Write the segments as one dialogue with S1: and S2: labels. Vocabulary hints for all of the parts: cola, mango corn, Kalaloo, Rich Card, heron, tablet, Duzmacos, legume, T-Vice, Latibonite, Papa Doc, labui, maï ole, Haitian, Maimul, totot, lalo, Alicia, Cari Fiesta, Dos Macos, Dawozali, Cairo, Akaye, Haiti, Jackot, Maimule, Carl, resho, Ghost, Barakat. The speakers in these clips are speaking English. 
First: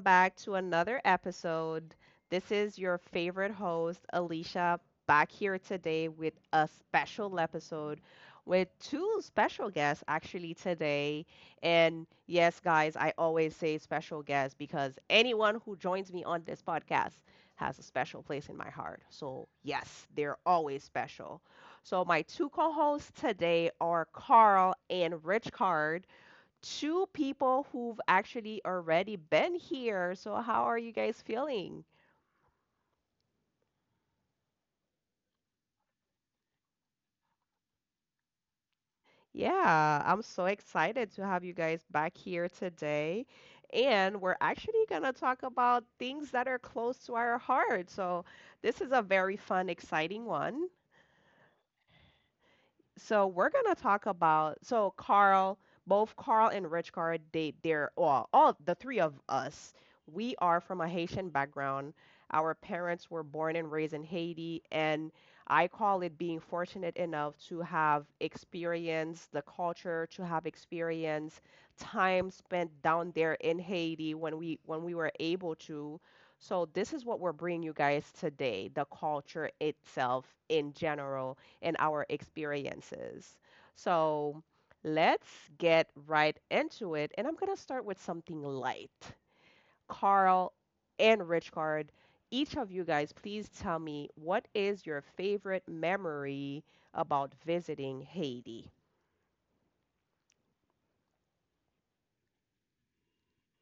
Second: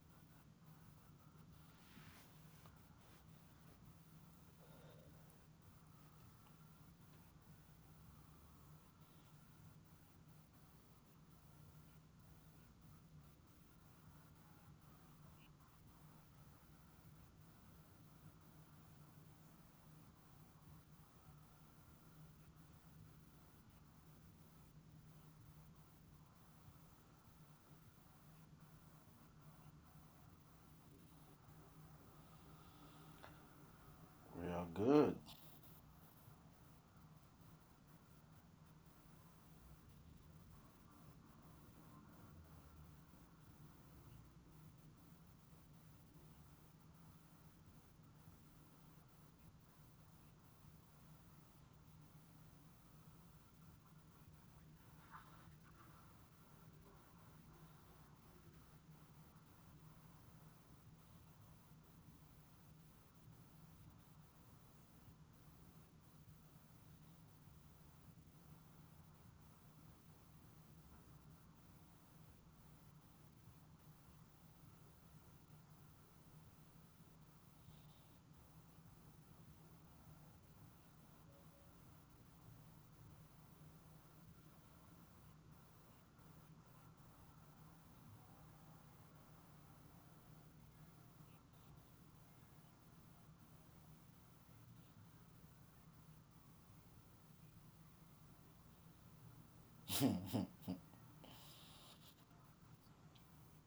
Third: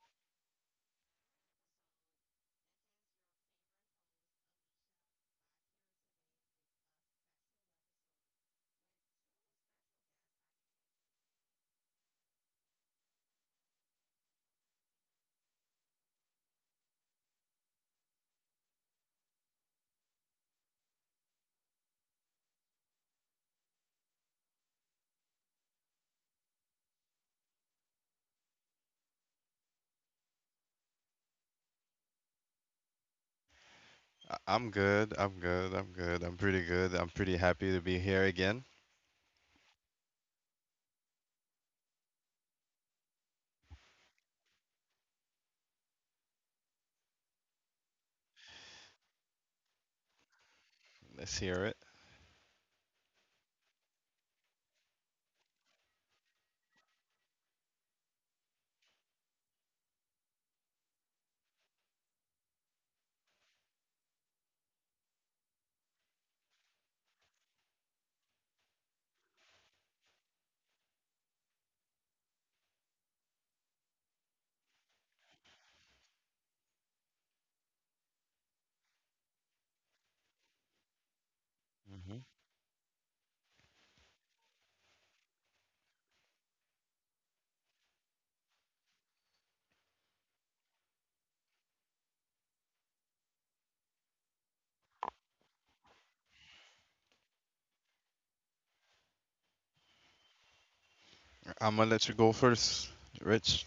S1: back to another episode. This is your favorite host, Alicia, back here today with a special episode with two special guests actually today. And yes, guys, I always say special guests because anyone who joins me on this podcast has a special place in my heart. So, yes, they're always special. So, my two co hosts today are Carl and Rich Card, two people who've actually already been here. So, how are you guys feeling?
S2: Real
S3: I'm good.
S2: good.
S3: I'm good. I'm good. I'm pretty good. I'm pretty happy to be here again.
S1: Yeah, I'm so excited to have you guys back here today. And we're actually going to talk about things that are close to our heart. So, this is a very fun, exciting one.
S3: Let's hear it.
S1: So we're gonna talk about, so Carl, both Carl and Rich Carl, they're, well, all the three of us. We are from a Haitian background. Our parents were born and raised in Haiti, and I call it being fortunate enough to have experienced the culture, to have experienced time spent down there in Haiti when we were able to. So this is what we're bringing you guys today, the culture itself in general and our
S3: Hmm.
S1: experiences. So let's get right into it. And I'm going to start with something light. Carl and Richard, each of you guys, please tell me what is your favorite memory about visiting Haiti?
S3: I'm gonna let you go first, Rich.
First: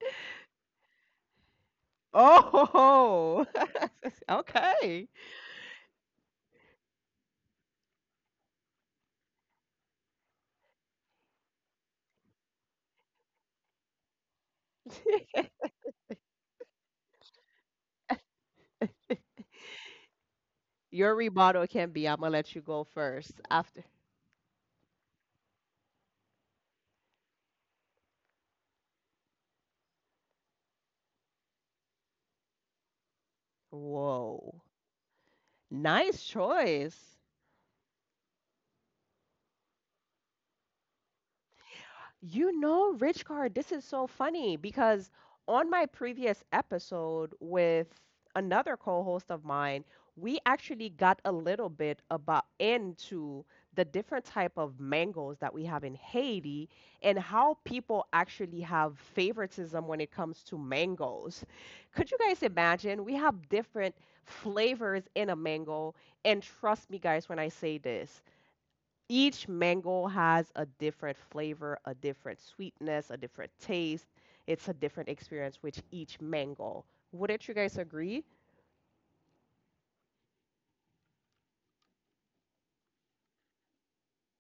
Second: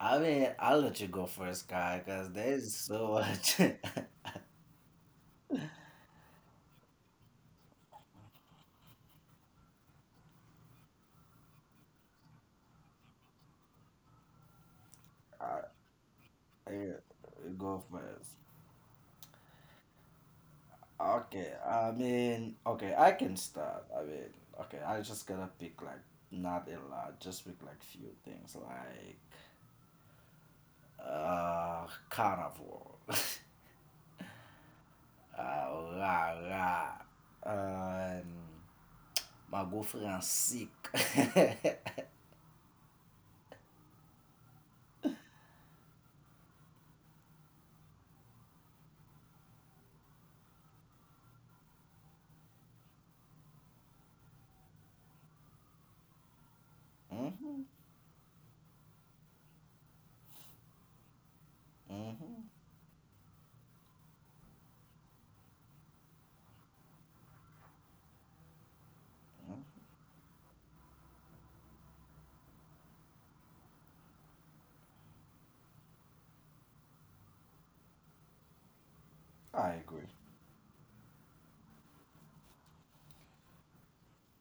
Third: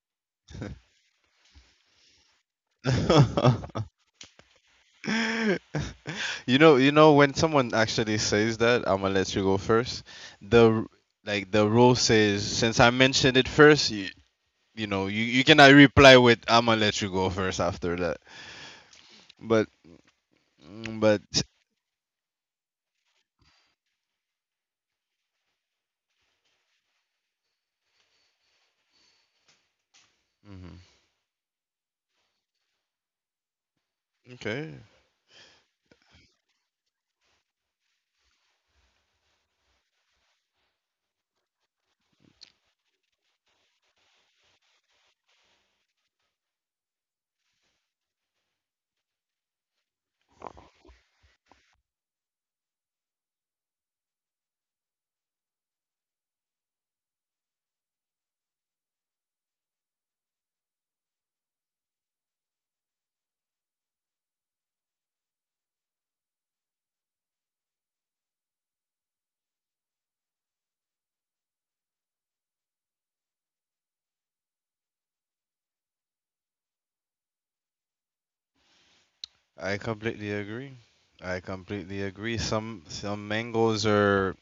S2: I mean, I'll let you go first, guy, because there's so
S1: Oh,
S2: much.
S1: okay.
S3: You know when someone actually says that, I'm gonna let you go first. The r- like the rule says, since I mentioned it first, you
S2: I,
S3: cannot reply with "I'm gonna let you go first"
S2: Go
S3: after that.
S2: first.
S3: But mm,
S1: Your
S3: but
S2: Okay,
S1: rebuttal
S2: I
S1: can be I'm gonna
S2: mean,
S1: let you go
S2: okay, I can
S1: first after.
S2: start. I mean, okay, I just gotta pick like not a lot, just pick like few things like
S3: mhm.
S2: carnival,
S1: Whoa.
S3: Okay,
S2: rah
S1: Nice
S2: rah,
S1: choice.
S2: my girlfriend sick.
S1: You know, Rich Card, this is so funny because on my previous episode with another co-host of mine, we actually got a little bit about into the different type of mangoes that we have in Haiti and how
S2: Mhm,
S1: people actually have favoritism when it comes to mangoes. Could you guys
S2: mhm.
S1: imagine? We have different flavors in a mango, and trust me guys when I say this, each mango has a different flavor, a different sweetness, a different taste. It's a different experience with each mango. Wouldn't you guys agree?
S2: I
S3: I
S2: agree.
S3: completely agree. I completely agree. Some mangoes are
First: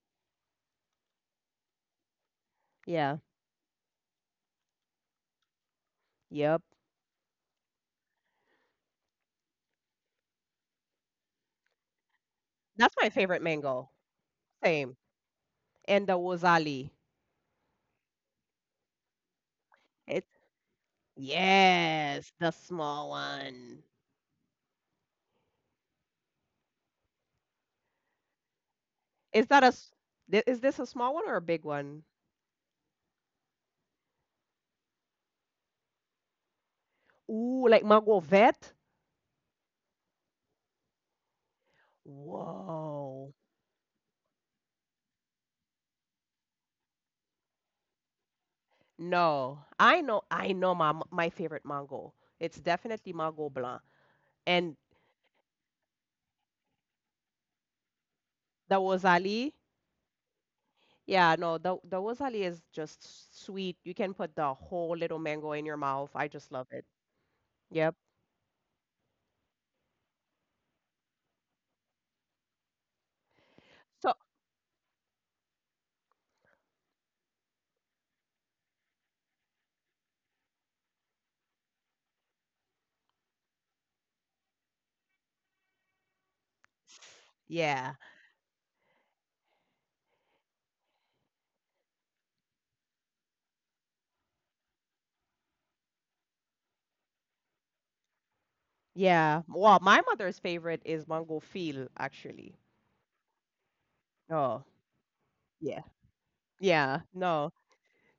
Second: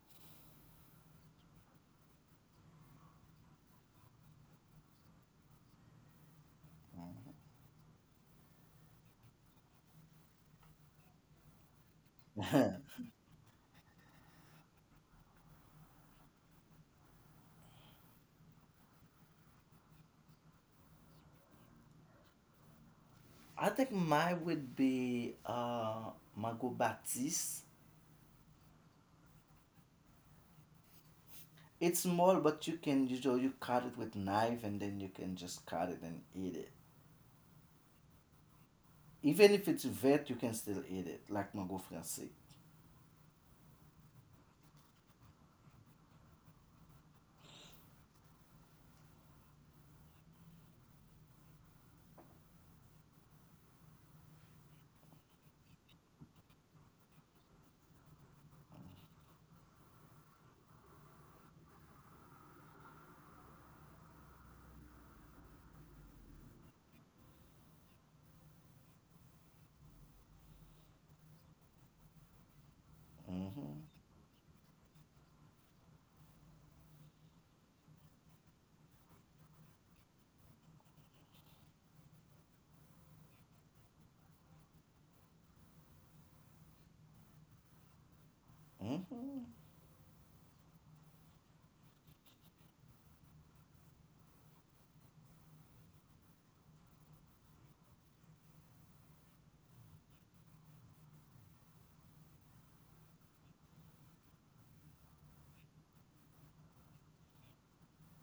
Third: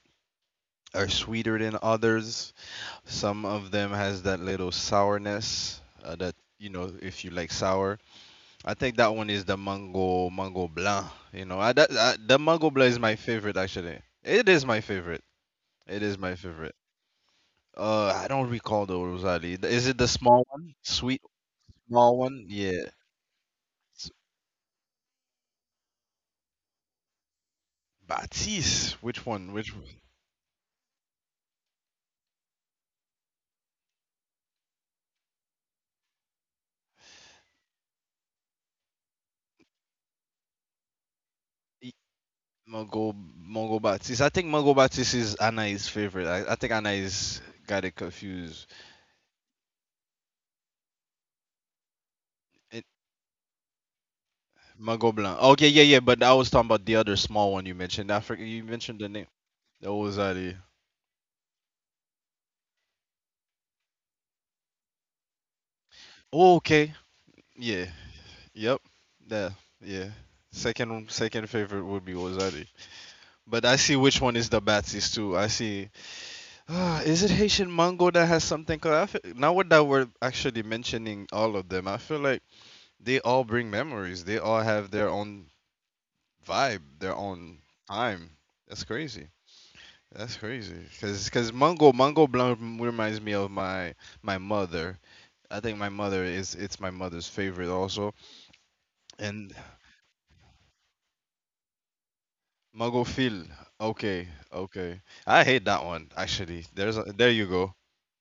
S3: are sweeter than others.
S1: Yeah.
S3: Some of them has that little sourness that
S1: Yep.
S3: if you like sour. I think that one is the mango blanc. You know, the mango blanc
S1: That's
S3: is
S1: my
S3: my
S1: favorite
S3: favorite,
S1: mango.
S3: actually. It is my
S1: Same.
S3: favorite. It
S1: And the
S3: is my favorite.
S1: Wazali.
S3: I don't recall the Rosali. Is it the
S1: It's
S3: small one? Sweet small
S1: yes,
S3: one?
S1: the
S3: Yeah.
S1: small
S2: I
S1: one.
S2: think
S3: S-
S2: mine would be mango baptiste.
S3: Batis. Which
S1: Is
S3: one?
S1: that a
S3: Which
S1: s-
S3: one?
S1: thi- is this a small one or a big
S2: It's
S1: one?
S2: small, but you can usually you cut it with knife and then you can just cut it and eat it.
S1: Ooh, like mango vet?
S2: Even if it's wet, you can still eat it, like mango
S3: E-
S2: français.
S3: Mango
S1: Whoa.
S3: Mango Batis. I think Mango Batis is Anna's favorite. I think Anna's got it confused.
S1: No. I know my favorite mango. It's definitely mango blanc. And
S3: Mango Blanc. Okay, yeah, yeah, but I was talking about the other small one you mentioned. I forget, you
S1: the
S3: mentioned the name.
S1: Dawozali.
S3: That was Ali.
S1: Yeah, no, the Dawozali is just sweet. You can put the whole little mango in your mouth. I just
S3: Oh,
S1: love it.
S3: okay. Yeah.
S1: Yep.
S3: Yep. Yeah. Yeah. Second favorite would be Ozari. But
S2: Mm-hmm.
S3: I see
S1: So,
S3: which one is the Batsies too. I see. Ah, is it Haitian mango that has something? Cause I feel, now what that we're actually mentioning all of them, I feel like they all bring memories. They all have their own vibe, their own
S1: yeah,
S3: time. That's crazy.
S2: Mm-hmm.
S3: That's crazy. Cause Mungo Blanc reminds me of my mother. I think my mother is it's my mother's favorite also.
S1: yeah.
S3: And
S1: Well, my mother's favorite is mango feel, actually.
S3: Mungo Phil. Okay,
S1: Oh,
S3: okay. I hate
S1: yeah.
S3: that one, actually.
S1: Yeah.
S3: There you
S1: No,
S3: go.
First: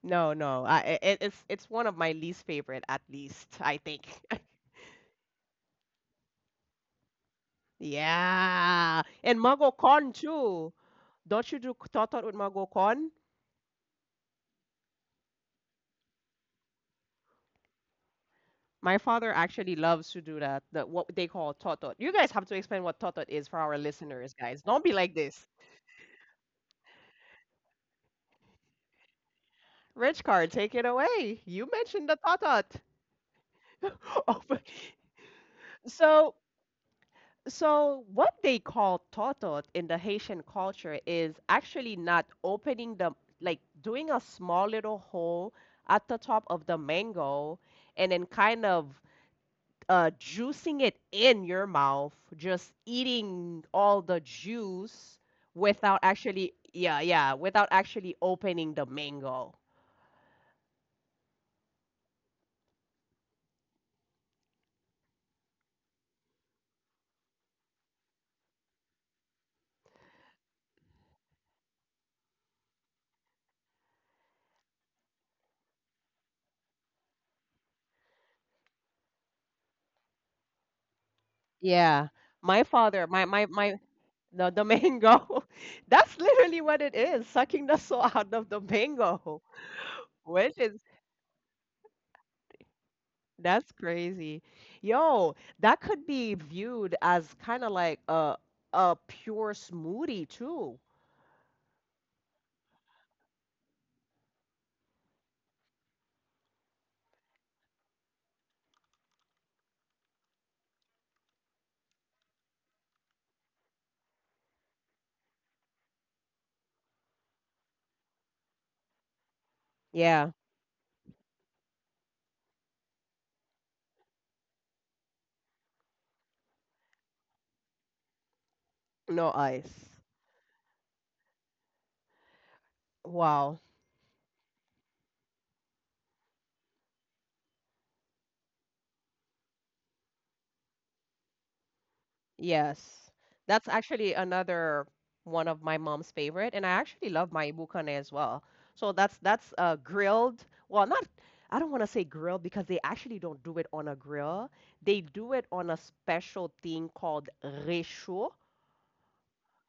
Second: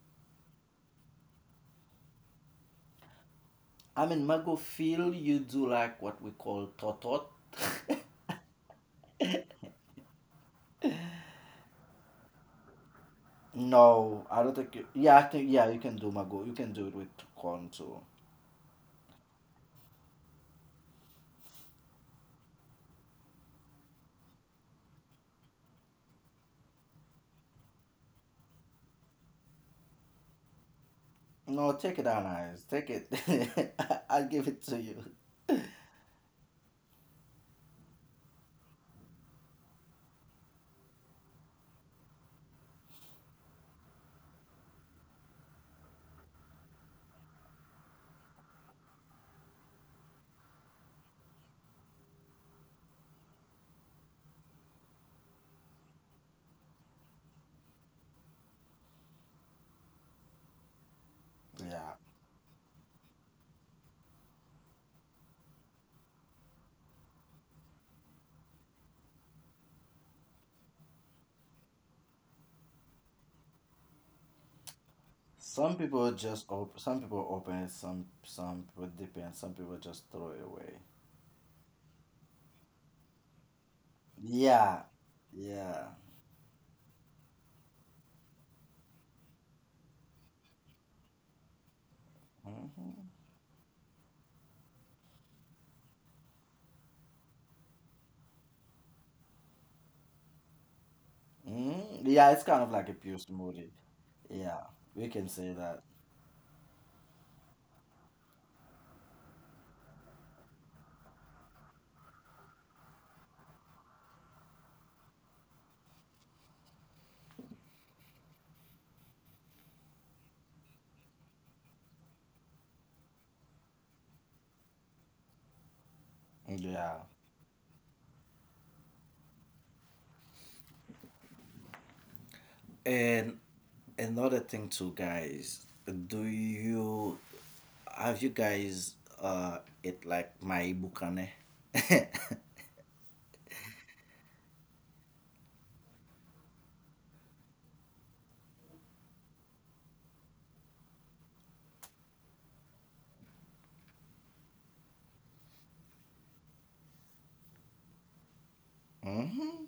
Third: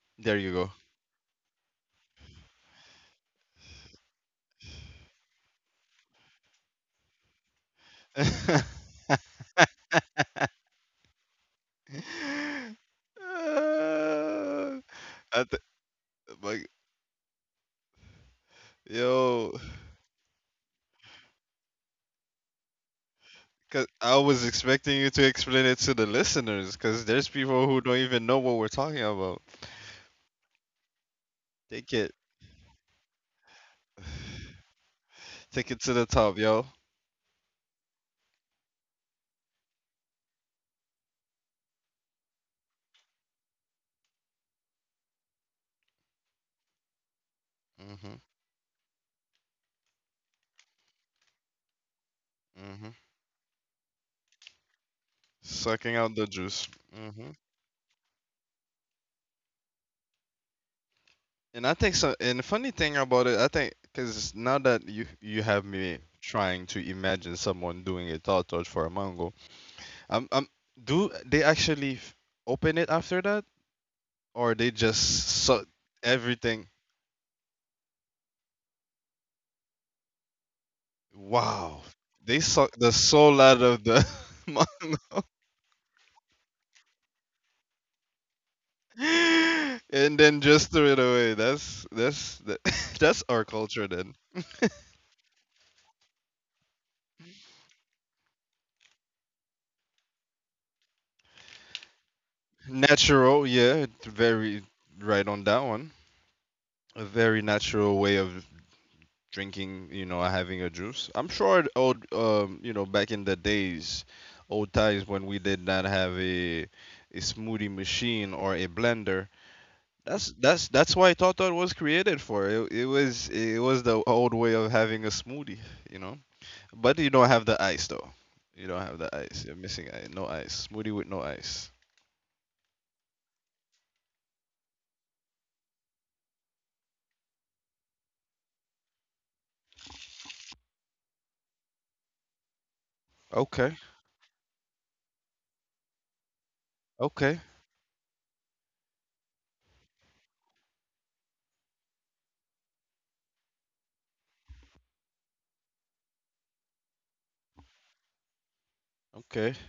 S1: no,
S3: There you
S1: no.
S3: go.
S1: I, it, it's one of my least favorite, at least, I think.
S2: I mean, mango feel you do like what we call totot.
S1: Yeah. And mango corn too. Don't you do tatar with mango corn?
S2: No, I don't think
S3: Uh,
S2: you. Yeah, I
S3: I
S2: think
S3: th-
S2: yeah, you can do mango. You
S3: like,
S2: can do it with corn too.
S1: My father
S3: yo,
S1: actually loves to do that, what they call totot. You guys have to explain what totot is for our
S3: cause I
S1: listeners,
S3: was
S1: guys. Don't be
S3: expecting you
S1: like
S3: to
S1: this.
S3: explain it to the listeners. Cause there's people who don't even know what we're talking about.
S1: Rich car, take it away. You
S2: No,
S3: Take
S2: take
S1: mentioned
S2: it
S3: it,
S1: the
S2: out, nice.
S1: totot.
S2: Take it. I'll
S1: Oh,
S2: give
S1: but-
S2: it to you.
S3: take it to the
S1: so,
S3: top, yo.
S1: so, what they call totot in the Haitian culture is actually not opening like doing a small little hole at the top of the mango and
S3: Mm-hmm.
S1: then kind of juicing it in your mouth, just
S3: Hmm.
S1: eating all the juice
S3: Sucking
S1: without
S3: out the
S1: actually,
S3: juice.
S1: yeah, yeah,
S3: Hmm.
S1: without actually opening the mango.
S3: And I
S2: Yeah.
S3: think so. And the funny thing about it, I think, because now that you have me trying to imagine someone doing a thought touch for a mango, um, um, do they actually open it after that, or they just suck everything?
S2: Some people open it, some people dip in, some people just throw it away.
S3: Wow,
S1: Yeah,
S3: they
S1: my
S3: suck the
S1: father, my
S3: soul
S1: my
S3: out
S1: my,
S3: of the
S1: the, the
S2: Yeah,
S3: mango
S1: mango.
S2: yeah,
S1: That's literally what it is, sucking the soul out of the mango,
S3: and then
S1: which
S3: just
S1: is
S3: threw it away. That's our
S1: that's
S3: culture then.
S1: crazy. Yo, that could be viewed as kind of like a pure smoothie too.
S2: yeah. It's kind of like a pure
S3: Natural,
S2: smoothie.
S3: yeah.
S2: Yeah,
S3: Very
S2: we can
S3: right on
S2: say
S3: that.
S2: that.
S3: A very natural way of drinking, having a juice. I'm sure back in the days, old times when we did not have a smoothie machine or a blender.
S1: Yeah,
S3: That's why Tata was created for. It was the old way of having a smoothie, you know.
S2: Yeah,
S3: But you don't have the ice though. You don't have the
S1: no
S3: ice. You're
S1: ice.
S3: missing ice. No ice. Smoothie with no ice.
S2: and
S1: Wow,
S2: another thing too, guys. Do you Have you guys it like my bukane?
S1: yes. That's
S3: Okay.
S1: actually another one of my mom's favorite, and I actually love
S3: Okay.
S1: my ibukane as well. So that's grilled. Well, not I don't want to say grilled because they actually don't do it on a grill. They do it on a special thing called resho.
S3: Okay.
S2: Hmm.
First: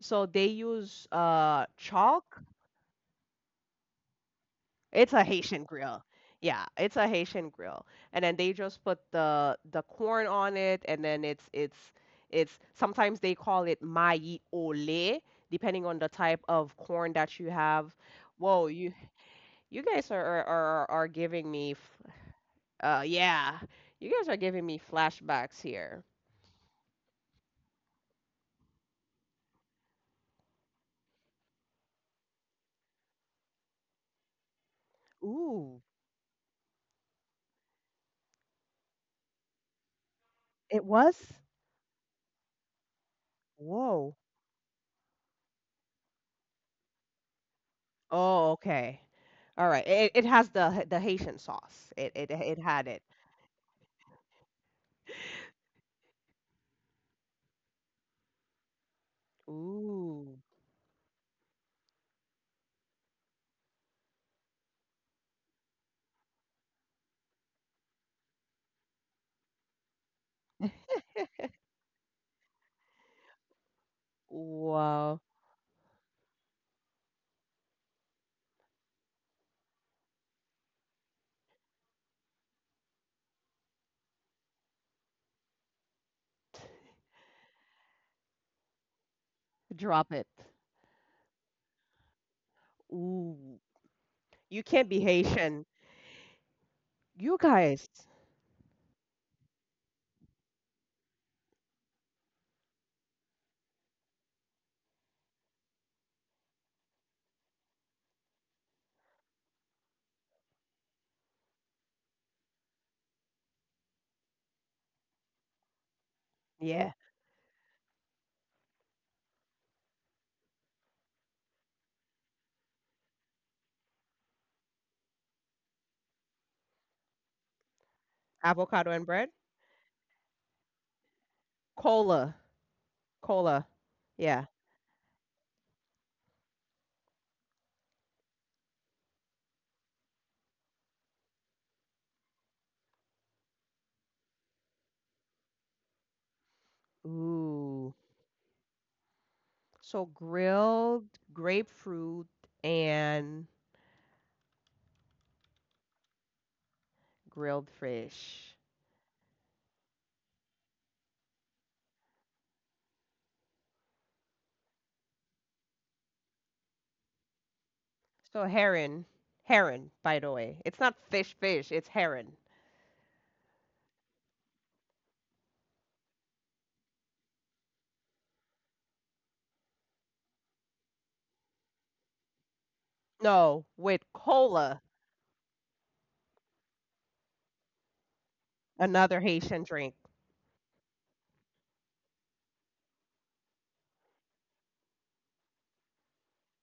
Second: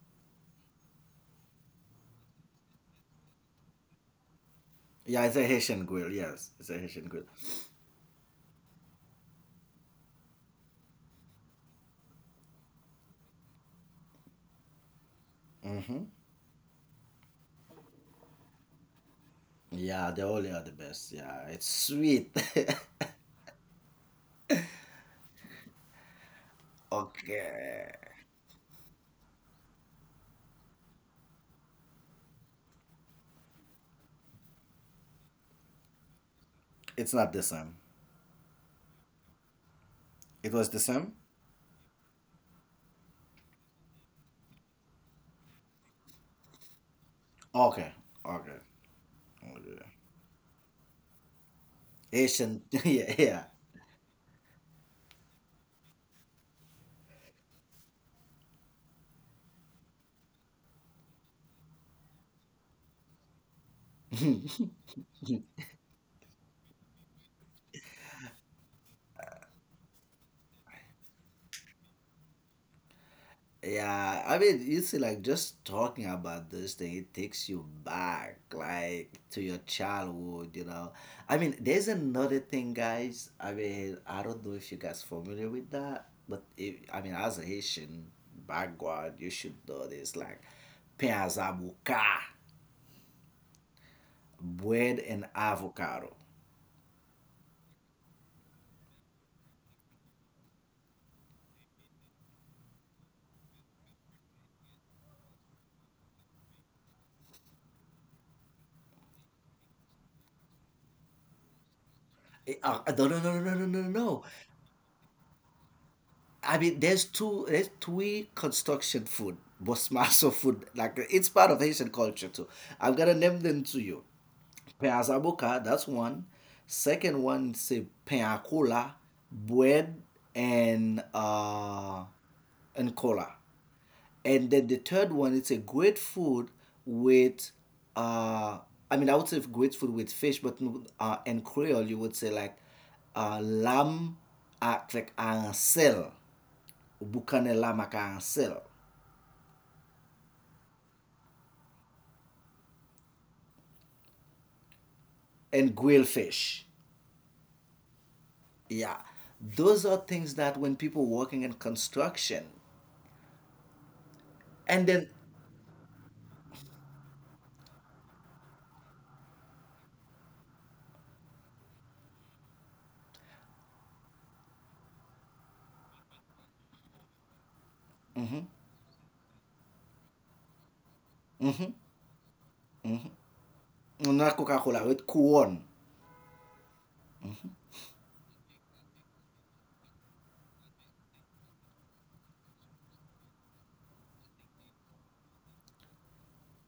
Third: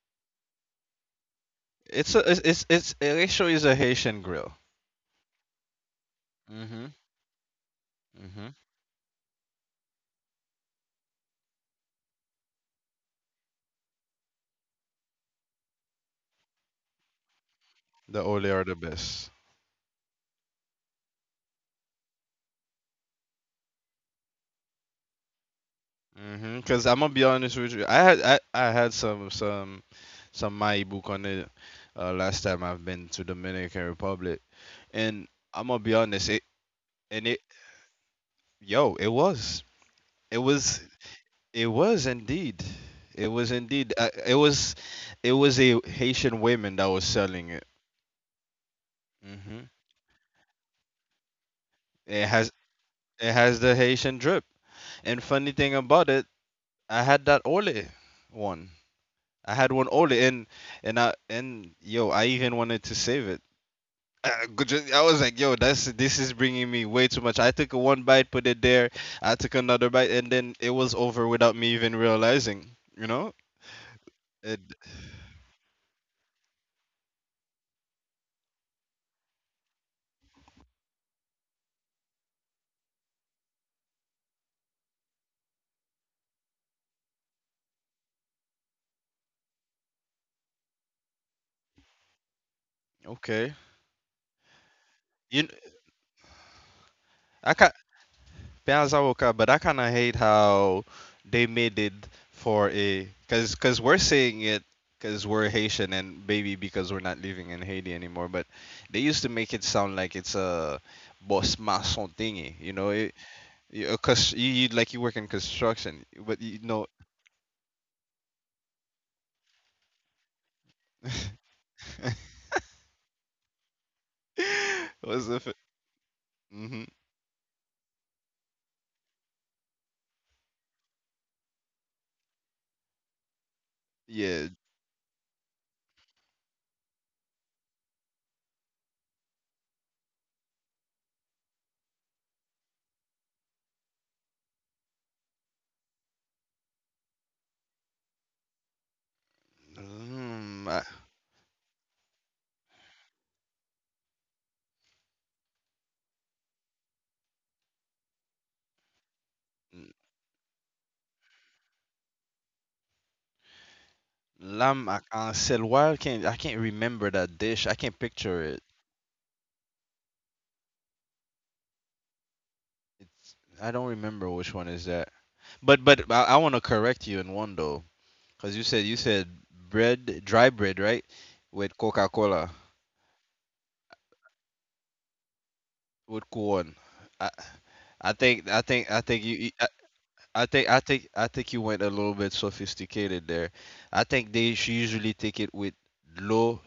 S1: So they use
S3: It's a it's
S1: chalk.
S3: it's Elisho is a Haitian grill.
S1: It's
S2: Yeah,
S1: a
S2: it's a
S1: Haitian
S2: Haitian
S1: grill.
S2: grill. Yes,
S1: Yeah,
S2: it's a
S3: Mhm.
S1: it's
S2: Haitian
S1: a
S2: grill.
S1: Haitian grill. And then they just put the corn on it and then it's sometimes they call it maï ole, depending on
S2: Hmm.
S1: the type of corn that you have.
S3: The Ole are
S1: Whoa,
S3: the
S1: you
S3: best.
S1: you guys
S2: Yeah, the
S1: are are
S2: Olio are the
S1: are, are
S2: best. Yeah,
S1: giving
S2: it's
S1: me
S2: sweet.
S1: yeah. You guys are giving me flashbacks here.
S3: Mhm. Cause I'm gonna be honest with you,
S2: Okay.
S3: I had some my book on it, last time I've been to Dominican Republic. And I'm gonna
S1: Ooh,
S3: be honest,
S2: It's
S3: and
S2: not
S3: it
S2: the same.
S3: it was it
S2: It was the
S3: was
S1: it
S2: same?
S1: was?
S3: it was indeed it was indeed
S1: Whoa.
S3: it was a Haitian woman that was selling it.
S2: Okay. Okay.
S1: Oh, okay.
S3: Mhm.
S1: All
S2: Okay.
S1: right. It has the Haitian sauce. It
S3: It
S1: it
S3: has
S2: Asian.
S1: it had it.
S2: Yeah,
S3: it
S2: yeah.
S3: has the Haitian drip. And funny thing about it, I had that Ole one. I had one older,
S1: Ooh.
S3: and I even wanted to save it. I was like, yo, that's this is bringing me way too much. I took a one bite, put it there. I took another bite, and then it was over without me even realizing. You know?
S2: Yeah. I
S3: It
S2: mean, you see, like,
S1: Wow.
S2: just talking about this thing, it takes you back, like, to your childhood. I mean, there's another thing, guys. I mean, I don't know if you guys familiar with that, but if, I mean, as a Haitian background, you should know this,
S1: Drop it.
S2: like, Penzabuka.
S3: Okay.
S1: Ooh. You can't
S2: Bread
S1: be
S2: and
S3: You,
S1: Haitian.
S2: avocado.
S1: You
S3: I can
S1: guys.
S3: Piazza Oka, but I kind of hate how they made it for a because we're saying it, because we're Haitian and maybe because we're not living in Haiti anymore, but they used to make it sound like it's a boss maçon thingy. you know,
S2: No,
S3: it,
S2: no, no, no, no, no, no.
S3: you, a
S2: No.
S3: cons- you, you like, you work in construction, but
S2: I mean,
S1: Yeah.
S2: there's two, there's three construction food, Bosmaso food. Like it's part of Haitian culture too. I'm gonna name them to you.
S3: what's the f-
S2: Peazaboka, that's one.
S3: hmm,
S2: Second one, say pain à
S1: Avocado
S2: cola,
S1: and bread?
S2: bread and uh
S1: Cola.
S2: and cola.
S1: Cola. Yeah.
S3: yeah,
S2: And then the third one, it's a great food with, uh, I mean, I would say great food with fish, but in Creole, you would say like lamb at like arancel, boucané lamb à
S1: Ooh.
S2: arancel,
S1: So
S3: mm, I,
S1: grilled grapefruit and
S2: and grilled fish.
S1: grilled fish.
S2: Yeah. Those are things that when people working in construction, and
S3: lamb à
S2: then,
S3: why I can't remember that dish, I can't picture
S1: So
S3: it.
S1: heron. Heron, by the way. It's not fish fish, it's heron.
S3: I don't remember which one is that. But I want to correct you in one though,
S2: mhm,
S3: because you said bread, dry bread, right? With Coca Cola.
S1: No, with
S2: not
S1: cola.
S2: Coca-Cola, with Kuon.
S3: With corn. I, I think I think I
S1: Another
S3: think you. you-
S1: Haitian
S3: I,
S1: drink.
S3: I think I think I think you went a little bit sophisticated there. I think they should usually take it with l'eau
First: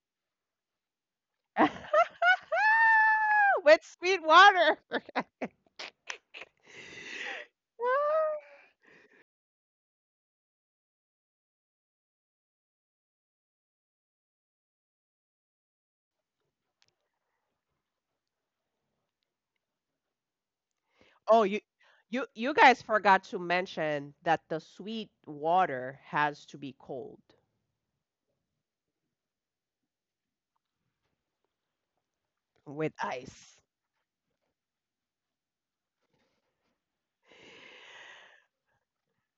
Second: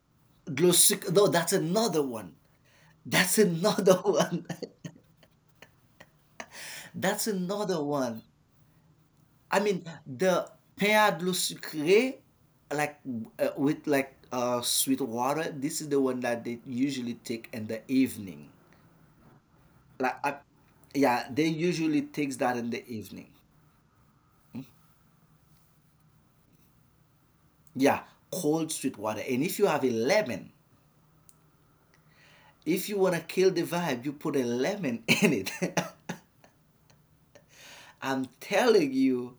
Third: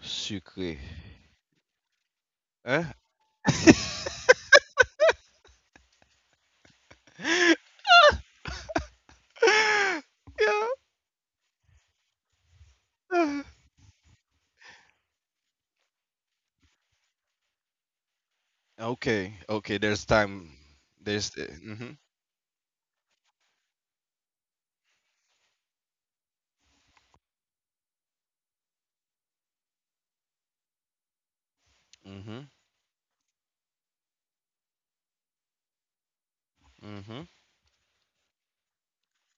S3: sucrée.
S2: No, that's
S1: With
S2: another one.
S3: Huh?
S2: That's another
S1: sweet
S2: one.
S1: water.
S2: That's another one. I mean, the
S3: Yeah.
S2: pain de Sucre, like with like sweet water, this is the one that they usually take in the evening.
S3: Okay. Okay. There's
S2: Like,
S3: time.
S2: yeah,
S3: There's.
S1: Oh,
S2: they
S1: you
S3: Mhm.
S2: usually
S1: you
S2: takes
S1: you
S2: that in
S1: guys
S2: the
S1: forgot
S2: evening.
S1: to mention that the sweet water has to be cold
S2: Yeah, cold sweet water. And if you have a lemon,
S3: Mhm.
S2: if
S1: with
S2: you want to kill
S1: ice.
S2: the vibe, you put a lemon in it.
S3: Mhm.
S2: I'm telling you.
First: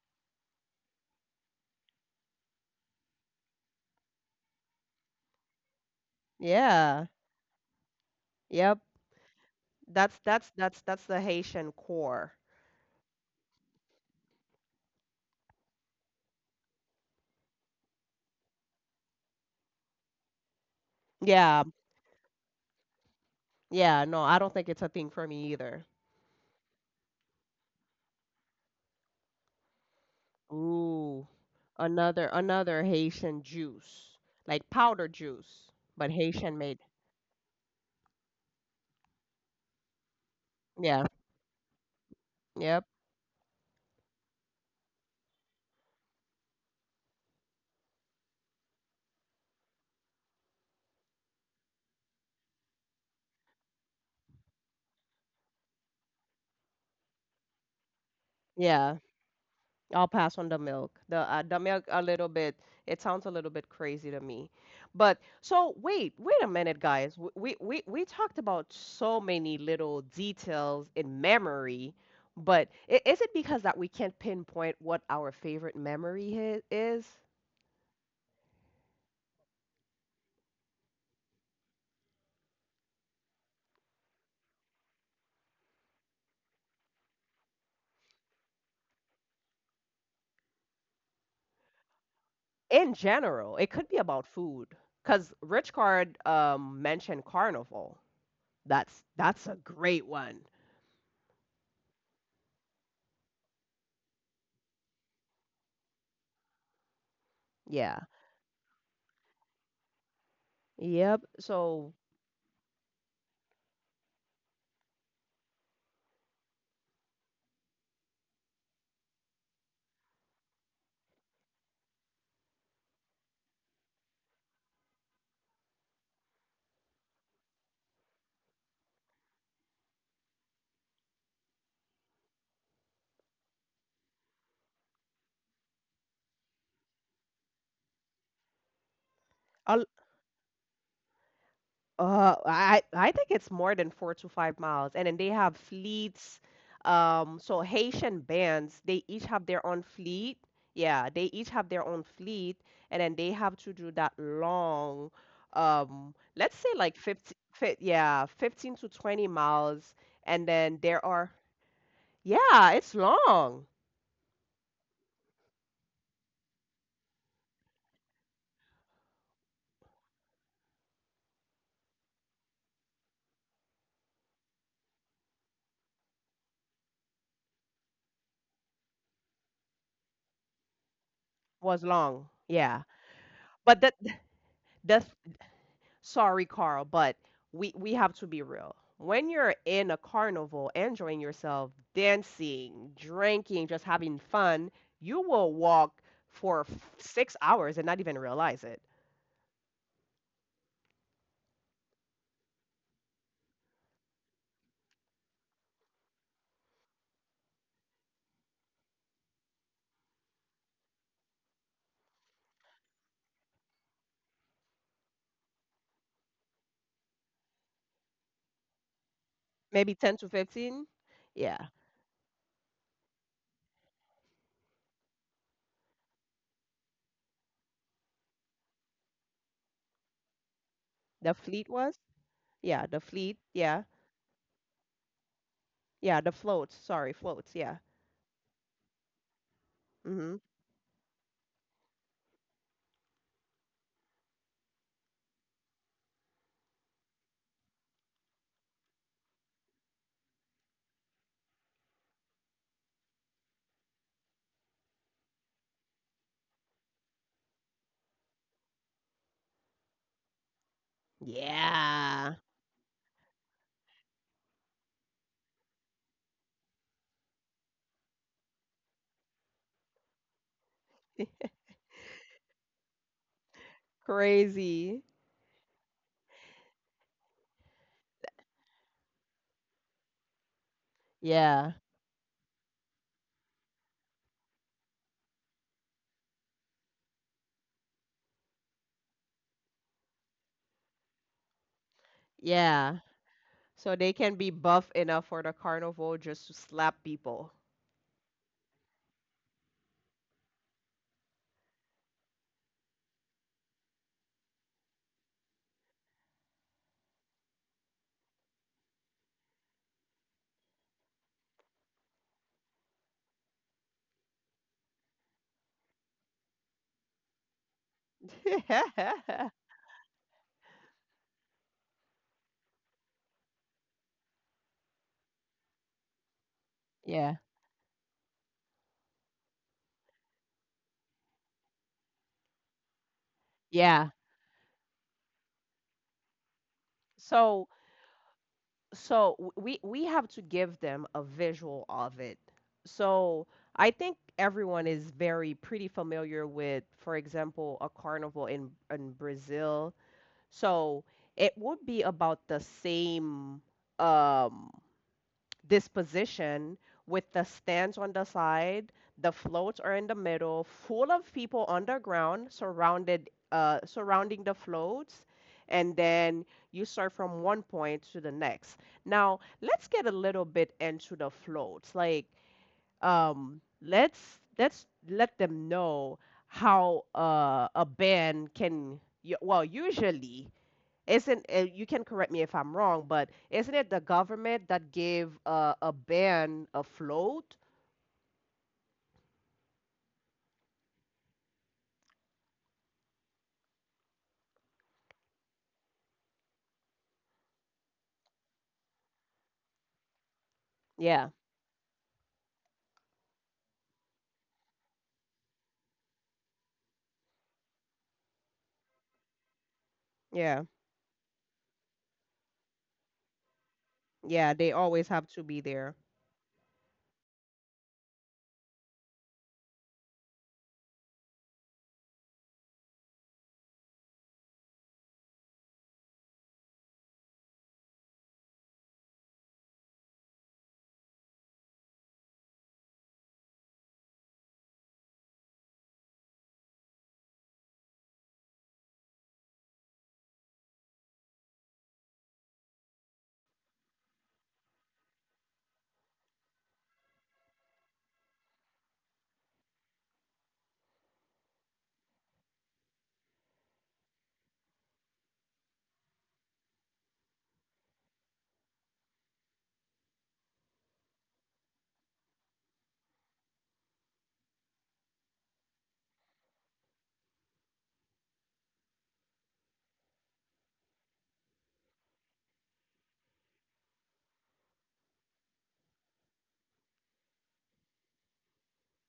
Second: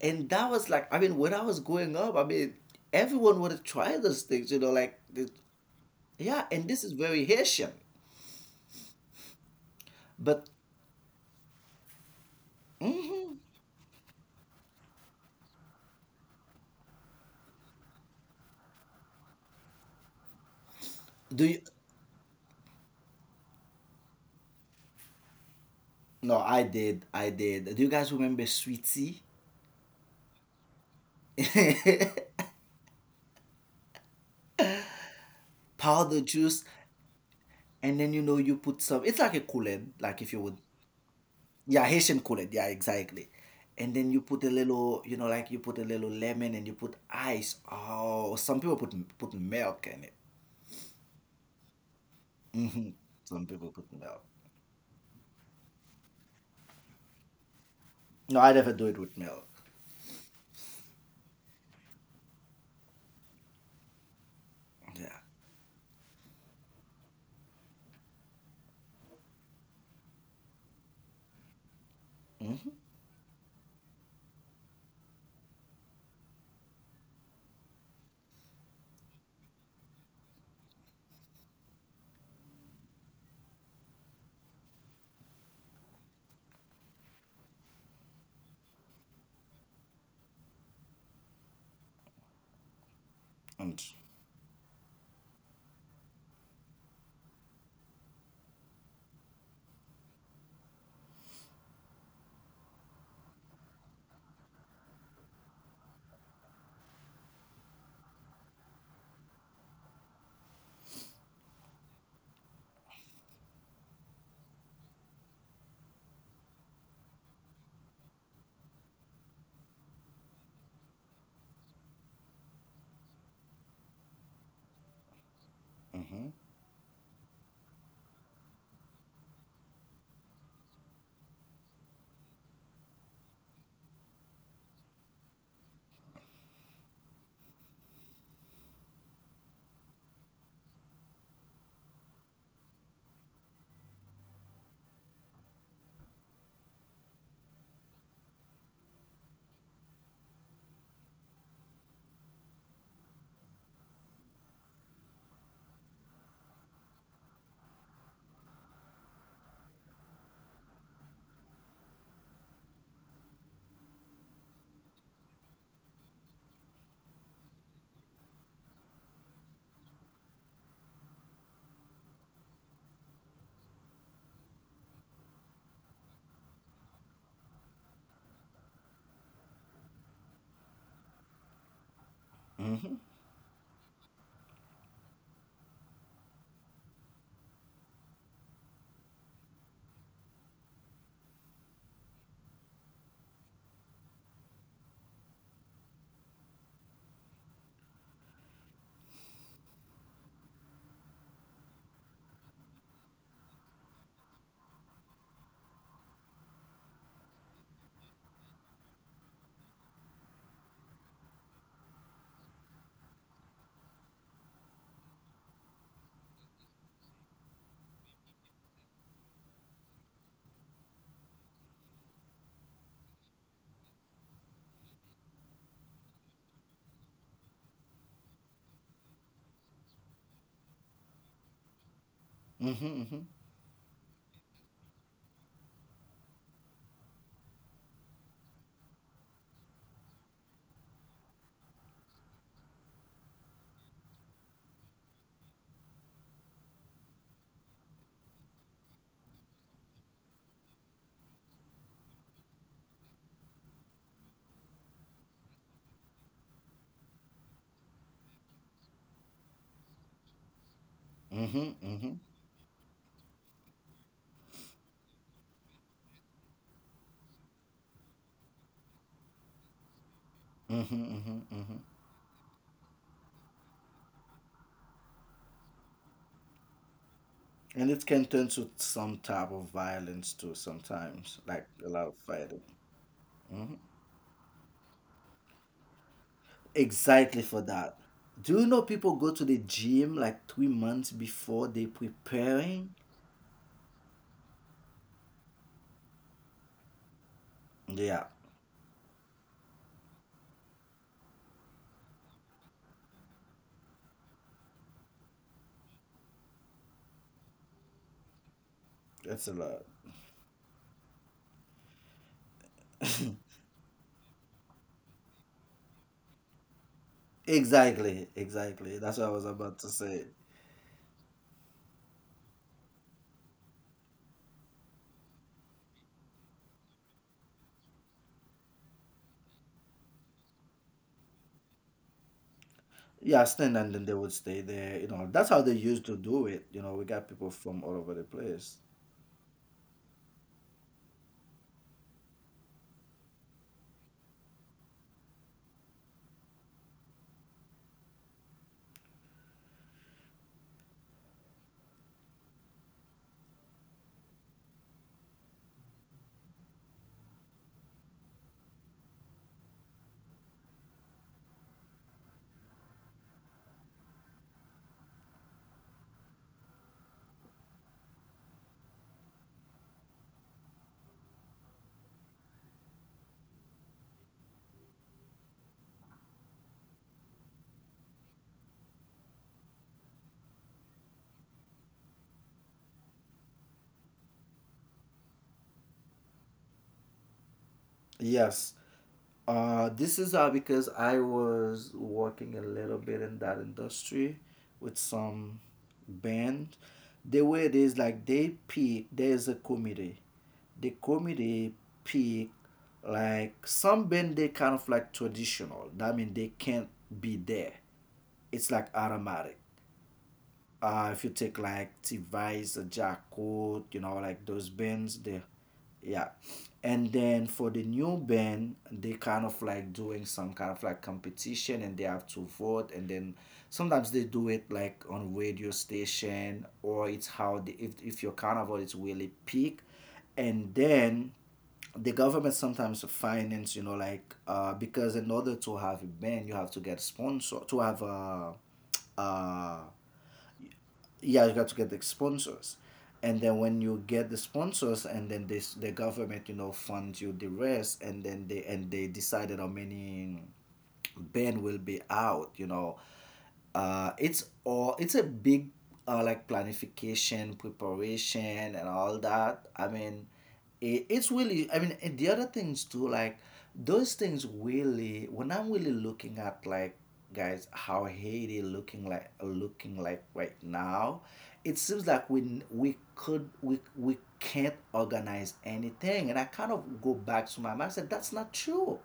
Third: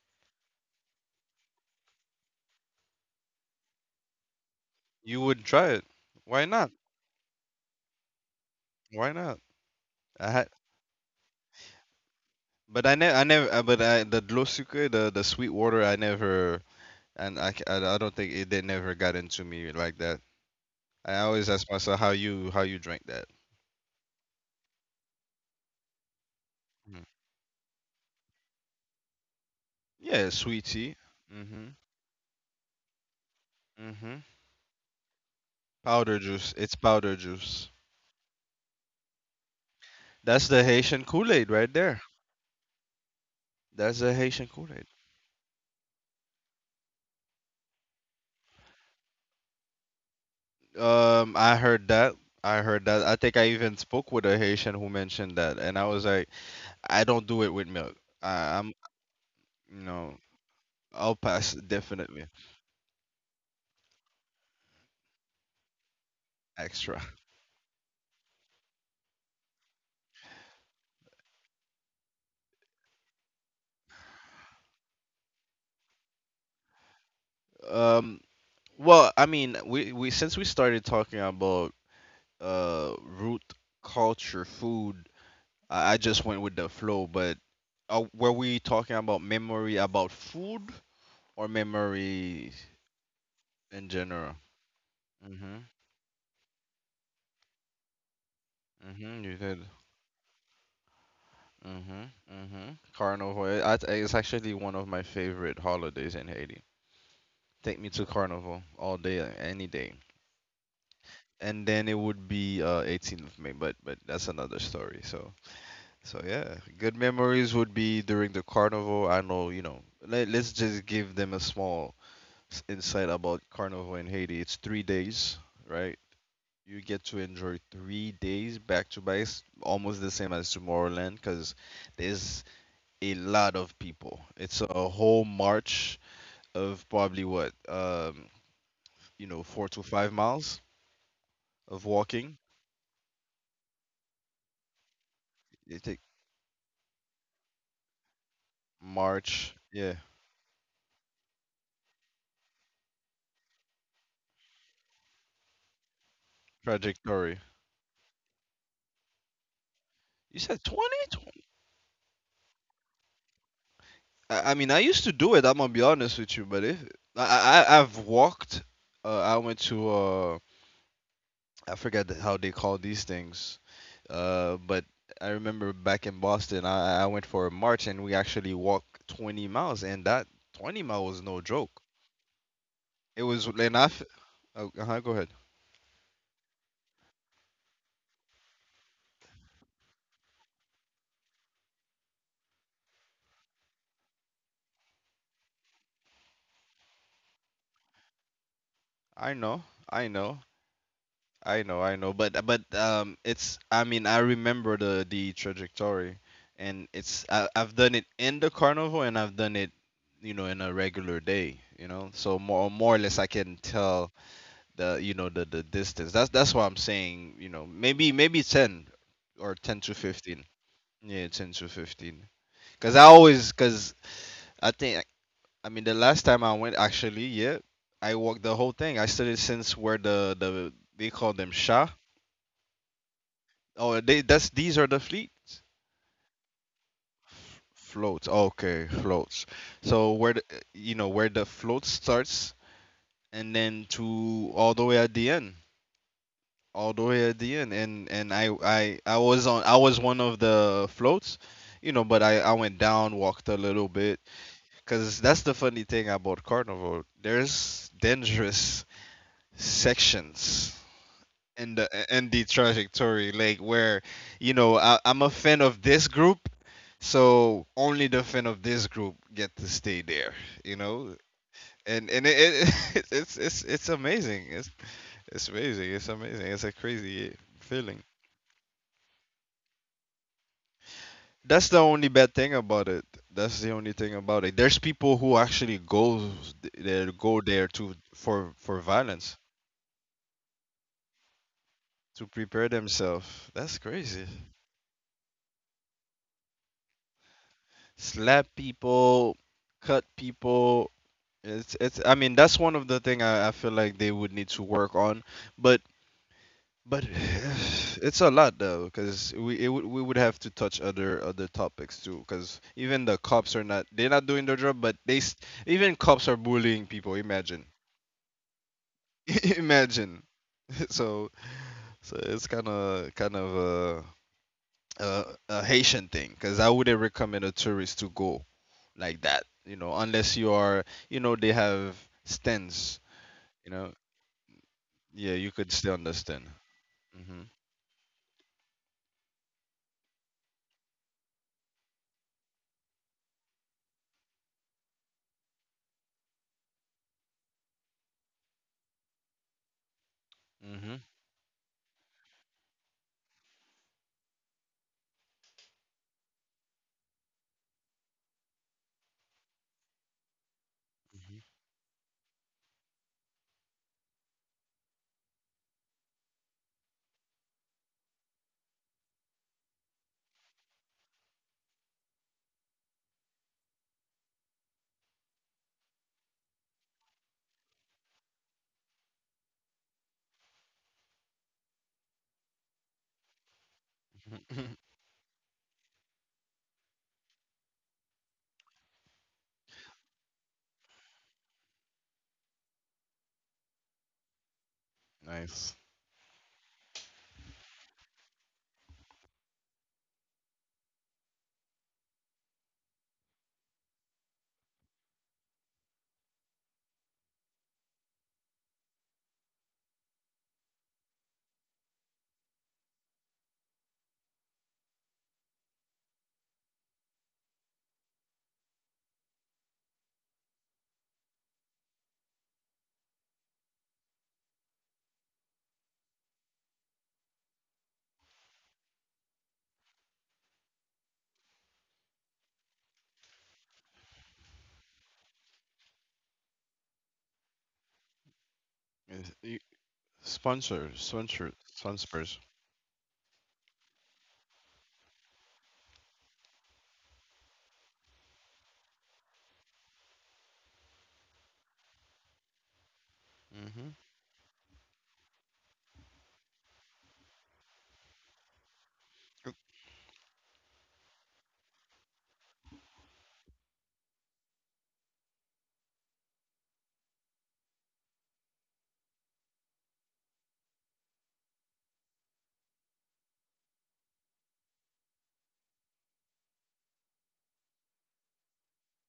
S2: And that was like, I mean, when I was growing up, I mean, everyone would try those things, you know, like,
S3: You
S2: the-
S3: would try it. Why
S2: Yeah, and
S3: not?
S2: this is
S1: Yeah.
S2: very Haitian.
S1: Yep.
S3: Why not?
S1: That's
S3: I ha
S2: But
S1: that's that's that's the Haitian core.
S3: But I never, but I the Glosuke, the sweet water, I never. And I don't think it, they never got into me like that. I
S2: do
S3: always
S2: you?
S1: Yeah.
S3: ask myself how you drink that.
S1: Yeah, no, I don't think it's a thing for me either.
S2: No, I
S3: Mhm.
S2: did. I did. Do you guys remember sweet tea?
S3: Yeah, sweet tea.
S1: Ooh.
S3: Mhm.
S1: Another another Haitian juice.
S3: Mhm.
S1: Like powder juice, but
S3: Powder
S2: Powder
S1: Haitian
S3: juice.
S2: juice,
S1: made.
S3: It's powder juice.
S2: and then you put some. It's like a Kool-Aid, like if you
S3: That's
S2: would.
S3: the
S1: Yeah.
S3: Haitian Kool Aid right
S2: Yeah,
S3: there.
S2: Haitian Kool-Aid. Yeah,
S1: Yep.
S2: exactly. And
S3: That's
S2: then
S3: the
S2: you put
S3: Haitian
S2: a
S3: Kool Aid.
S2: little, like you put a little lemon and you put ice. Oh, some people put milk in it.
S3: I heard that. I heard
S2: Hmm.
S3: that. I think
S2: Some
S3: I
S2: people
S3: even
S2: put
S3: spoke
S2: milk.
S3: with a Haitian who mentioned that, and I was like, I don't do it with milk.
S2: No, I
S3: I,
S2: never
S3: I'm,
S2: do
S1: Yeah.
S2: it with milk.
S3: you
S1: I'll
S3: know,
S1: pass on the milk. The
S3: I'll
S1: uh,
S3: pass
S1: the milk a little
S3: definitely
S1: bit. It sounds a little bit crazy to me. But
S2: Yeah.
S1: so wait, wait a minute,
S3: extra.
S1: guys. We talked about so many little details in memory, but
S2: Hmm.
S1: is it because that we can't pinpoint what our favorite memory is?
S3: Um, well, I mean, we since we started talking about root culture food, I just went with the flow. But were we talking about memory about food or memory
S1: In general, it
S2: And.
S1: could
S3: in
S1: be about
S3: general?
S1: food. Cause
S3: Mhm.
S1: Rich Card mentioned carnival. That's
S3: Mhm. You
S1: that's a
S3: did.
S1: great one.
S3: Mhm. Mhm. Carnival. It's actually one of my favorite holidays in Haiti. Take me
S1: Yeah.
S3: to Carnival all day, any day.
S1: Yep.
S3: And
S1: So.
S3: then it would be 18th of May, but that's another story. So. So yeah, good memories would be during the carnival. I know, let's just give them a small insight about carnival in Haiti. It's 3 days, right?
S2: Hmm.
S3: You get to enjoy 3 days back to back. It's almost the same as Tomorrowland, because there's a lot of people. It's a whole march of probably what, four
S1: A
S3: to five miles of walking.
S1: I think it's more than 4 to 5 miles, and then they have
S3: You take
S1: fleets. So Haitian bands, they each have
S3: march,
S1: their own
S3: yeah,
S1: fleet. Yeah, they each have their own fleet, and then they have to do that long, let's say like 50,
S3: trajectory.
S1: fi yeah, 15 to 20 miles, and
S3: You said
S1: then there are,
S3: 20?
S1: yeah, it's long,
S3: I mean, I used to do it. I'm gonna be honest with you, but if I, I I've walked, I went to, I forget how they call these things, but I remember, back in Boston, I went for a march and we actually walked 20 miles, and that 20 mile was no
S1: was
S3: joke.
S1: long,
S2: Hmm.
S1: yeah.
S2: Hmm.
S3: It was,
S1: But
S3: oh,
S1: the
S3: uh-huh, go ahead.
S1: Sorry, Carl, but we have to be real. When you're in a carnival, enjoying yourself, dancing, drinking, just having fun, you will walk for 6 hours and not even realize it.
S3: I know, I know. I know, I know, but it's I mean, I remember the trajectory. And I've done it in the carnival, and I've done it, in a regular day, so more or less I can tell the you know the distance. That's why I'm saying maybe ten or ten
S1: Maybe
S3: to
S1: 10 to
S3: fifteen.
S1: 15.
S3: Yeah, ten
S1: Yeah.
S3: to fifteen. Cause I think, I mean, the last time I went, actually, yeah, I walked the whole thing. I started since where the they
S1: The
S3: call them—
S1: fleet was? Yeah, the
S2: Hmm.
S1: fleet. Yeah.
S3: Oh, they, that's these are the fleets.
S1: Yeah, the floats. Sorry, floats. Yeah.
S3: Floats. Okay, floats. So
S1: Mm-hmm.
S3: where you know where the float starts, and then to all the way at the end, all the way at the end. And I was one of the floats, but I went down, walked a little bit, cause that's the funny thing about Carnival. There's dangerous sections
S2: Hmm.
S3: and
S1: Yeah.
S3: the trajectory like where I'm a fan of this group, so only the fan of this group get to stay there, you
S2: Hmm.
S3: know.
S2: Hmm. Hmm.
S3: And it it's it's amazing, it's
S1: Crazy.
S3: amazing it's amazing, it's a crazy
S2: And
S3: feeling.
S2: it can turn to some type of violence too sometimes, like
S3: That's
S1: Yeah.
S3: the
S2: a
S3: only
S2: lot of
S3: bad thing
S2: fighting.
S3: about it. That's the
S2: Mhm.
S3: only thing about it. There's people who actually goes
S2: Exactly for
S3: there to
S2: that.
S3: for
S2: Do you
S3: for
S2: know people go
S3: violence
S2: to the gym like 3 months before they
S3: to prepare
S2: preparing?
S1: Yeah.
S3: themselves. That's
S1: So they
S3: crazy.
S1: can be buff enough for the carnival just to slap people.
S2: Yeah,
S3: Slap people, cut people. It's I mean, that's one of the thing I feel like they would need to work on. But but it's a lot, though, because
S2: that's a
S3: we it, would-
S2: lot.
S3: we would have to touch other topics too, because even the cops are not they're not doing their job, but they s even cops are bullying people, imagine.
S2: Exactly, exactly. That's what I was about to
S3: Imagine.
S2: say.
S3: so so it's kind of a, a a Haitian thing, because I wouldn't
S1: Yeah.
S3: recommend a tourist to go like that, unless you are, they have stands
S2: Yeah,
S3: you
S2: stand
S3: know
S2: and
S1: Yeah.
S2: then they would stay there. You know,
S3: Yeah,
S2: that's
S3: you
S2: how
S3: could
S2: they
S3: still
S2: used to
S3: understand.
S2: do it. We got
S3: Mm-hmm.
S2: people
S1: So
S2: from all over the place.
S1: so we have to give them a visual of it. So I think everyone is very pretty familiar with, for example, a carnival in Brazil. So it would be about the same. Um, this position with the stands on the side, the floats are in the middle, full of
S3: Mm-hmm.
S1: people underground, surrounding the floats, and then you start from one point to the next. Now, let's get a little bit into the floats. Like, let's let them know how a band can. Well, usually isn't you can correct me if I'm wrong, but isn't it the government
S3: Hmm.
S1: that gave a ban a float?
S2: Yes, this is because I was working a little bit in that industry with some
S3: Nice.
S2: band. The way it is like they pick, there's a committee. The
S1: Yeah,
S2: committee pick like some band they kind of like traditional. That means they can't be there. It's like automatic
S1: yeah,
S2: if you take like T-Vice, Jackot, like
S1: yeah. They
S2: those
S1: always
S2: bands
S1: have to
S2: there.
S1: be there.
S2: Yeah. And then for the new band, they kind of like doing some kind of like competition, and they have to vote, and then sometimes they do it like on radio station, or it's how the, if your carnival is really peak, and then the government sometimes finance like because in order to have a band you have to get sponsor to have a
S3: Yes, you-
S2: uh
S3: Sponsor,
S2: yeah
S3: sponsor,
S2: you got to get the
S3: sponsors.
S2: sponsors. And then when you get the sponsors and then this the government funds you the rest. And then they decided how many Ben will be out. You know,
S3: Mm-hmm.
S2: it's a big like planification, preparation, and all that. I mean, it's really. I mean, and the other things too, like those things really. When I'm really looking at like guys how Haiti looking like right now, it seems like we could we can't organize anything, and I kind of go back to my mind. I said that's not true.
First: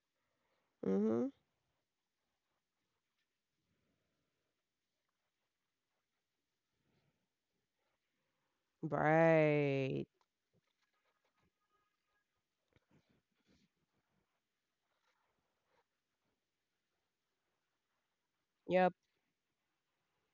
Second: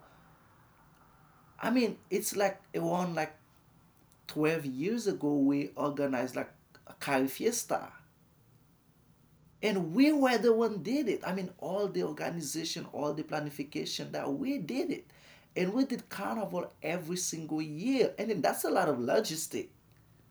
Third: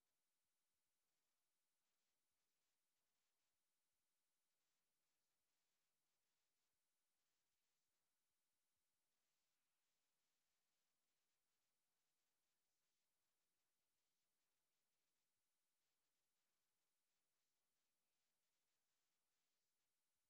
S1: Mm-hmm.
S2: I mean, it's like around like 12 years ago, we organized like a Cari Fiesta. And
S1: Right.
S2: we were the one did it. I mean, all the organization, all the planification that we did it. And we did carnival every single year. And then that's a lot
S1: Yep.
S2: of logistic.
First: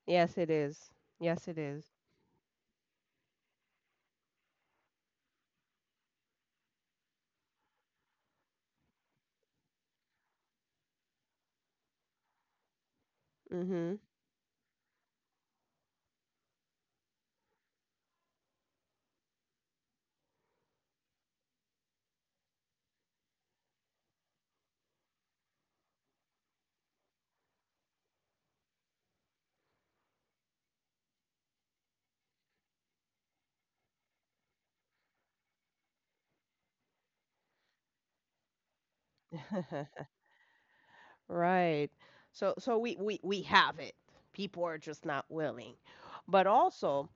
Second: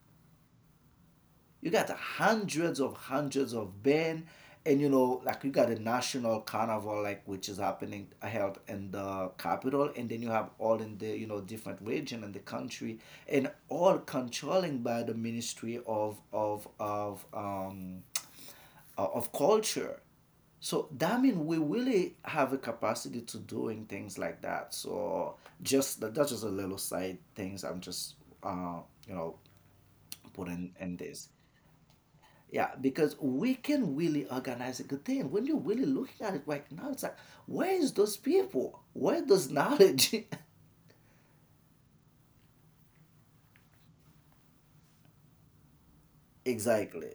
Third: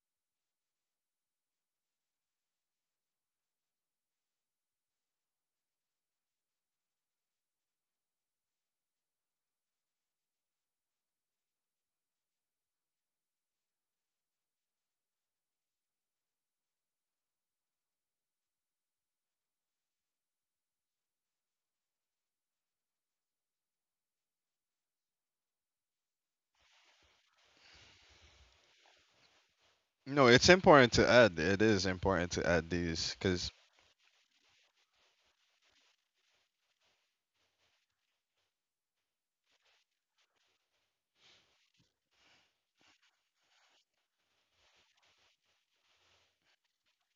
S1: Yes, it is. Yes, it
S2: You got
S1: is.
S2: hundreds of band, and like you got a national carnival, like which is happening held in the capital, and then you have all in the different region in the country, and
S1: Mm-hmm.
S2: all controlling by the Ministry of Culture. So that means we really have a capacity to doing things like that. So just that's just a little side things I'm just uh you know
S3: No, it's
S2: putting
S3: important
S2: in
S3: to
S2: this.
S3: add. It is important to add
S2: Yeah,
S3: these
S2: because
S3: because
S2: we can really organize a good thing. When you're really looking at it right now, it's like, where is those people? Where those knowledge?
S1: Right. So we have it. People are just not willing. But also,
S2: Exactly.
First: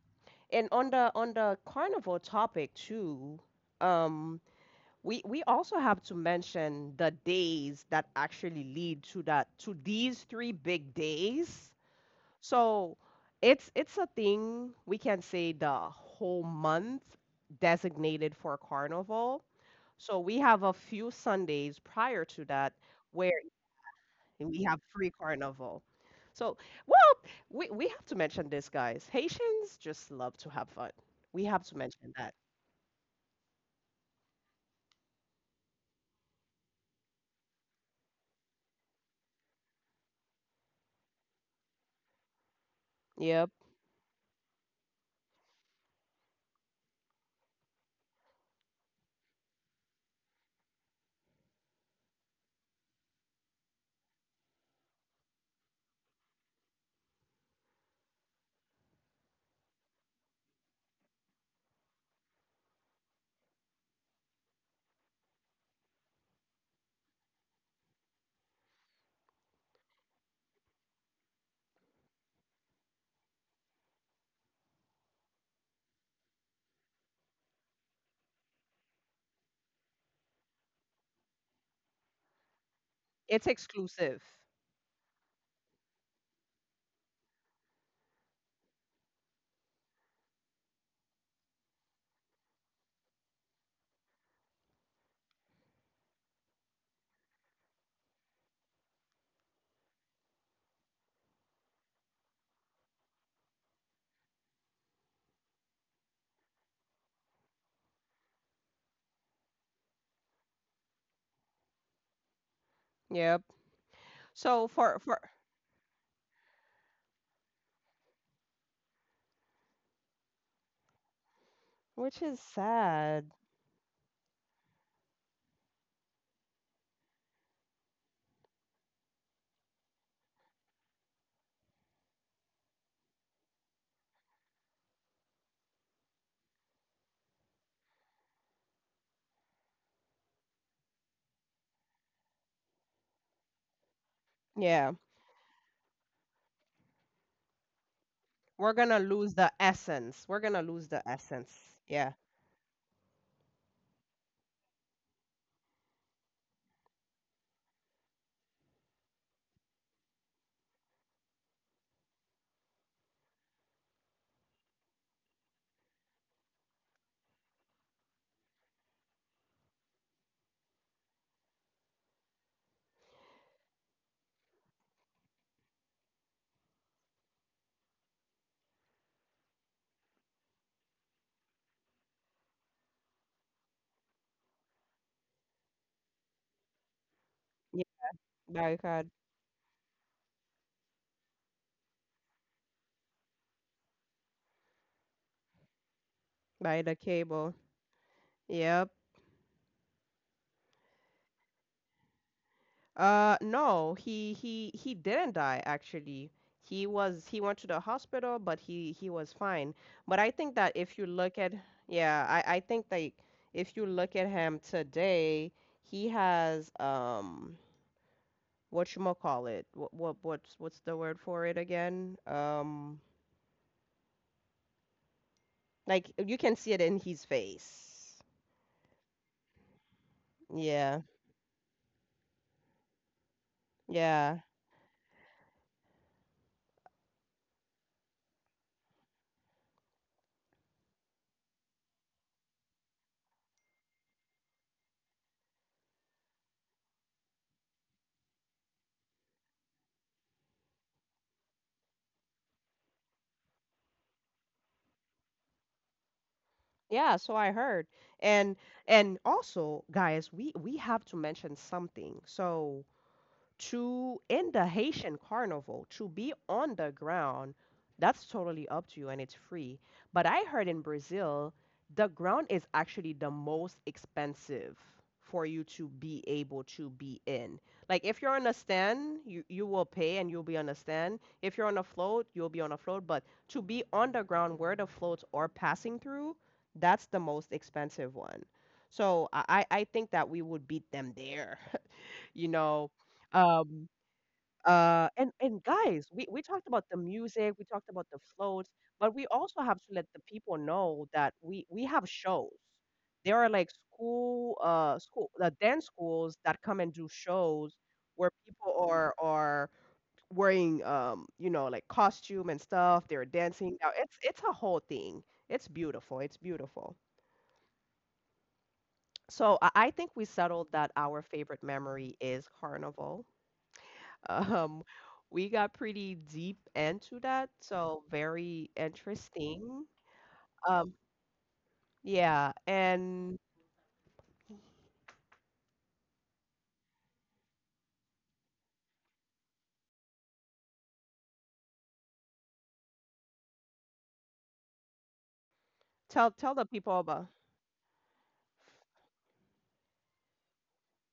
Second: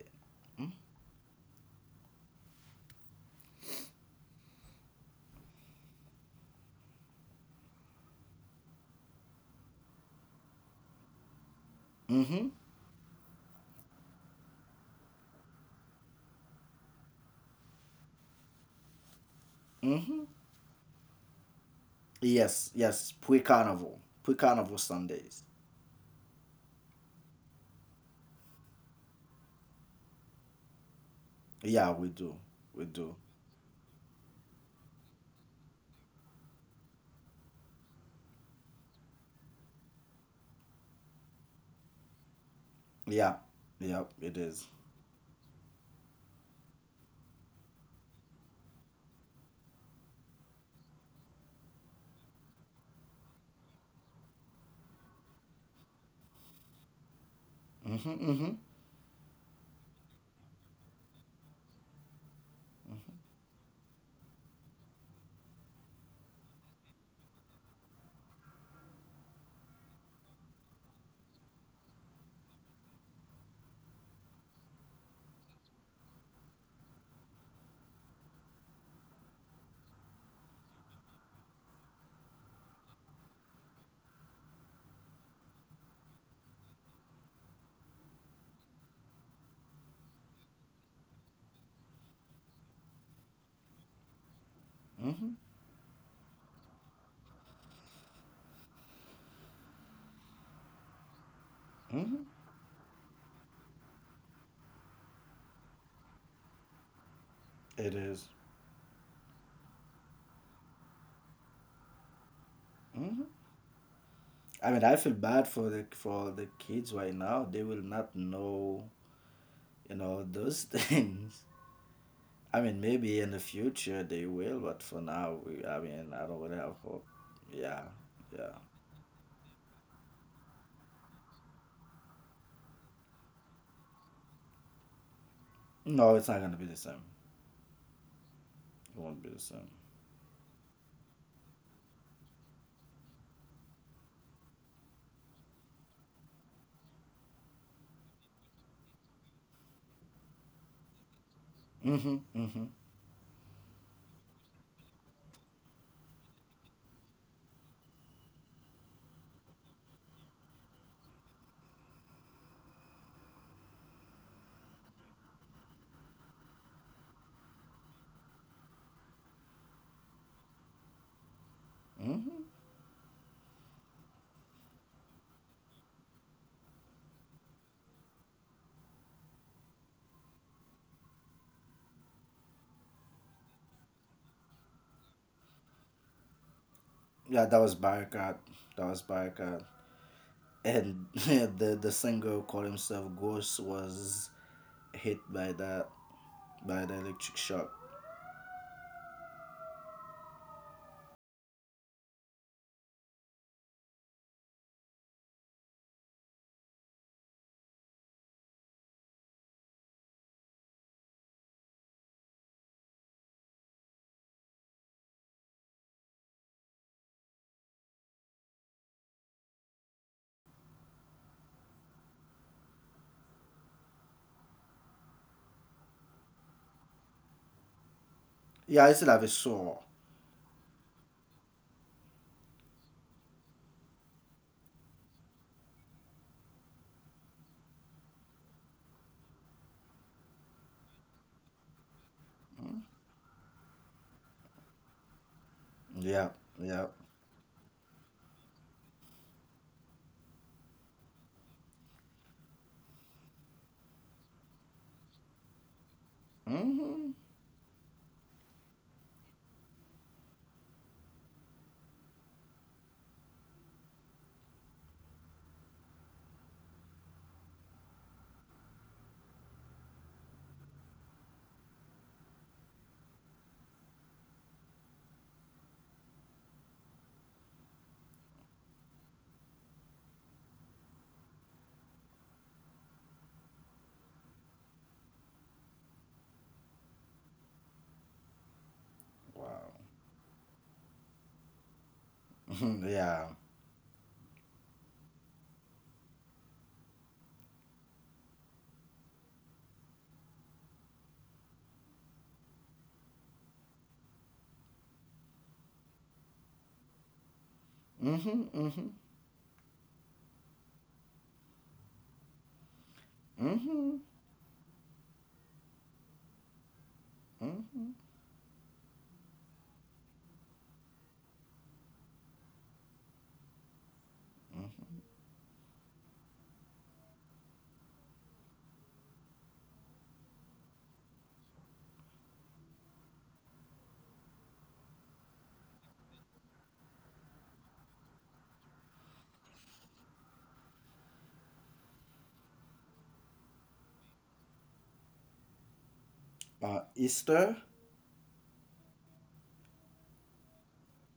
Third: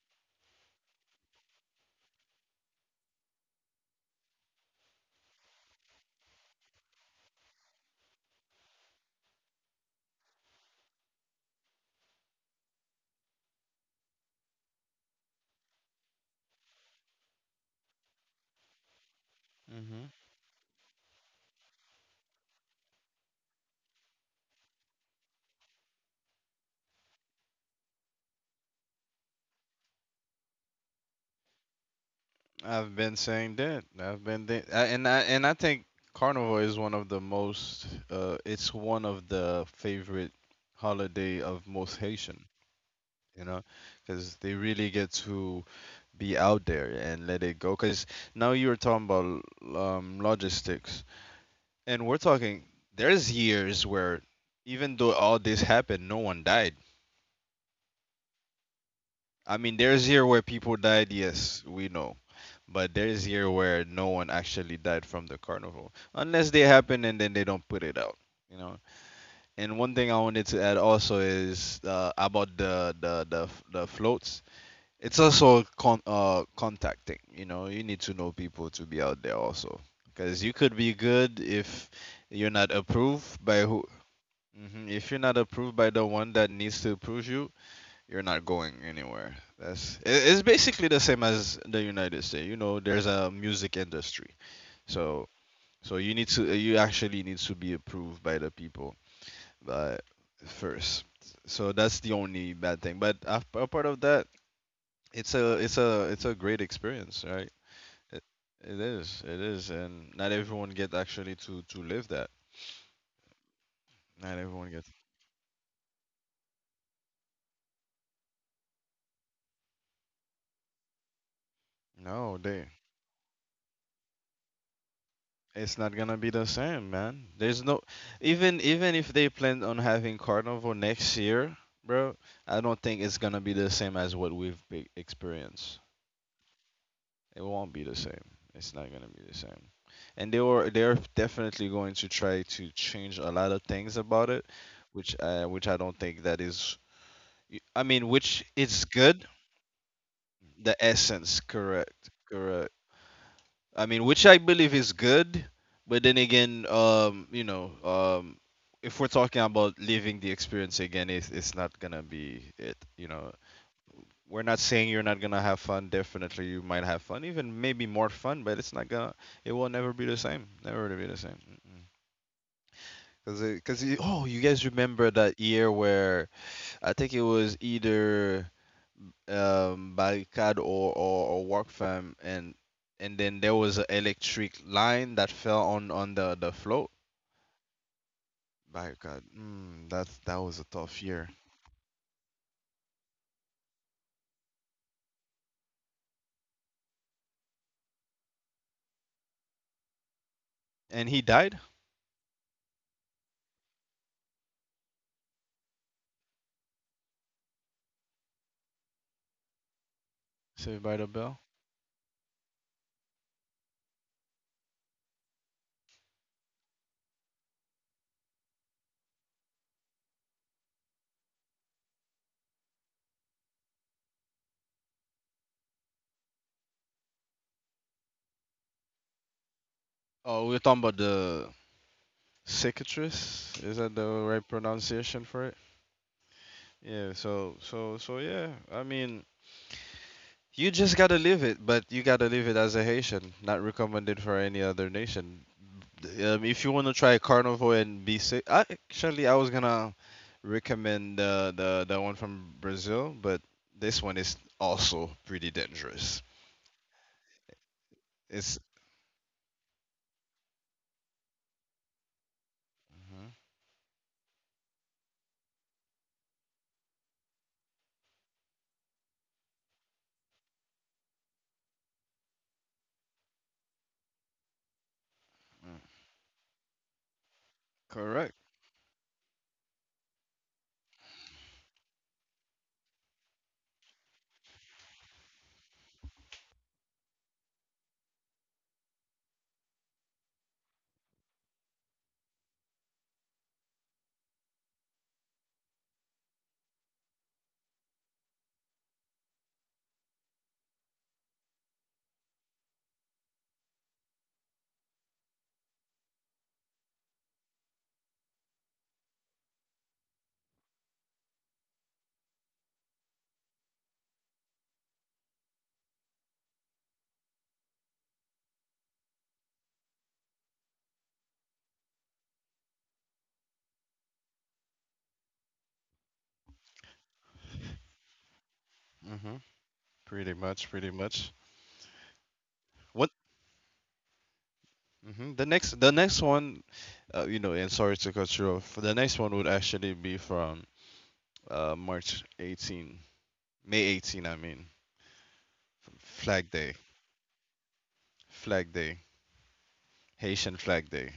S1: and on the carnival topic too, um we also have to mention the days that actually lead to that to these three big days.
S2: Mm-hmm.
S1: So it's a thing we can say the whole month designated for carnival.
S3: hmm
S1: So
S2: Mm-hmm.
S1: we have a few Sundays prior to that
S2: Yes, yes.
S1: where
S2: Pre-carnival.
S1: we
S2: Pre-carnival
S1: have free
S2: Sundays.
S1: carnival. So, well, we have to mention this, guys. Haitians just love to have fun. We have to
S2: Yeah, we
S1: mention that.
S2: do. We
S3: I've
S2: do.
S3: been saying that. I've been thi- and I think Carnival is one of the most. It's one of the favorite holiday of most Haitian.
S2: Yeah.
S3: You
S1: Yep.
S3: know,
S2: Yeah,
S3: because
S2: it
S3: they
S2: is.
S3: really get to be out there and let it go. Because now you were talking about logistics, and we're talking, there's years where even though all this happened, no one died.
S2: Mm-hmm. Mm-hmm.
S3: I mean, there's year where people died, yes, we know. But there's year where no one actually died from the carnival, unless they happen and then they don't put it out, you know. And one thing I wanted to add also is about the floats. It's also con- contacting. You know, you need to know people to be out there also, because you could be good if you're not approved
S1: It's
S3: by who.
S1: exclusive.
S3: Hmm. If you're not approved by the one that needs to approve you, you're not going anywhere. That's I- it's basically the same as the United States. You know, there's a music industry,
S2: Mm-hmm.
S3: so so you need to you actually need to be approved by the people, but first. So that's the
S2: Mm-hmm.
S3: only bad thing. But af- apart of that, it's a great experience, right?
S2: It
S3: It,
S2: is.
S3: it is, and not everyone get actually to live that.
S2: Mm-hmm.
S1: Yep.
S3: Not
S1: So
S2: I
S3: everyone
S2: mean,
S3: gets.
S2: I feel
S1: for
S2: bad for the kids right now. They will not know, those things.
S1: Which
S3: No,
S1: is
S2: I
S3: they.
S2: mean, maybe in
S1: sad.
S2: the future they will, but for now, I
S3: It's not
S2: mean,
S3: gonna
S2: I
S3: be
S2: don't
S3: the
S2: really have
S3: same,
S2: hope.
S3: man. There's
S2: Yeah,
S3: no,
S2: yeah.
S3: even if they plan on having carnival next year, bro. I don't think it's gonna be the same as what we've be- experienced.
S2: No, it's not gonna be the same.
S3: It won't be the same. It's not
S2: It
S3: gonna
S2: won't
S3: be
S2: be
S3: the
S2: the
S3: same.
S2: same.
S3: And they were they're definitely going to try to change a lot of things about it,
S1: Yeah.
S3: which I don't think that is Y- I mean, which
S1: We're
S3: is
S1: gonna
S3: good.
S1: lose the essence. We're gonna
S3: The
S1: lose the
S3: essence,
S1: essence.
S3: correct,
S1: Yeah.
S2: Mhm, mhm,
S3: correct. I mean, which I believe is good, but then again, you know, if we're talking about living the experience again, it's not gonna be it. You know, we're not saying you're not gonna have fun. Definitely, you might have fun, even maybe more fun, but it's not gonna. It will never be the same. Never really be the same. Mm-mm.
S2: mhm.
S3: Cause it, oh, you guys remember that year where I think it was either barricade or work farm, and then there was an electric line that fell on the float.
S2: Yeah, that was
S1: Yeah.
S2: Barakat.
S1: By
S2: That was
S1: God.
S3: Barricade.
S2: Barakat.
S3: That's that was a tough
S2: And
S3: year.
S2: the singer who called himself Ghost was hit by
S1: By
S2: the
S1: the
S2: electric
S1: cable.
S2: shock.
S1: Yep.
S3: And he died.
S1: No, he didn't die actually. He went to the hospital, but he was fine. But I think that
S3: Saved
S1: if
S3: by
S1: you
S3: the
S1: look
S3: bell.
S1: at yeah, I think like if you look at him today, he has what you call it? What's the word for it again? Like, you can see it in his face.
S2: Yeah, I still have a sore.
S3: Oh, we are talking about
S1: Yeah.
S3: the cicatrice, is that the
S1: Yeah.
S3: right pronunciation for it? Yeah, so yeah, I mean, you just gotta live it, but you gotta live it as
S2: Mm?
S3: a Haitian. Not recommended for any other nation.
S2: Yeah,
S3: If you
S2: yeah.
S3: want to try Carnival and be safe, I, actually, I was gonna recommend the one from Brazil, but this one is also pretty dangerous.
S2: Mhm.
S1: Yeah, so I heard.
S3: It's
S1: And and also, guys, we have to mention something. So
S3: Mhm.
S1: to in the Haitian carnival to be on the ground, that's totally up to you and it's free. But I heard in Brazil, the ground is actually the most expensive for you to be able to be in. Like if you're
S3: Correct.
S1: on a stand, you will pay and you'll be on a stand. If you're on a float, you'll be on a float. But to be on the ground where the floats are passing through, that's the most expensive one. So I, I
S2: Wow.
S1: I think that we would beat them there. You know,
S2: Yeah.
S1: um, and guys, we talked about the music, we talked about the floats, but we also have to let the people know that we have shows. There are like school school dance schools that come and do shows where
S2: Mhm,
S1: people
S2: mhm,
S1: are wearing like costume and stuff. They're dancing. Now
S2: mhm,
S1: it's a whole thing. It's beautiful, it's beautiful.
S2: mhm,
S1: So I think we settled that our favorite memory is carnival. um,
S2: mhm.
S1: we got pretty deep into that, so very
S3: Hmm.
S1: interesting.
S3: Pretty much, pretty
S1: Um,
S3: much.
S1: yeah,
S3: What?
S1: and
S3: Hmm. The next one, you know, and sorry to cut you off. The next one would actually be from March 18, May 18, I mean,
S1: tell
S3: Flag
S1: the
S3: Day,
S1: people about.
S2: Easter,
S3: Flag Day, Haitian Flag Day,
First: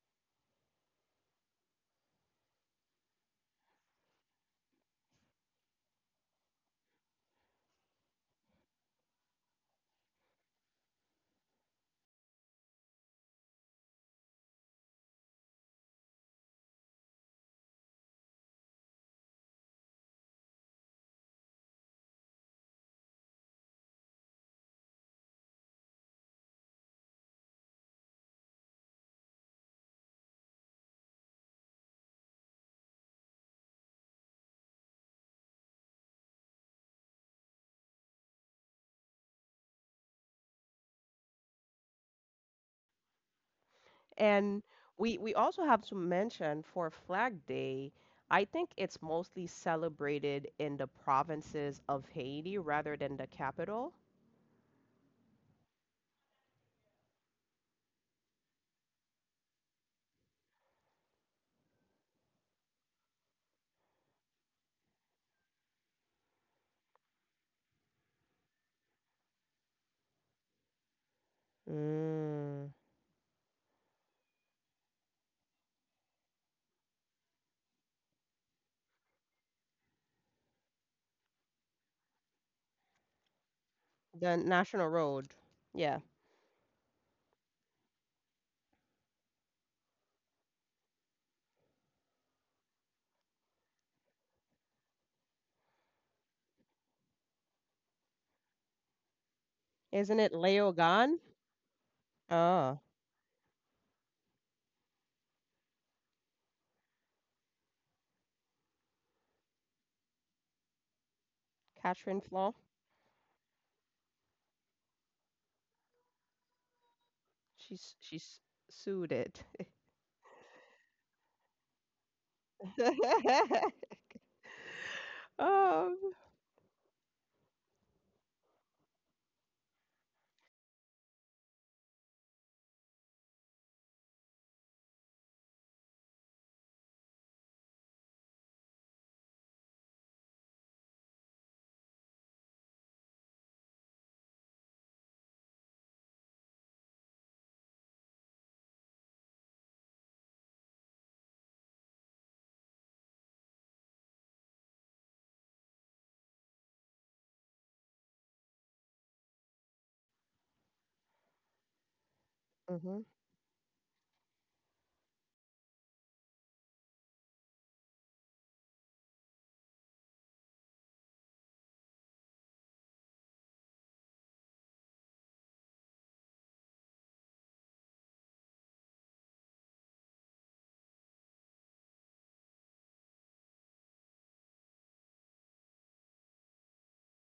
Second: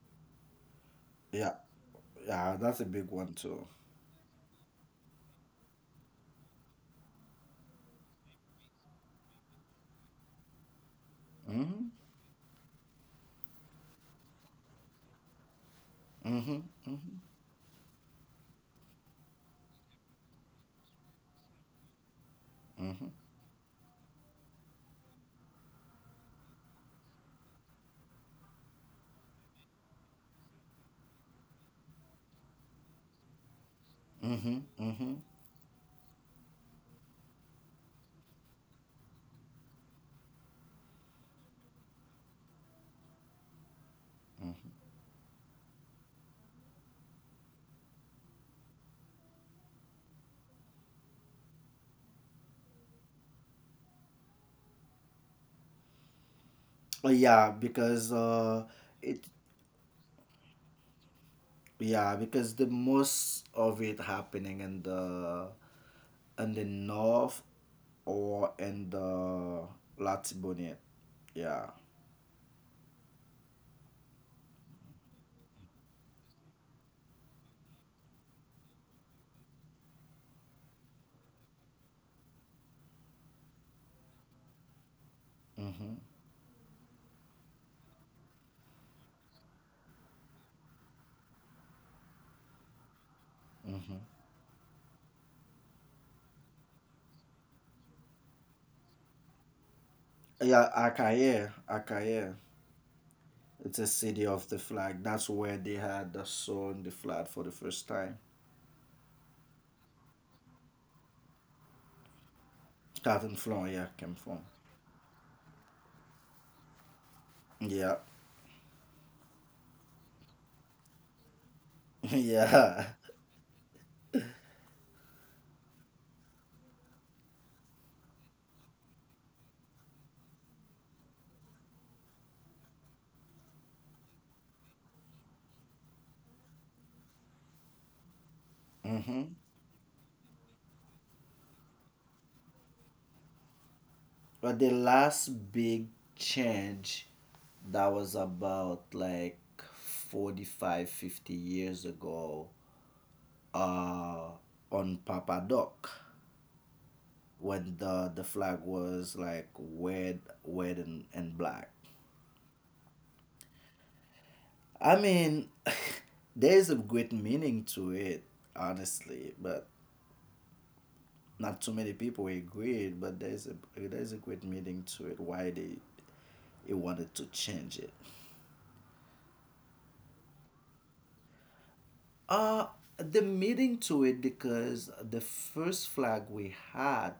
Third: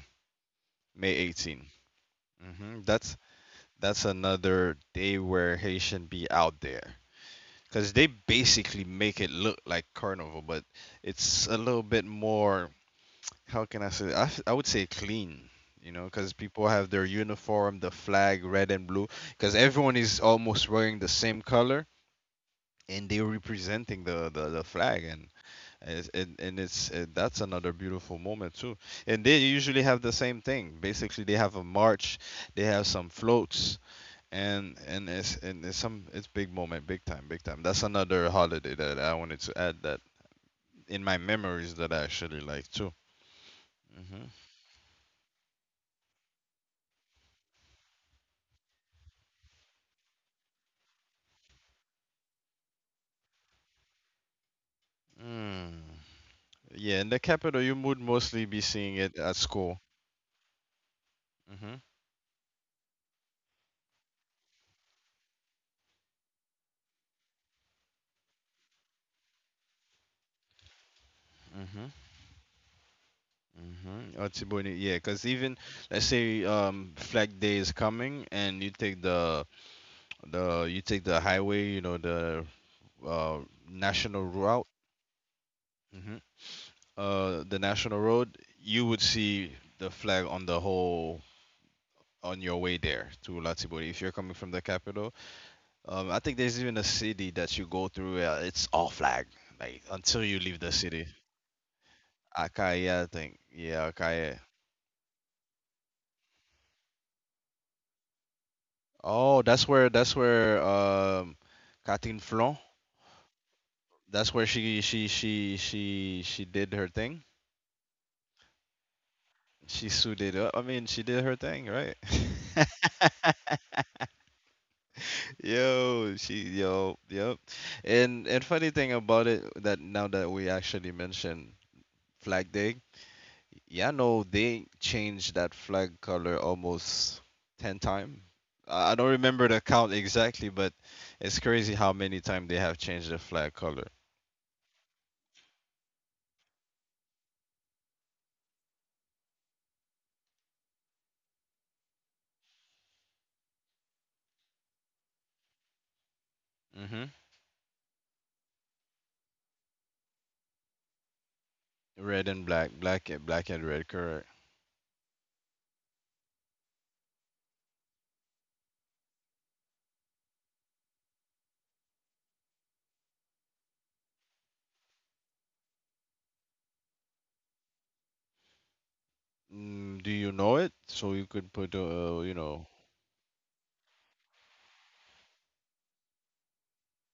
S3: May
S2: yeah,
S3: 18.
S2: yeah, that's
S3: Hmm.
S2: a big one too.
S3: That's another day where Haitian be out there. Because they basically make it look like carnival, but it's a little
S2: Mm-hmm,
S3: bit more, how can I say, I, f- I would say clean, you know, because people have their
S2: mm-hmm,
S3: uniform, the flag, red and blue, because everyone is almost wearing the same color
S2: mm-hmm,
S3: and they're representing the flag. And it's that's another beautiful moment, too. And they usually have the same thing. Basically, they have a march, they have some floats,
S2: mm-hmm,
S3: and and
S2: mm-hmm,
S3: it's and it's some it's big moment, big time, big time. That's another holiday that I wanted to add that in my memories that I actually like too. Hmm.
S1: And
S2: mm-hmm.
S1: we also have to mention, for Flag Day, I think it's mostly celebrated in the provinces of Haiti rather than the capital.
S3: Mm. Yeah, in
S2: Oh,
S3: the
S2: yeah,
S3: capital, you would
S2: because
S3: mostly be seeing it
S2: it
S3: at school. Mm-hmm.
S2: yeah, because the most of it happening in the north or in the Latibonite. Yeah.
S3: Mm-hmm.
S1: Mm,
S3: Mm-hmm. Otiboni, yeah, because even let's say Flag Day is coming, and you take the you take the highway, you know the uh national
S1: the
S3: route,
S1: national road.
S2: Mm-hmm.
S1: Yeah.
S3: hmm the national road, you would see the flag on the whole on your way there to Latibori.
S2: Mm-hmm.
S3: If you're coming from the capital, I think there's even a city that you go through. It's all flag, like
S1: Isn't
S3: until
S1: it
S3: you leave
S2: Yeah,
S3: the city.
S1: Leogane?
S2: Akaye, Akaye.
S1: Oh,
S3: Akaya, I think.
S2: It's a
S3: Yeah,
S2: city
S3: Akaya.
S2: of the flag. That's where they had the sun, the flag for the first time.
S3: Oh, that's where
S1: Catherine
S3: Katin
S1: Flaw.
S3: Flon.
S2: Starting from yeah, came
S3: That's
S2: from.
S3: where she did her thing.
S1: She's
S2: Yeah.
S1: she's sued it.
S3: She suited up. I mean, she did her thing, right?
S2: Yeah.
S1: Um,
S3: Yo, she yo yep. And funny thing about it that now that we actually mentioned Flag Day, yeah, no, they changed that flag color almost 10 times. I don't
S2: Hmm.
S3: remember the count exactly, but it's crazy how many times they have changed the flag color.
S2: But the last big change that was about like 45, 50 years ago uh, on Papa Doc
S3: Hmm.
S2: when the flag was like red, red and black.
S3: Red and black,
S1: Mhm.
S3: black and black and red, correct.
S2: I mean, there's a great meaning to it, honestly, but not too many people agreed, but there's a great meaning to it. Why they wanted to change it.
S3: Mm, do you know it? So you could put, you
S2: Uh
S3: know,
S2: the meaning to it because the first flag we had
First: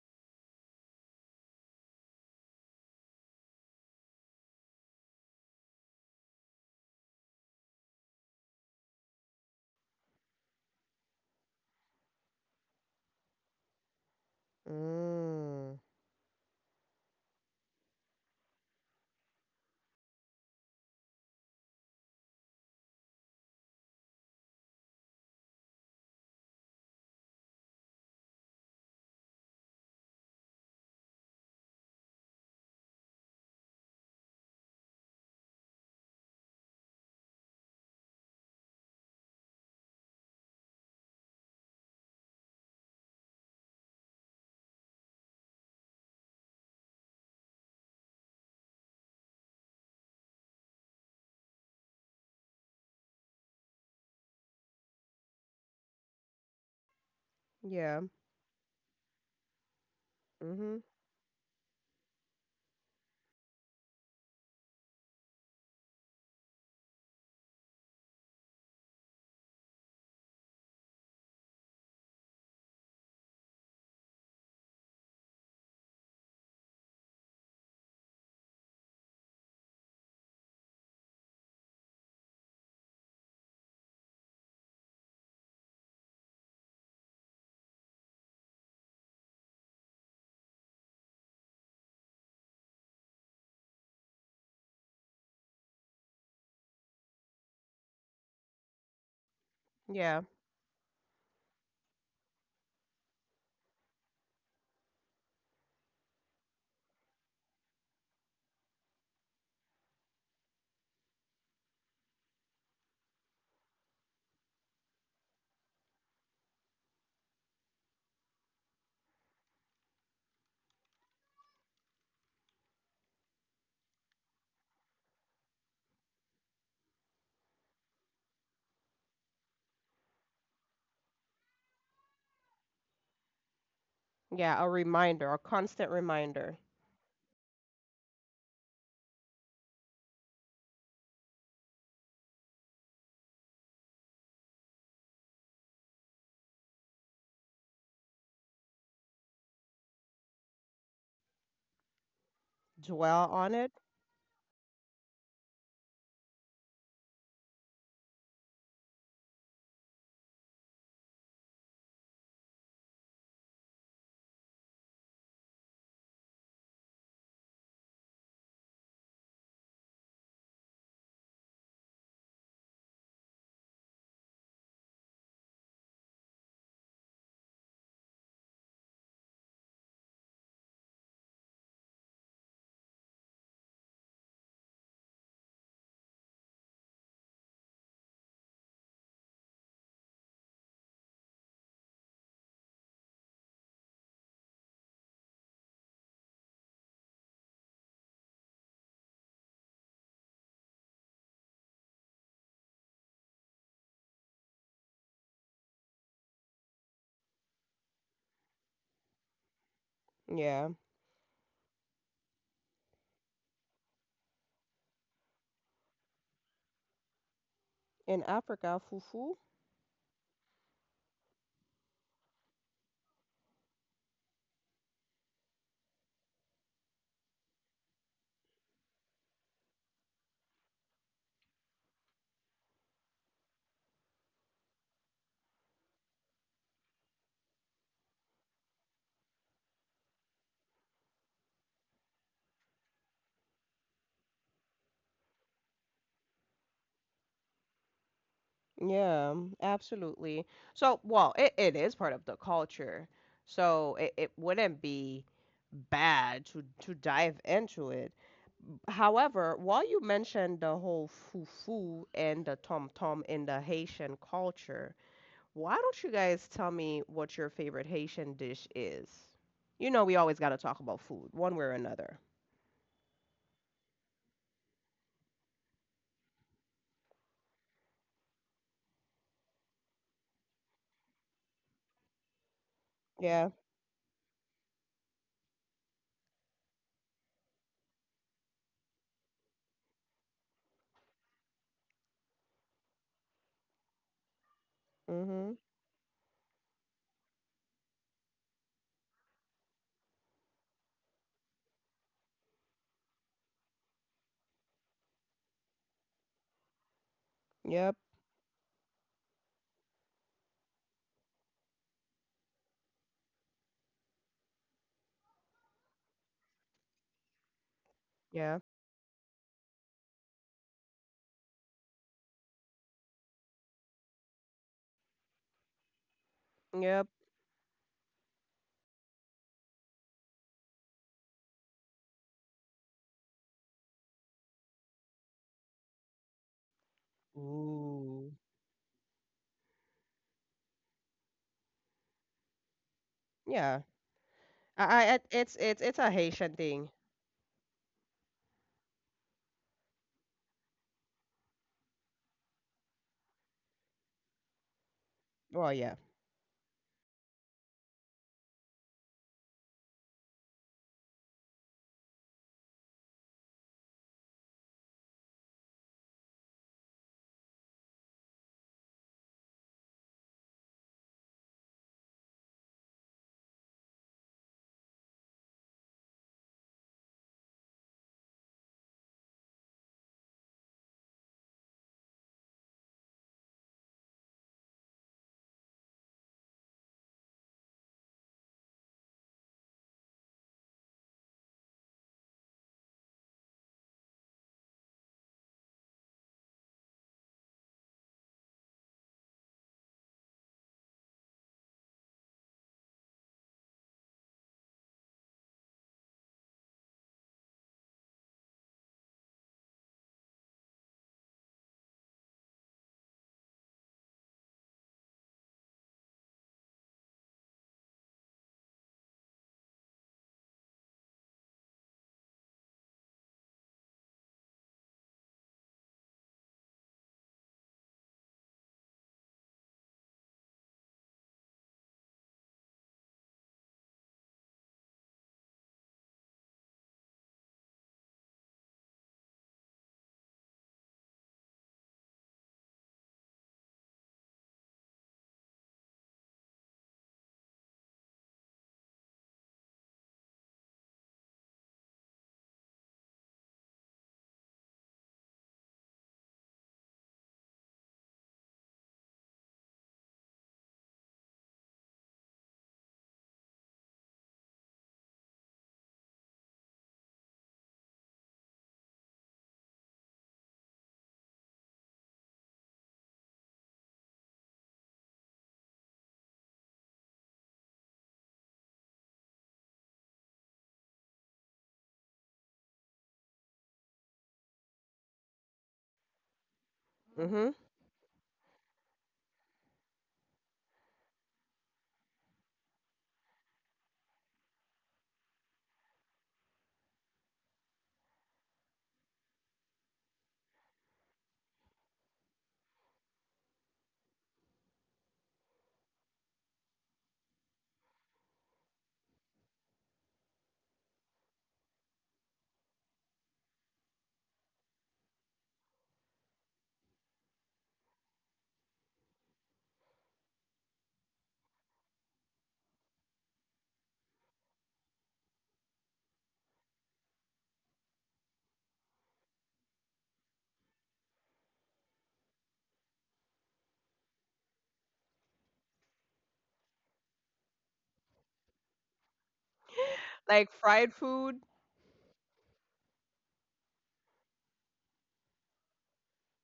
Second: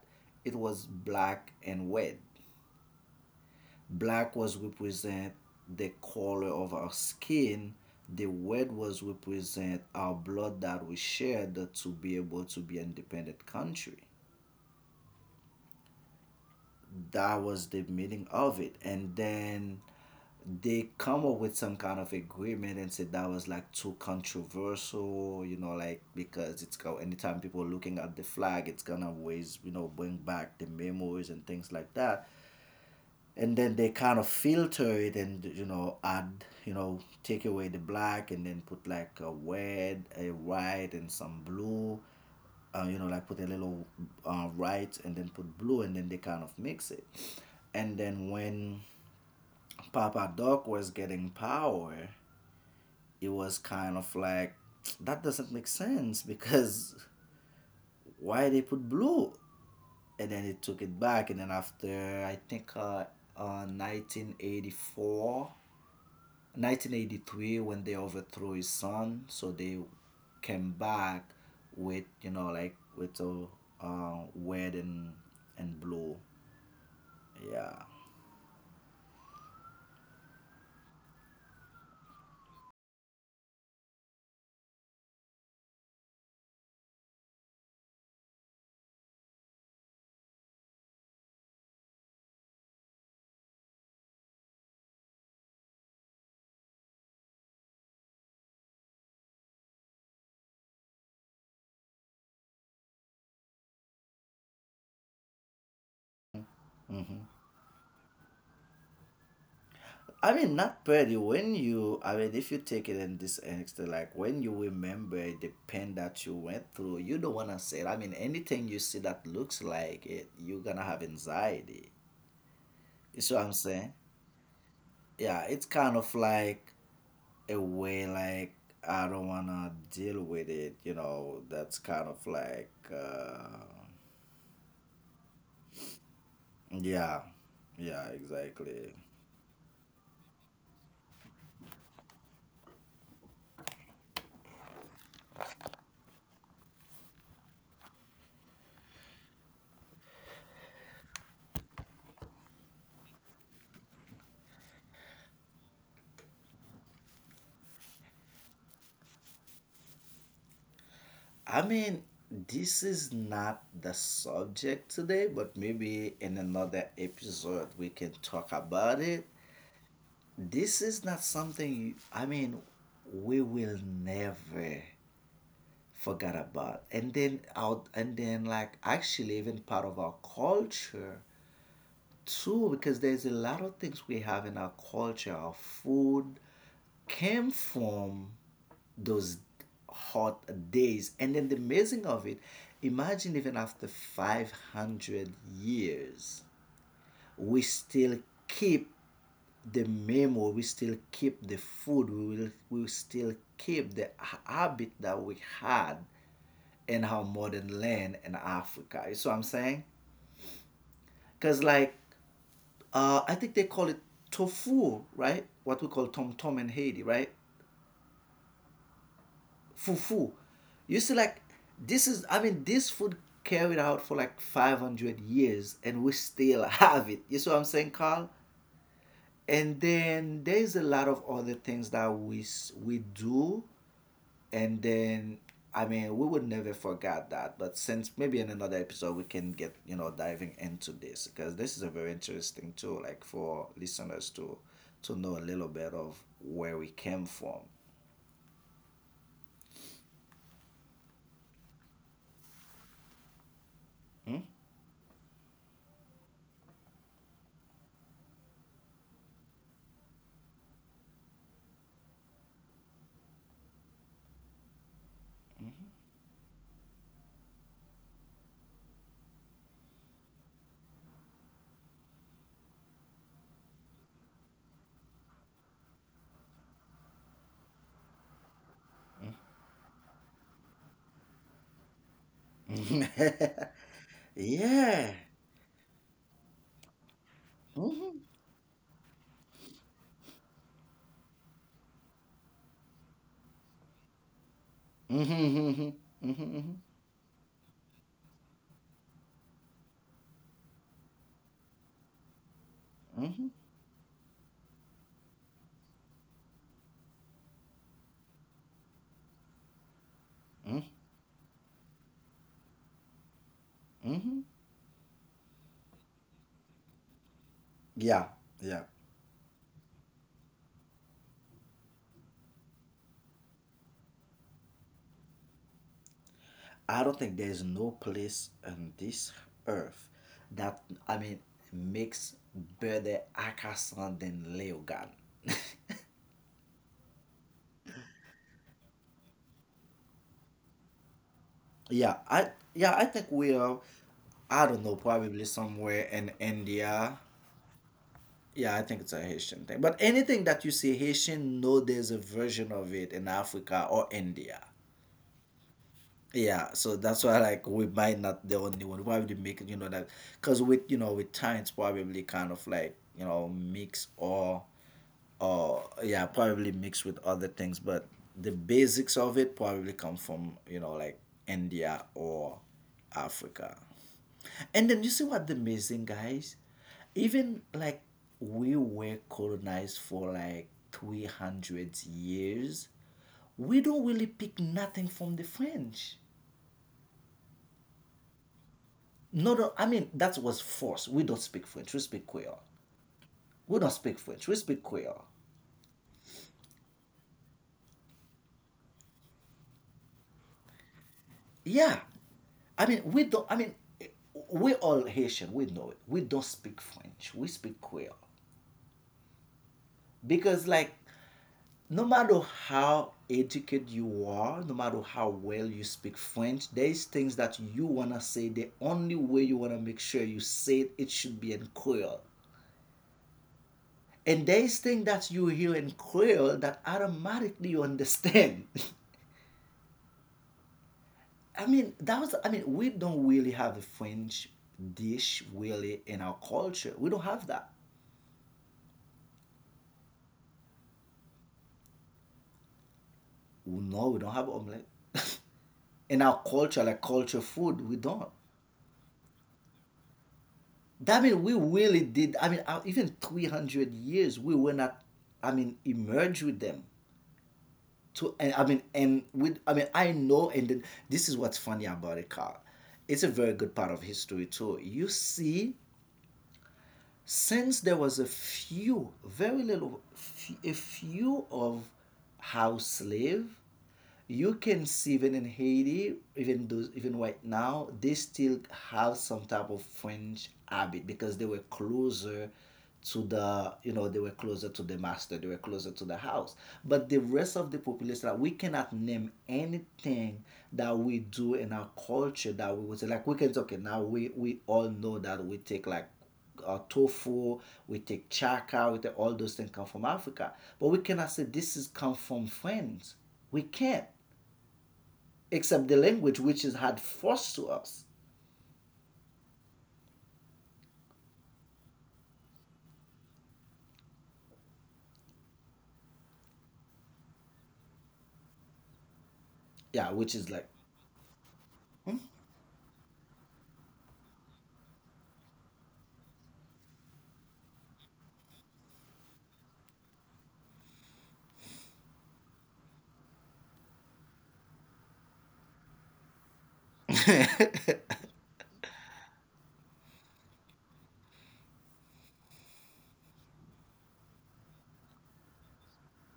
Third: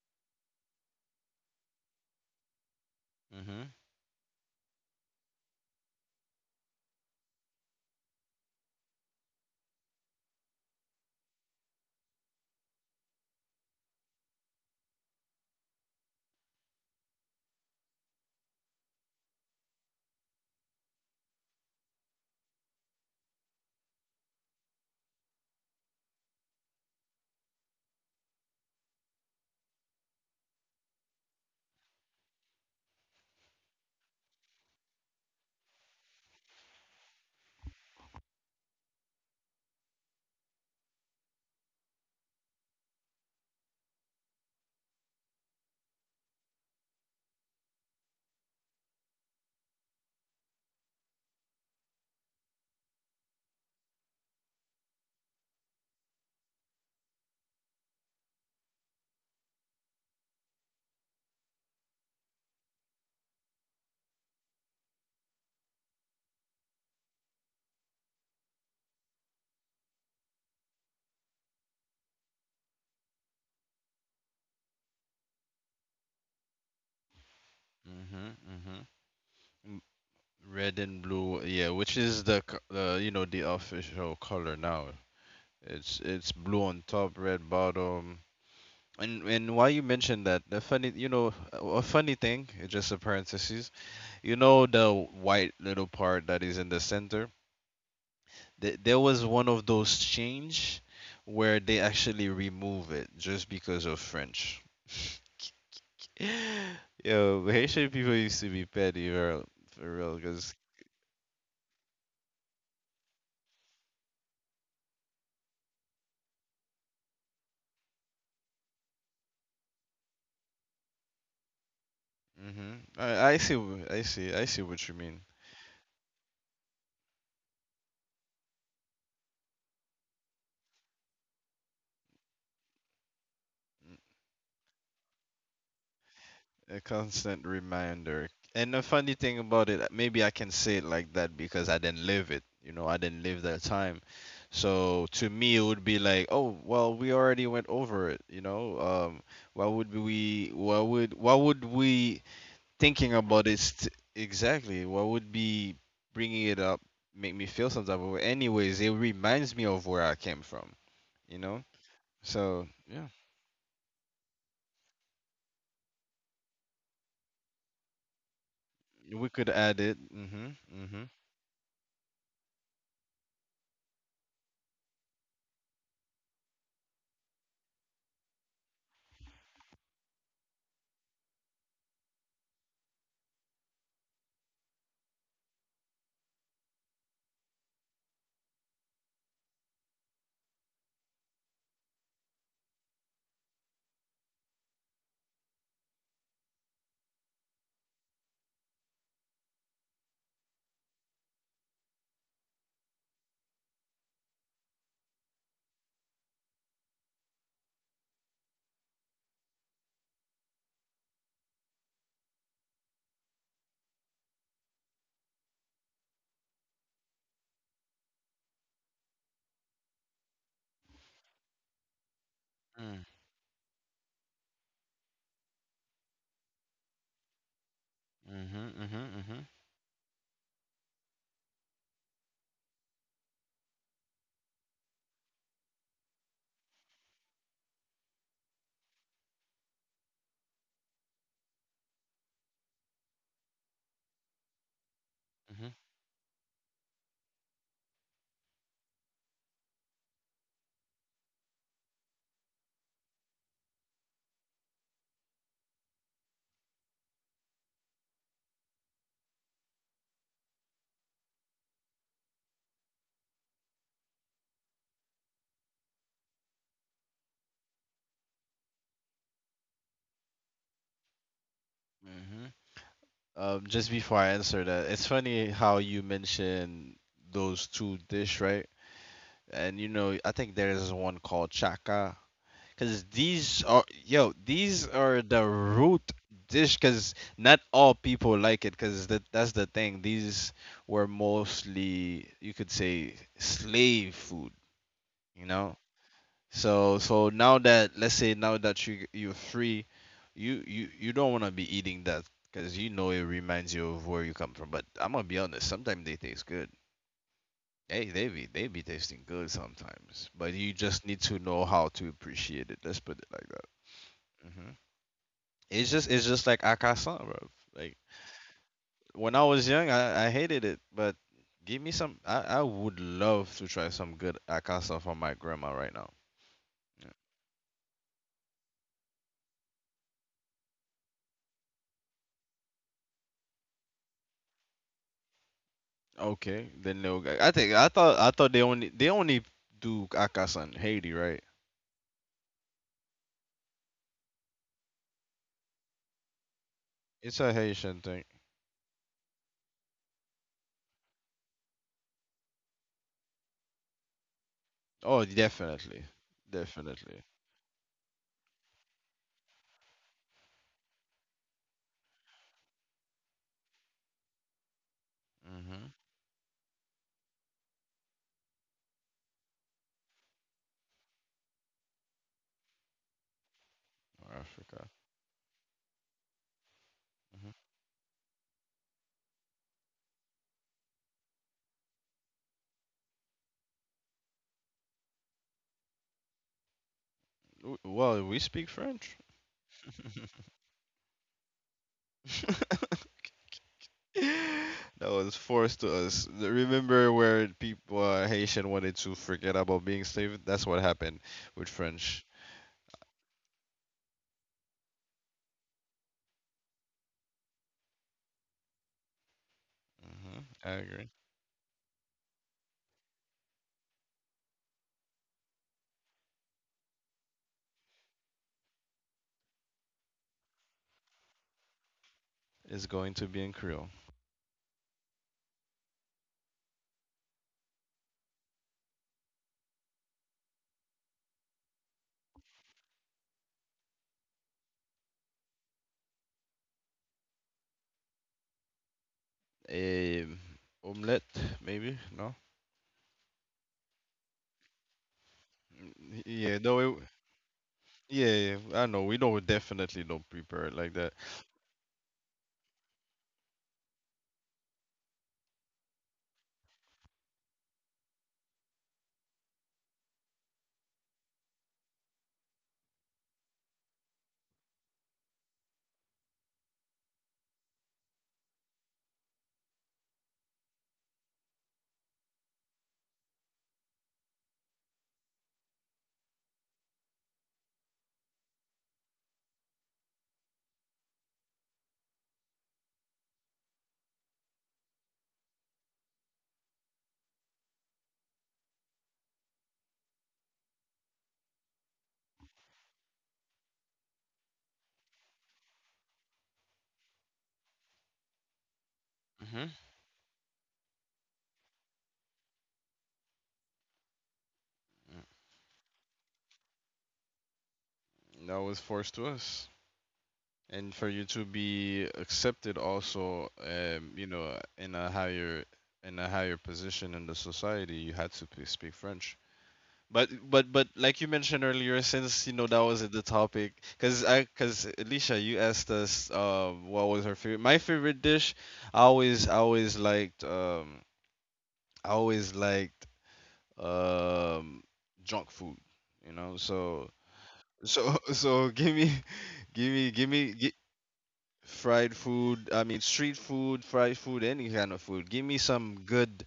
S2: it was black and red.
S3: hmm
S2: Black was represent the color of our skin. The red was represent our blood that we shared to be able to be an independent country.
S1: Mm.
S2: That was the meaning of it. And then they come up with some kind of agreement and said that was like too controversial, like, because it's go anytime people looking at the flag it's gonna always, bring back the memories and things like that. And then they kind of filter it and, add, take away the black and then put like a red, a white, and some blue. Like put a little white and then put blue, and then they kind of mix it. And then when Papa Doc was getting power, it was kind of like, that doesn't make sense, because
S1: Yeah.
S2: why they put blue? And then it
S1: Mhm.
S2: took it back. And then after, I think, 1984, 1983, when they overthrew his son. So they came back with, like, with a red and blue, yeah.
S3: hmm hmm m- red and blue. Yeah, which is the, co- you know, the official color now. It's blue on top, red bottom. And why you mentioned that the funny you know a funny thing just a parenthesis, you know the white little part that is in the center. Th- there was one of those
S1: Yeah.
S3: change where they actually remove it just because of French.
S2: hmm
S3: Yo, Haitian people used to be petty, for real.
S2: I mean,
S3: Cause
S2: not pretty when you, I mean, if you take it in this extra, like when you remember the pain that you went through, you don't want to say it. I mean, anything you see that looks like it, you're gonna have anxiety.
S3: hmm
S2: You see
S3: I
S2: what
S3: see
S2: I'm
S3: wh-
S2: saying?
S3: I see what you mean.
S2: Yeah, it's kind of like a way, like, I don't wanna deal with it. That's kind of like
S1: Yeah, a reminder, a constant reminder.
S3: A
S2: yeah,
S3: constant
S2: yeah,
S3: reminder. And the
S2: exactly.
S3: funny thing about it, maybe I can say it like that because I didn't live it. You know, I didn't live that time. So to me, it would be like, oh, well, we already went over it. You know, why would we? Why would? Why would we thinking
S1: Dwell
S3: about
S1: on
S3: it
S1: it.
S3: st- exactly? Why would be bringing it up make me feel some type of way? Anyways, it reminds me of where I came from. You
S2: I
S3: know,
S2: mean,
S3: so
S2: this
S3: yeah,
S2: is not the subject today, but maybe in another episode we can talk about
S3: we
S2: it.
S3: could add it. Mhm.
S2: This is
S3: Mhm.
S2: not something, you, I mean, we will never forget about. And then out, and then like actually even part of our culture too, because there's a lot of things we have in our culture. Our food came from those hot days. And then the amazing of it, imagine even after 500 years, we still keep the memory, we still keep the food, we will still keep the habit that we had in our modern land in Africa. You see what I'm saying?
S1: Yeah.
S2: Because, like, uh, I think they call it tofu, right? What we call tom tom in Haiti, right?
S1: In Africa, fufu.
S2: Fufu. You see, like, this is, I mean, this
S3: Mm,
S2: food carried out for like 500 years, and we still have it. You see what I'm saying, Carl?
S3: Mhm. Mhm. Mhm.
S2: And then there's a lot of other things that we do, and then, I mean, we would never forget that. But since maybe in another episode we can get, diving into this, because this is a very interesting tool, like for listeners to know a
S3: Hmm.
S2: little bit of where we came from.
S1: Yeah, absolutely. So, well, it is part of the culture. So it wouldn't be bad to dive into it. However, while you mentioned the whole fufu and the tom tom in the Haitian culture, why don't you guys tell me what your favorite Haitian dish is? You know, we always got to talk about food, one way or another.
S3: Hmm. Just before I answer that, it's funny how you mention those two dish, right? And you know, I think there is one called chaka, because
S1: Yeah.
S3: these are yo, these
S2: Yeah.
S3: are the root dish, because not all
S2: Mm-hmm.
S3: people like it, because that that's the thing. These were mostly, you could say, slave food, you
S1: Mhm.
S2: Mm-hmm.
S3: know.
S2: Mm-hmm.
S3: So so now that let's say now that you you're free, you you don't want to be eating that because you know it
S2: Mm-hmm.
S3: reminds you of where you come from. But I'm gonna be honest, sometimes they taste good.
S1: Yep.
S3: Hey, they be tasting good sometimes, but you
S2: Mm-hmm.
S3: just need to know how to appreciate it. Let's put it like that.
S2: Mm-hmm.
S3: Hmm. It's just like akasan, bro. Like
S2: Yeah.
S1: Yeah.
S2: Yeah.
S3: when I was young, I hated it, but give me some. I would love to try some good akasan from my grandma right now.
S2: I
S1: Yep.
S3: Yeah.
S2: don't think there's no place on this earth that, I mean, makes better Akasan than Leogan.
S3: Okay, then they'll. G- I think I thought I
S1: Ooh.
S3: thought they only do Akasan Haiti, right?
S2: Yeah, I, yeah, I think we are.
S1: Yeah.
S2: I don't
S1: I,
S2: know, probably
S1: it's
S2: somewhere
S1: a
S2: in
S1: Haitian thing.
S2: India.
S3: It's a Haitian thing.
S2: Yeah, I think it's a Haitian thing. But anything that you see Haitian, know there's a version of it in Africa or India.
S3: Oh,
S1: Well, yeah.
S3: definitely,
S2: Yeah, so
S3: definitely.
S2: that's why, like, we might not the only one. Why would you make it? That because with, with time, it's probably kind of like, mix
S3: Mhm.
S2: or yeah, probably mixed with other things, but the basics of it probably come from, like, India or Africa.
S3: Or Africa.
S2: And then you see what the amazing guys,
S3: Mhm.
S2: even like, we were colonized for like 300 years, we don't really pick nothing from the French.
S3: W- Well, we speak French.
S2: No, no, I mean, that was forced. We don't speak French, we speak Creole. we don't speak french we speak
S3: That
S2: creole
S3: was forced to us. The- Remember where people Haitian wanted to forget about being slave? That's what happened with
S2: Yeah,
S3: French.
S2: I mean, we don't, I mean, we all Haitian. We know it. We don't speak French. We speak Creole.
S3: Hmm.
S2: Because,
S3: I
S2: like,
S3: agree.
S2: no matter how educated you are, no matter how well you speak French, there's things that you wanna say. The only way you wanna make sure you say it, it should be in Creole.
S3: It's going to be in Creole.
S2: And there's things that you hear in Creole that automatically you understand. I mean, that was, I mean, we don't really have a French dish really in our culture. We don't have that.
S3: A omelette, maybe? No.
S2: Well, no, we don't have omelet. In our
S3: Yeah, no,
S2: culture,
S3: it,
S2: like culture food, we don't.
S3: yeah, yeah, I know. We don't definitely don't prepare it like that.
S2: That mean we really did, I mean, even 300 years, we were not, I mean, emerged with them. To and, I mean, and with, I mean, I know, this is what's funny about it, Carl. It's a very good part of history too. You see, since there was a few, very little, a few of house slave, you can see even in Haiti, even those, even right now, they still have some type of French habit because they were closer to the, you know, they were closer to the master, they were closer to the house. But the
S1: hmm
S2: rest of the population, like, we cannot name anything that we do in our culture that we would say, like, we can say, okay, now we all know that we take like tofu, we take chaka, we take all those
S3: Hmm.
S2: things come from Africa. But we cannot say this is come from friends. We can't, except the language which is had forced to us.
S3: That was forced to us. And for you to be accepted also, you know, in a higher position in the society, you had to p- speak French.
S2: Yeah,
S3: But
S2: which is like
S3: but like you mentioned earlier, since you know that was the topic, because I because Alicia, you asked us what was her favorite. My favorite dish, I always liked I always liked um junk food, you know, so so so give me give me
S1: Like
S3: gi-
S1: fried food.
S3: fried food, I mean street food, fried food, any kind of food, give me some good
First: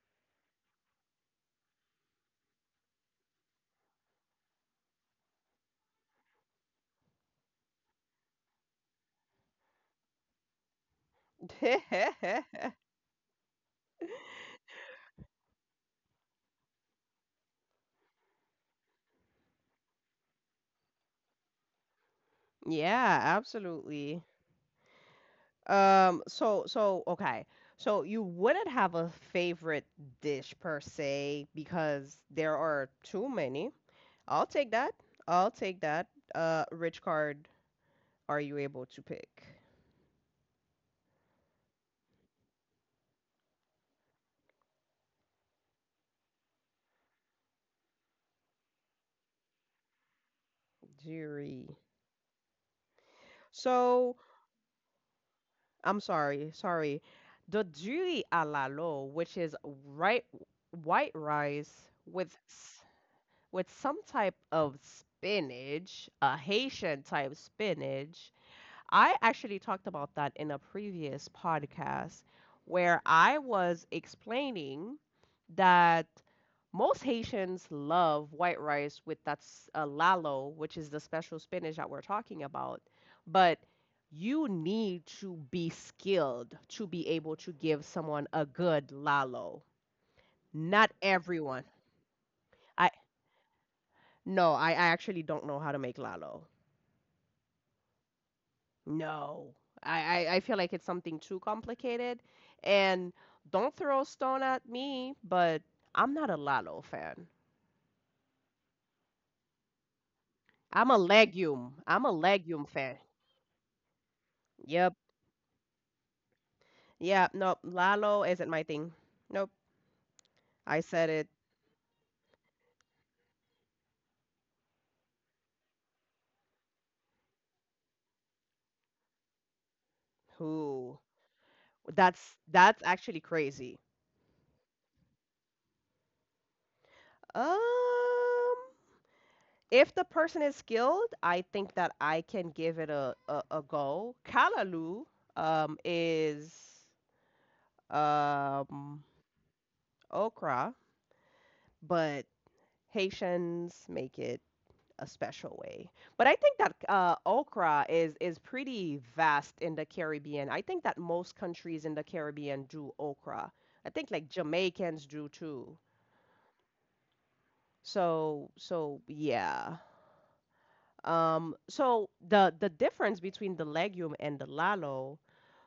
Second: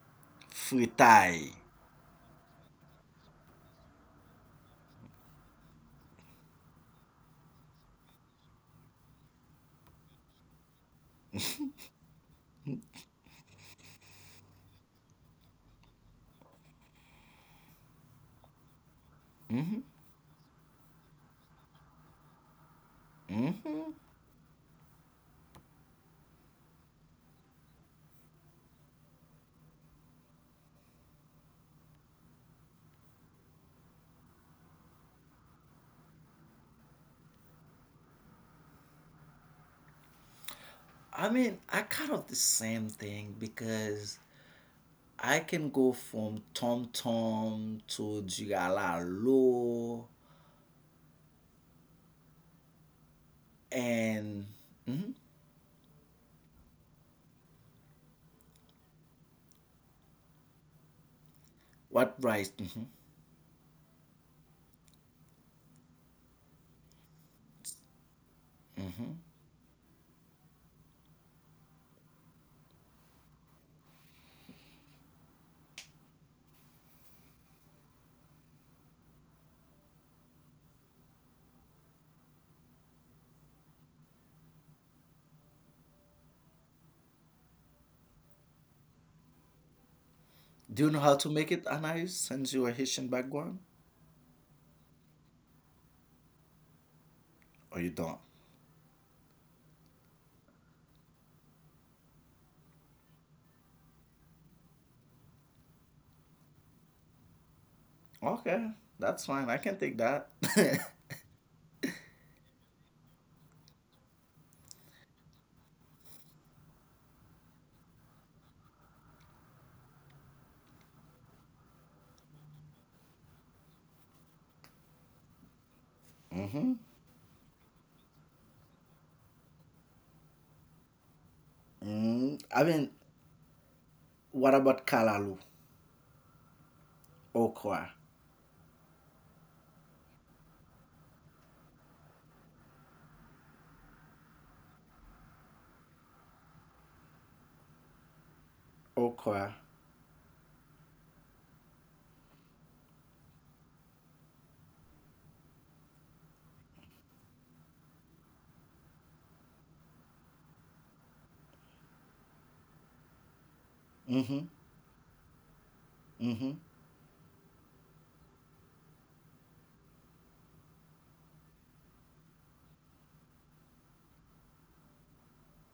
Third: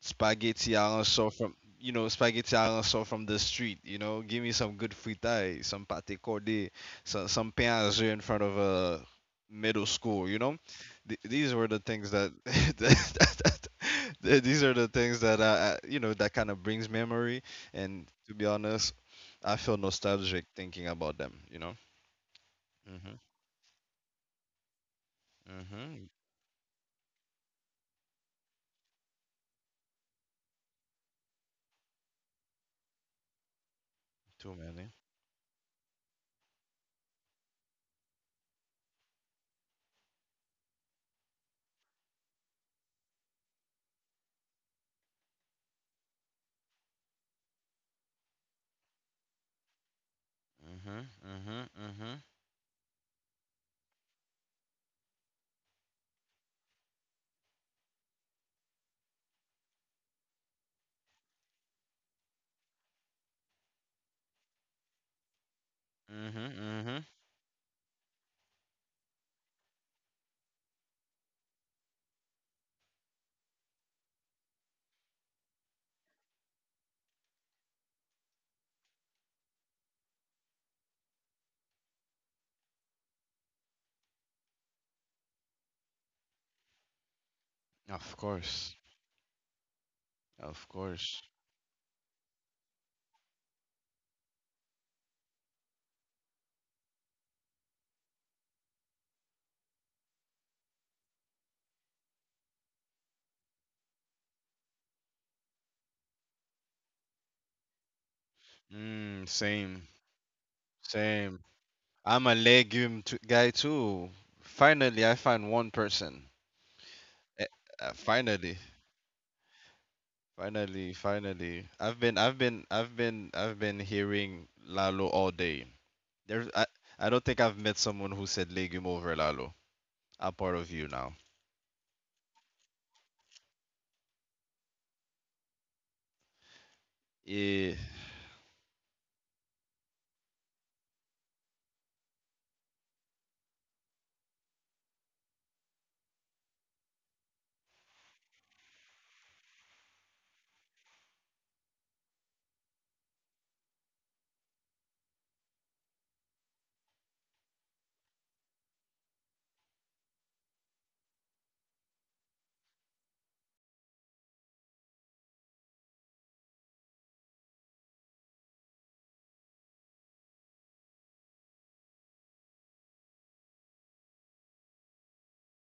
S3: spaghetti Alonso
S2: fritai.
S3: from you know spaghetti Alonso from the street. You know, give me some good fritai, some pate cordé, some pain à jeu in front of a middle school. You know, Th- these were the things that, that, th- these are the things that I you know that kind of brings memory. And to be honest, I feel nostalgic thinking about them. You know. Mhm.
S1: Yeah, absolutely.
S3: Mhm.
S1: So okay. So you wouldn't have a favorite dish per se because there are too many. I'll
S3: Too
S1: take
S3: many.
S1: that. I'll take that. Which card are you able to pick?
S2: I mean, I kind of the same thing because I can go from Tom Tom to Jigalalo
S3: Mhm. Mhm.
S1: Jury.
S3: Mhm.
S1: So,
S2: and mhm,
S1: I'm sorry, sorry. The jury à la lo, which is right, white rice
S2: what
S1: with
S2: rice? Hmm.
S1: with some type of spinach, a
S3: Mhm.
S1: Haitian
S3: Mhm.
S1: type spinach. I
S2: Hmm.
S1: actually talked about that in a previous podcast where I was explaining that most Haitians love white rice with that lalo, which is the special spinach that we're talking about. But you need to be skilled to be able to give
S3: Of
S1: someone a
S3: course.
S1: good lalo.
S3: Of
S2: Do you
S1: Not
S2: know how
S3: course.
S2: to make
S1: everyone.
S2: it, Anais, since you're a
S1: I
S2: Haitian background?
S1: No, I actually don't know how to make lalo.
S2: Or you don't?
S1: No, I feel like it's something too complicated. And don't throw a stone at me, but I'm not a Lalo fan.
S2: Okay, that's
S3: Mm,
S2: fine. I can
S3: same,
S2: take that.
S1: I'm a
S3: same.
S1: legume. I'm a
S3: I'm a
S1: legume fan.
S3: legume t- guy too.
S1: Yep.
S3: Finally, I find one person.
S1: Yeah,
S3: Eh,
S1: nope. Lalo isn't
S3: finally,
S1: my thing. Nope. I
S3: finally,
S1: said it.
S3: finally. I've been hearing Lalo all day. There's,
S2: Mm-hmm.
S3: I, I don't think I've met someone who said legume over Lalo. I'm part of you
S1: Who?
S3: now.
S2: Mm,
S1: That's
S2: I mean,
S1: actually crazy.
S2: what about kalalu?
S1: Um,
S3: Yeah.
S2: Okra.
S1: if the person is skilled, I think that I can give it a go. Kalaloo is um
S2: Okra.
S1: okra, but Haitians make it a special way. But I think that okra is pretty vast in the Caribbean. I think that most countries in the Caribbean do okra. I think like
S2: Mm-hmm.
S1: Jamaicans do too.
S2: Mm-hmm.
S1: So so yeah. So the difference between the legume and the lalo.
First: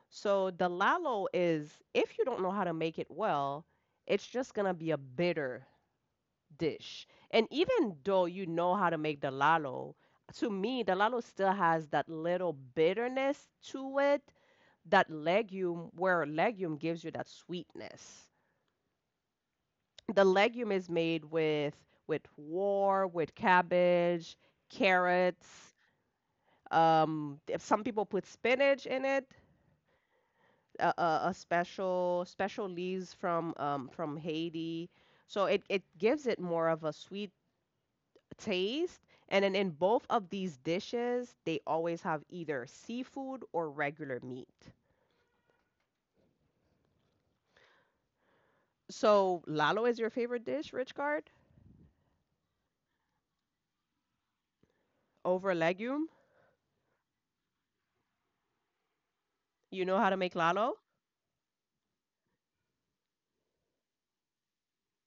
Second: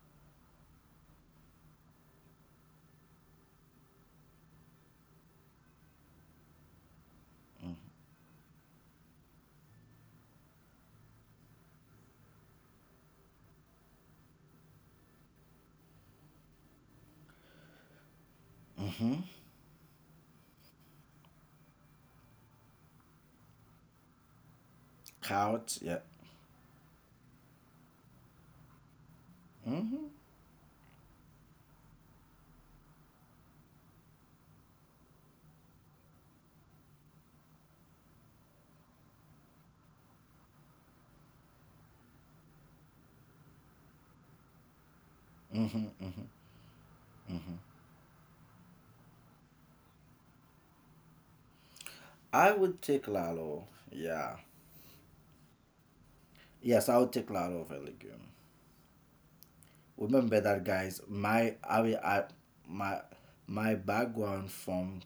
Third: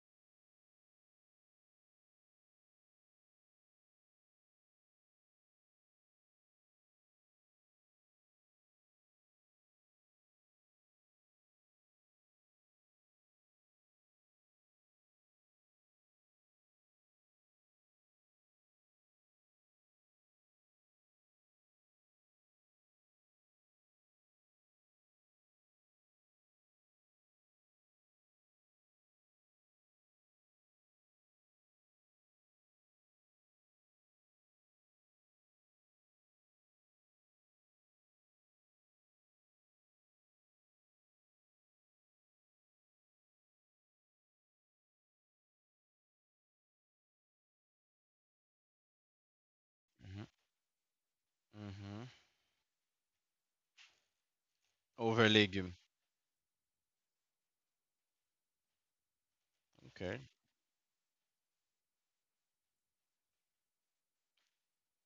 S1: So the lalo is, if you don't know how to make it well, it's just gonna be a bitter dish. And even though you know how to make the lalo, to me, the lalo still has that little bitterness to it, that legume, where legume gives you that sweetness.
S2: Mm-hmm.
S1: The legume is made with war, with cabbage, carrots.
S2: Carrots. Yeah.
S1: If some people put spinach in it,
S2: Mm-hmm.
S1: a special special leaves from Haiti. So it gives it more of a sweet taste. And then in both of these dishes, they always have either seafood or regular meat. So, lalo is your
S3: Hmm.
S1: favorite dish, Richcard?
S3: Hmm.
S2: I would take lalo. Yeah.
S3: Over
S1: Over
S3: legume.
S1: legume?
S2: Yes, I would take lalo over legume.
S1: You know how to
S3: Okay.
S1: make
S2: Remember that,
S1: lalo?
S2: guys. My I, will- I My my background from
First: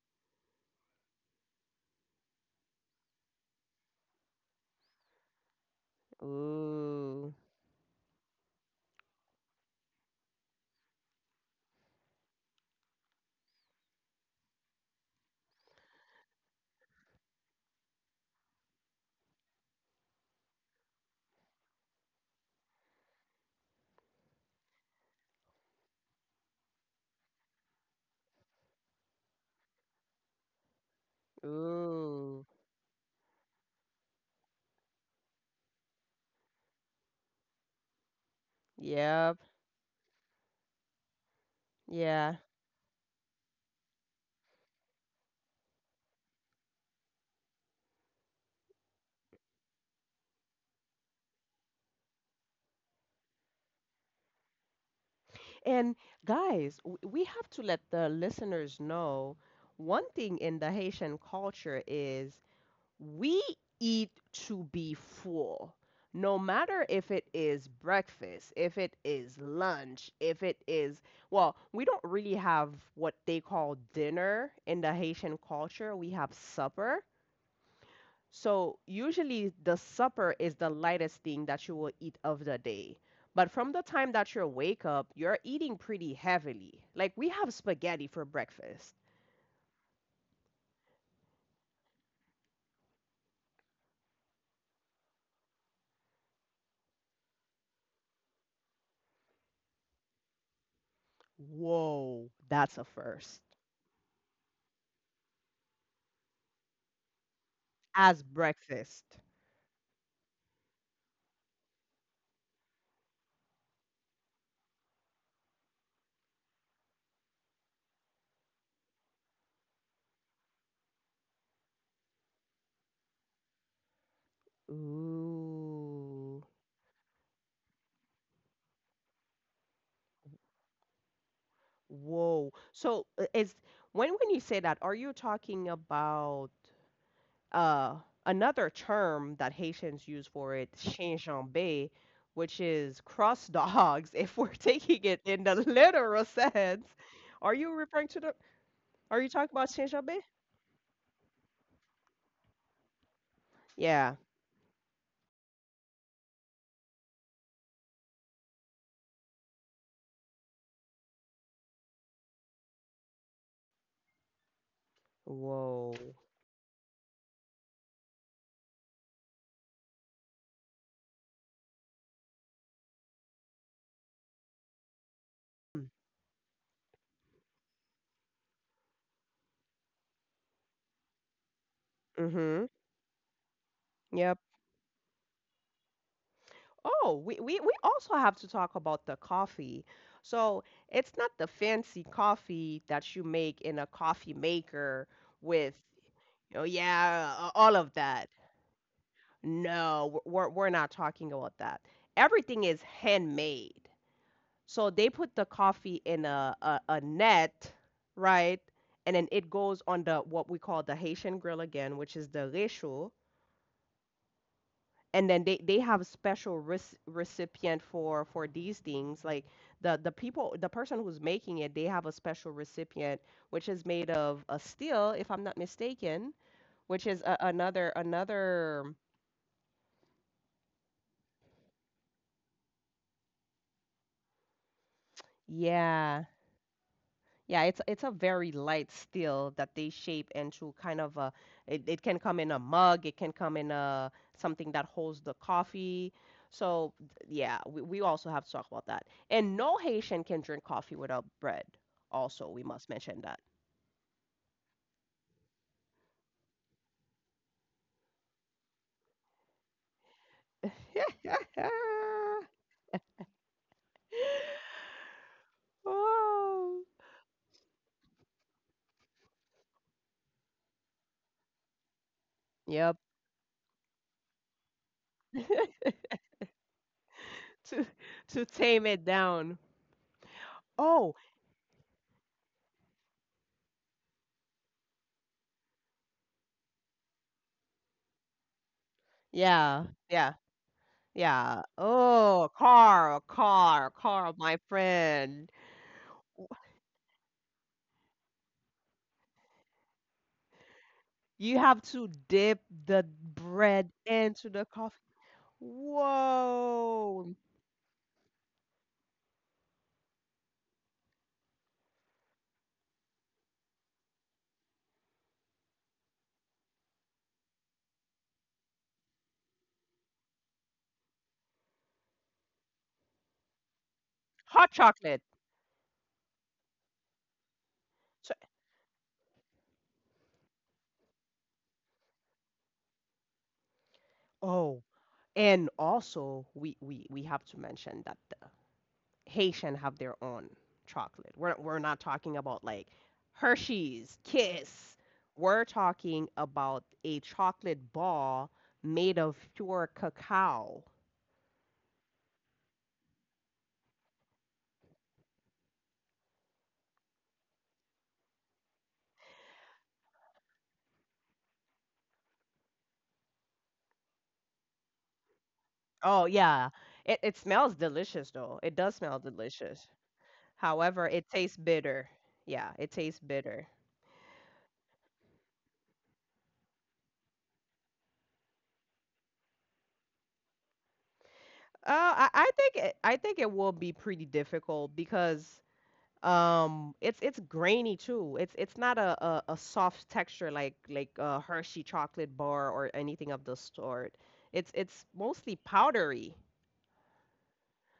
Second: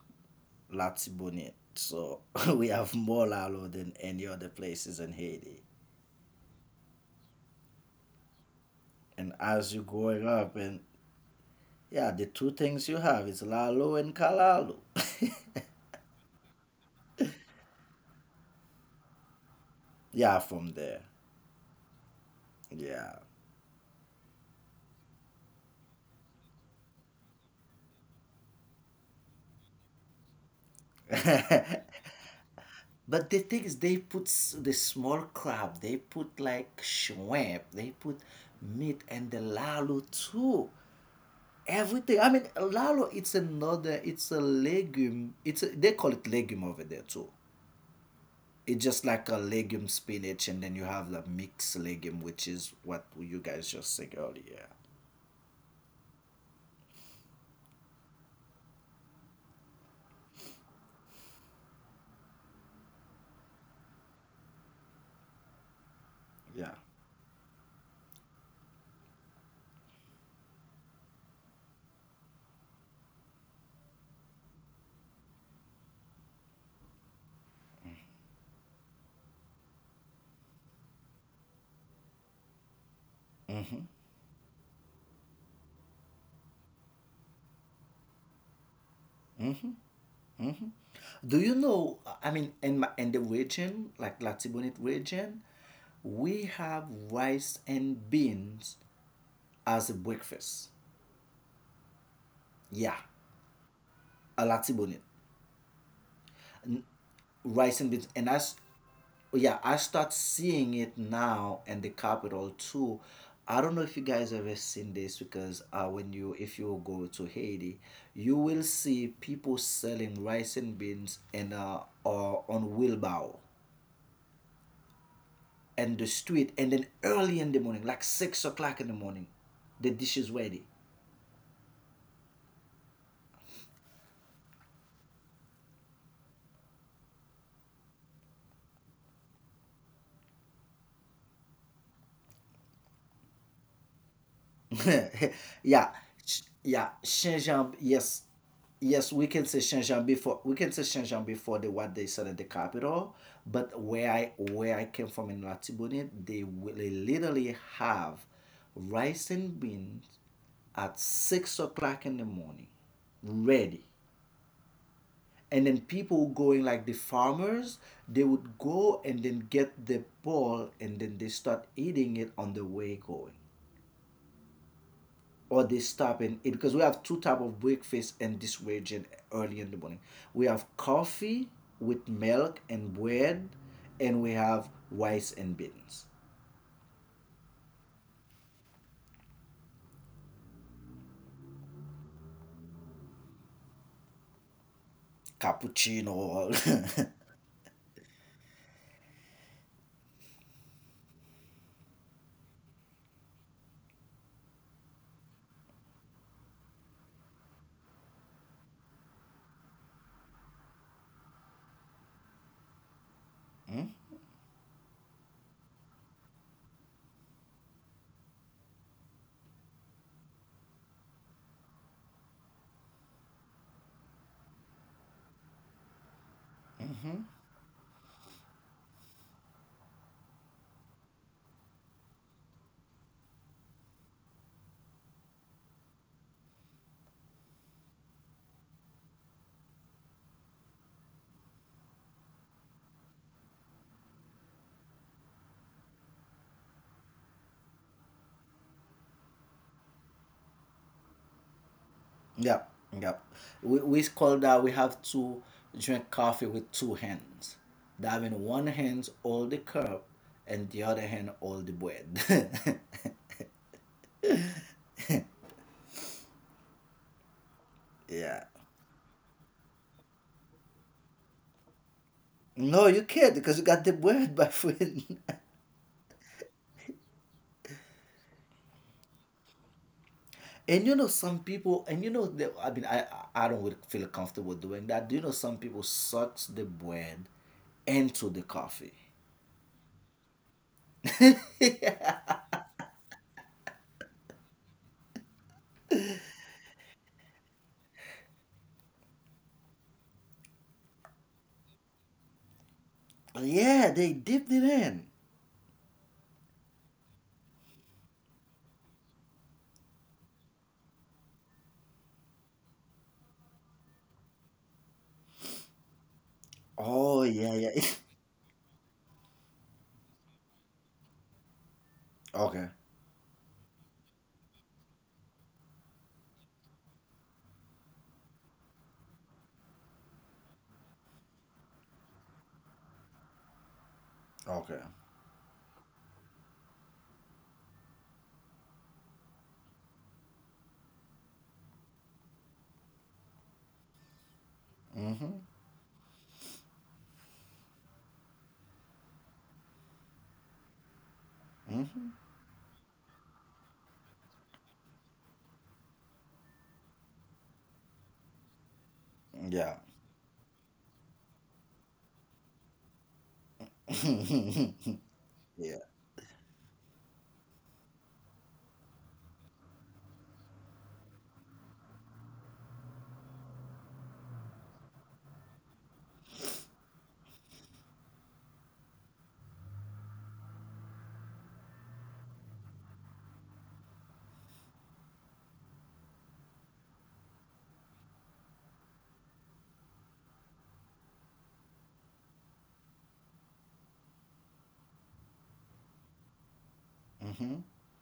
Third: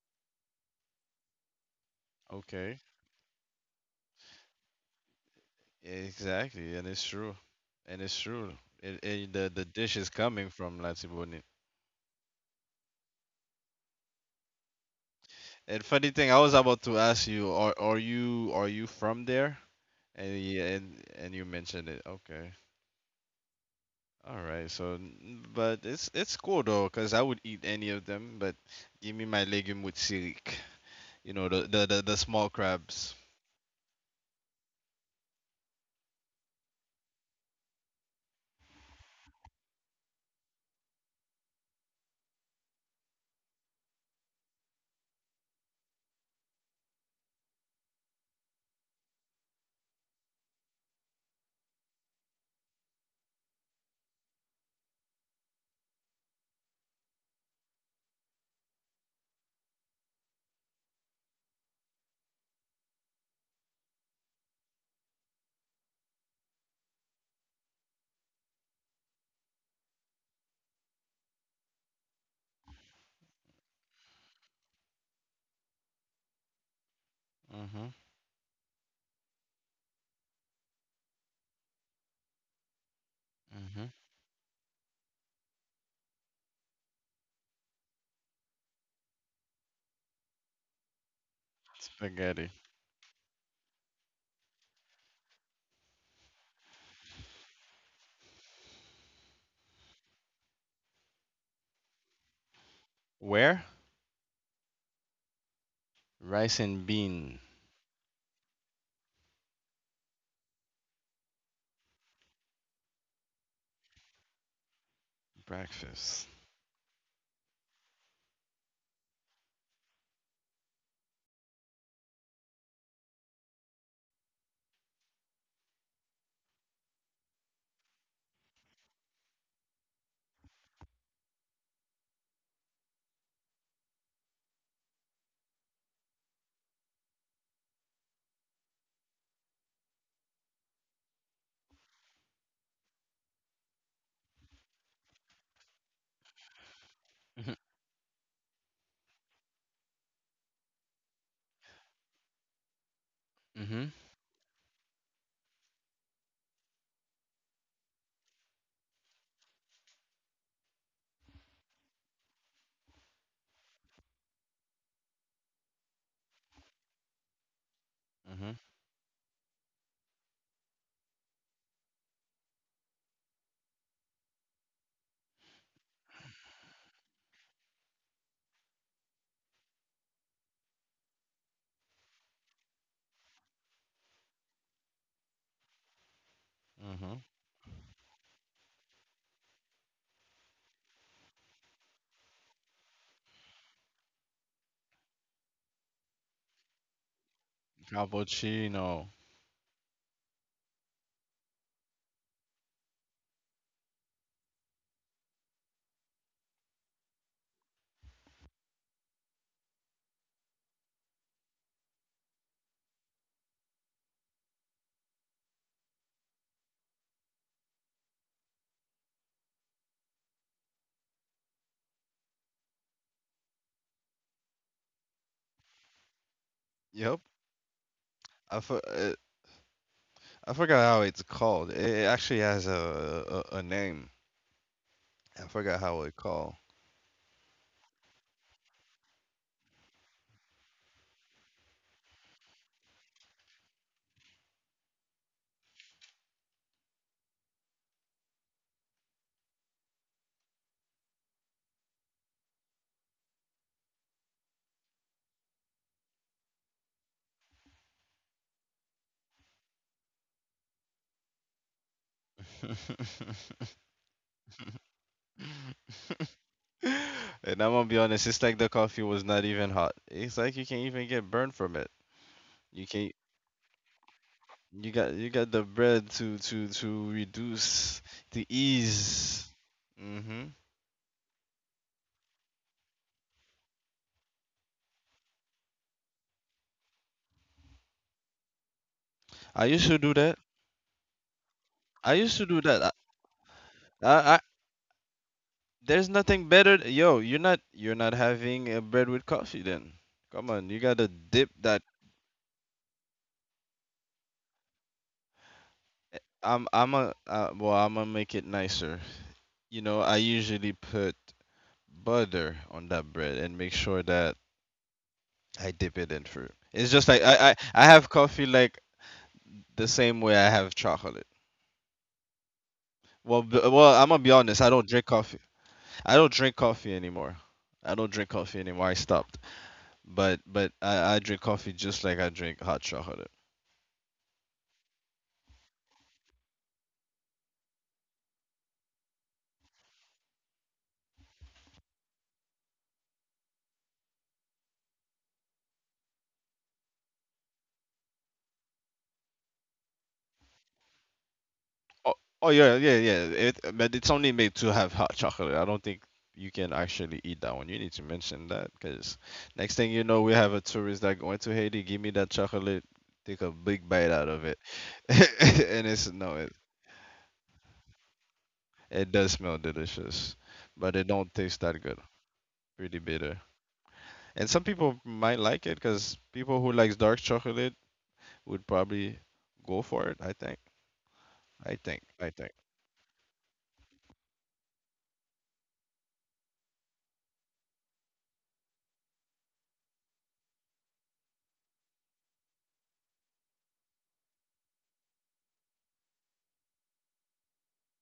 S2: Latibonite, so we
S3: Okay.
S2: have more lalo than any other places in Haiti.
S3: Exactly, and it's
S1: Ooh,
S3: true, and it's true. It,
S2: And
S3: the
S2: as you're
S3: dish is
S2: growing
S3: coming
S2: up
S3: from
S2: and
S3: Latibonite.
S2: yeah, the two things you have is Lalo and Kalalo.
S3: And funny thing, I was about to ask you, are you from there?
S2: Yeah,
S3: And yeah,
S2: from there.
S3: and you mentioned it. Okay.
S2: Yeah.
S3: All right. So, but it's cool though, 'cause I would eat any of them, but give me my legume with sirik. You know, the
S1: ooh.
S3: small crabs.
S2: But the thing is, they put s- the small crab, they put like shrimp, they put meat and
S1: Yep,
S2: the lalo too. Everything. I
S1: yeah.
S2: mean, lalo, it's another, it's a legume. It's a, they call it legume over there too. It's just like a legume spinach, and then you have the mixed legume, which is what you guys just said earlier.
S1: And guys, we have to let the listeners know one thing in the Haitian culture is, we eat to be full, no
S2: Yeah.
S1: matter if it is breakfast, if it is lunch, if it is, well, we don't really have what they call dinner in the Haitian culture. We have supper.
S3: Mhm.
S1: So usually the supper is the lightest thing that you will eat of the day. But from the
S3: Mhm.
S1: time that you wake up, you're eating pretty heavily. Like we have spaghetti for breakfast.
S2: Do you know? I
S3: Spaghetti.
S2: mean, in my, in the region, like Latibonite region, we have rice and beans as a breakfast.
S1: Whoa, that's a
S2: Yeah,
S1: first.
S3: Where?
S2: a Latibonite.
S3: Rice
S2: N-
S3: and bean
S2: Rice and beans,
S1: As
S2: and
S1: breakfast.
S2: yeah, I start seeing it now in the capital too. I don't know if you guys ever seen this because when
S3: breakfast.
S2: you, if you go to Haiti, you will see people selling rice and beans and or on wheelbarrow and the
S1: Ooh,
S2: street. And then early in the morning, like 6 o'clock in the morning, the dish is ready.
S1: whoa. So is, when you say that, are you talking about uh another term that Haitians use for it, chien, which is cross dogs, if we're taking it in the
S2: yeah
S1: literal sense.
S2: yeah,
S3: Mhm.
S1: Are you
S2: Xinjiang,
S1: referring to
S2: yes,
S1: the,
S2: yes,
S1: are
S2: we
S1: you
S2: can
S1: talking
S2: say
S1: about chien?
S2: Xinjiang before, we can say Xinjiang before the what they said at the capital. But
S3: Mhm.
S1: Yeah.
S2: where I came from in Latibonite, they literally have rice and beans at 6 o'clock in the morning, ready. And then
S1: Whoa.
S2: people going, like the farmers, they would
S3: Mhm.
S2: go and then get the ball and then they start eating it on the way going, or they stop and eat, because we have two type of breakfast in this region. Early in the morning we have coffee with milk
S1: Mm-hmm.
S2: and bread, and we
S1: Yep.
S2: have rice and beans.
S3: Mhm.
S1: Oh, we, we also have to talk about the coffee. So it's not the fancy coffee that you make in a coffee maker with,
S2: Cappuccino.
S1: oh yeah, a- all of that.
S3: Cappuccino.
S1: No, we're not talking about that. Everything is handmade. So they put the coffee in a net, right? And then it goes on the what we call the Haitian grill again, which is the réchaud. And then they have a special recipient for these things. Like the people the person who's making it, they have a special recipient which is made of a steel, if I'm not mistaken, which
S3: Yep.
S1: is a, another
S3: I f-
S1: another
S3: uh, I forgot how it's called. It actually has a name. I forgot how it
S1: yeah.
S3: called.
S1: Yeah, it's a very light steel that they shape into kind of a, it can come in a mug, it can come in a something that holds the coffee. So yeah, we also have to talk about that. And no Haitian can drink coffee without bread. Also,
S2: Yeah,
S1: we must
S2: yeah,
S1: mention that.
S2: we call that, we have to drink coffee with two hands. That means one hand hold the cup and the other hand hold the bread.
S1: Oh.
S3: And I'm gonna be honest, it's
S2: Yeah.
S3: like the coffee was not even hot. It's like you can't even get burned from it.
S2: No,
S3: You
S1: Yep.
S2: you
S3: can't.
S2: can't, because you got the bread, my
S3: You got
S2: friend.
S3: you got the bread to
S1: To
S3: reduce
S1: to
S3: the
S1: tame it
S3: ease.
S1: down.
S3: Hmm.
S2: And
S1: Oh,
S2: some people, and you know that, I mean, I don't really feel comfortable doing that. Do you know some people sucks the bread into the coffee?
S3: I
S1: yeah,
S3: used to do
S1: yeah,
S3: that.
S1: yeah.
S3: I used to
S1: Oh,
S3: do that.
S1: car, car, car,
S3: I
S1: my friend.
S3: there's nothing
S1: W-
S3: better. Yo, you're not having a bread with coffee then. Come on, you gotta dip
S1: You have
S3: that.
S1: to dip the
S2: Yeah,
S1: bread
S2: they
S1: into
S2: dipped it
S1: the coffee.
S2: in.
S3: I'm a
S1: Whoa.
S3: well, I'm gonna make it nicer. You know, I usually put butter on that bread and make sure that I dip it in fruit. It's just like
S2: Oh
S3: I
S2: yeah,
S3: I,
S2: yeah.
S3: I have coffee like the same way I have chocolate.
S2: Okay,
S3: Well, I'm gonna be honest. I
S1: Hot
S3: don't drink
S1: chocolate.
S3: coffee. I don't drink coffee anymore. I don't drink
S1: So,
S3: coffee anymore. I stopped. But I drink coffee just like I drink hot chocolate.
S2: okay.
S1: oh, and also we have to mention that the Haitian have their own chocolate. We're not talking about like Hershey's, Kiss.
S2: Mm-hmm.
S1: We're talking about a chocolate ball made of pure cacao.
S2: Hmm.
S3: Oh, oh, yeah, yeah, yeah. But it's only made to have hot chocolate. I don't think you can actually eat that one. You need to mention that because next
S2: Yeah.
S3: thing you know, we have a tourist that going to Haiti. Give me that chocolate. Take a big bite out of it,
S2: Yeah.
S3: and it's
S1: Oh
S3: no, it
S1: yeah. It smells delicious though. It does
S3: it
S1: smell
S3: does smell
S1: delicious.
S3: delicious, but it
S1: However, it
S3: don't
S1: tastes
S3: taste that good.
S1: bitter. Yeah, it
S3: Pretty
S1: tastes
S3: bitter.
S1: bitter.
S3: And some people might like it because people who likes dark chocolate would probably go for it. I think. I think. I think.
S1: I think I think it will be pretty difficult because it's grainy too. It's not a soft texture like a Hershey chocolate bar or anything of the sort. It's mostly powdery.
S2: Hmm.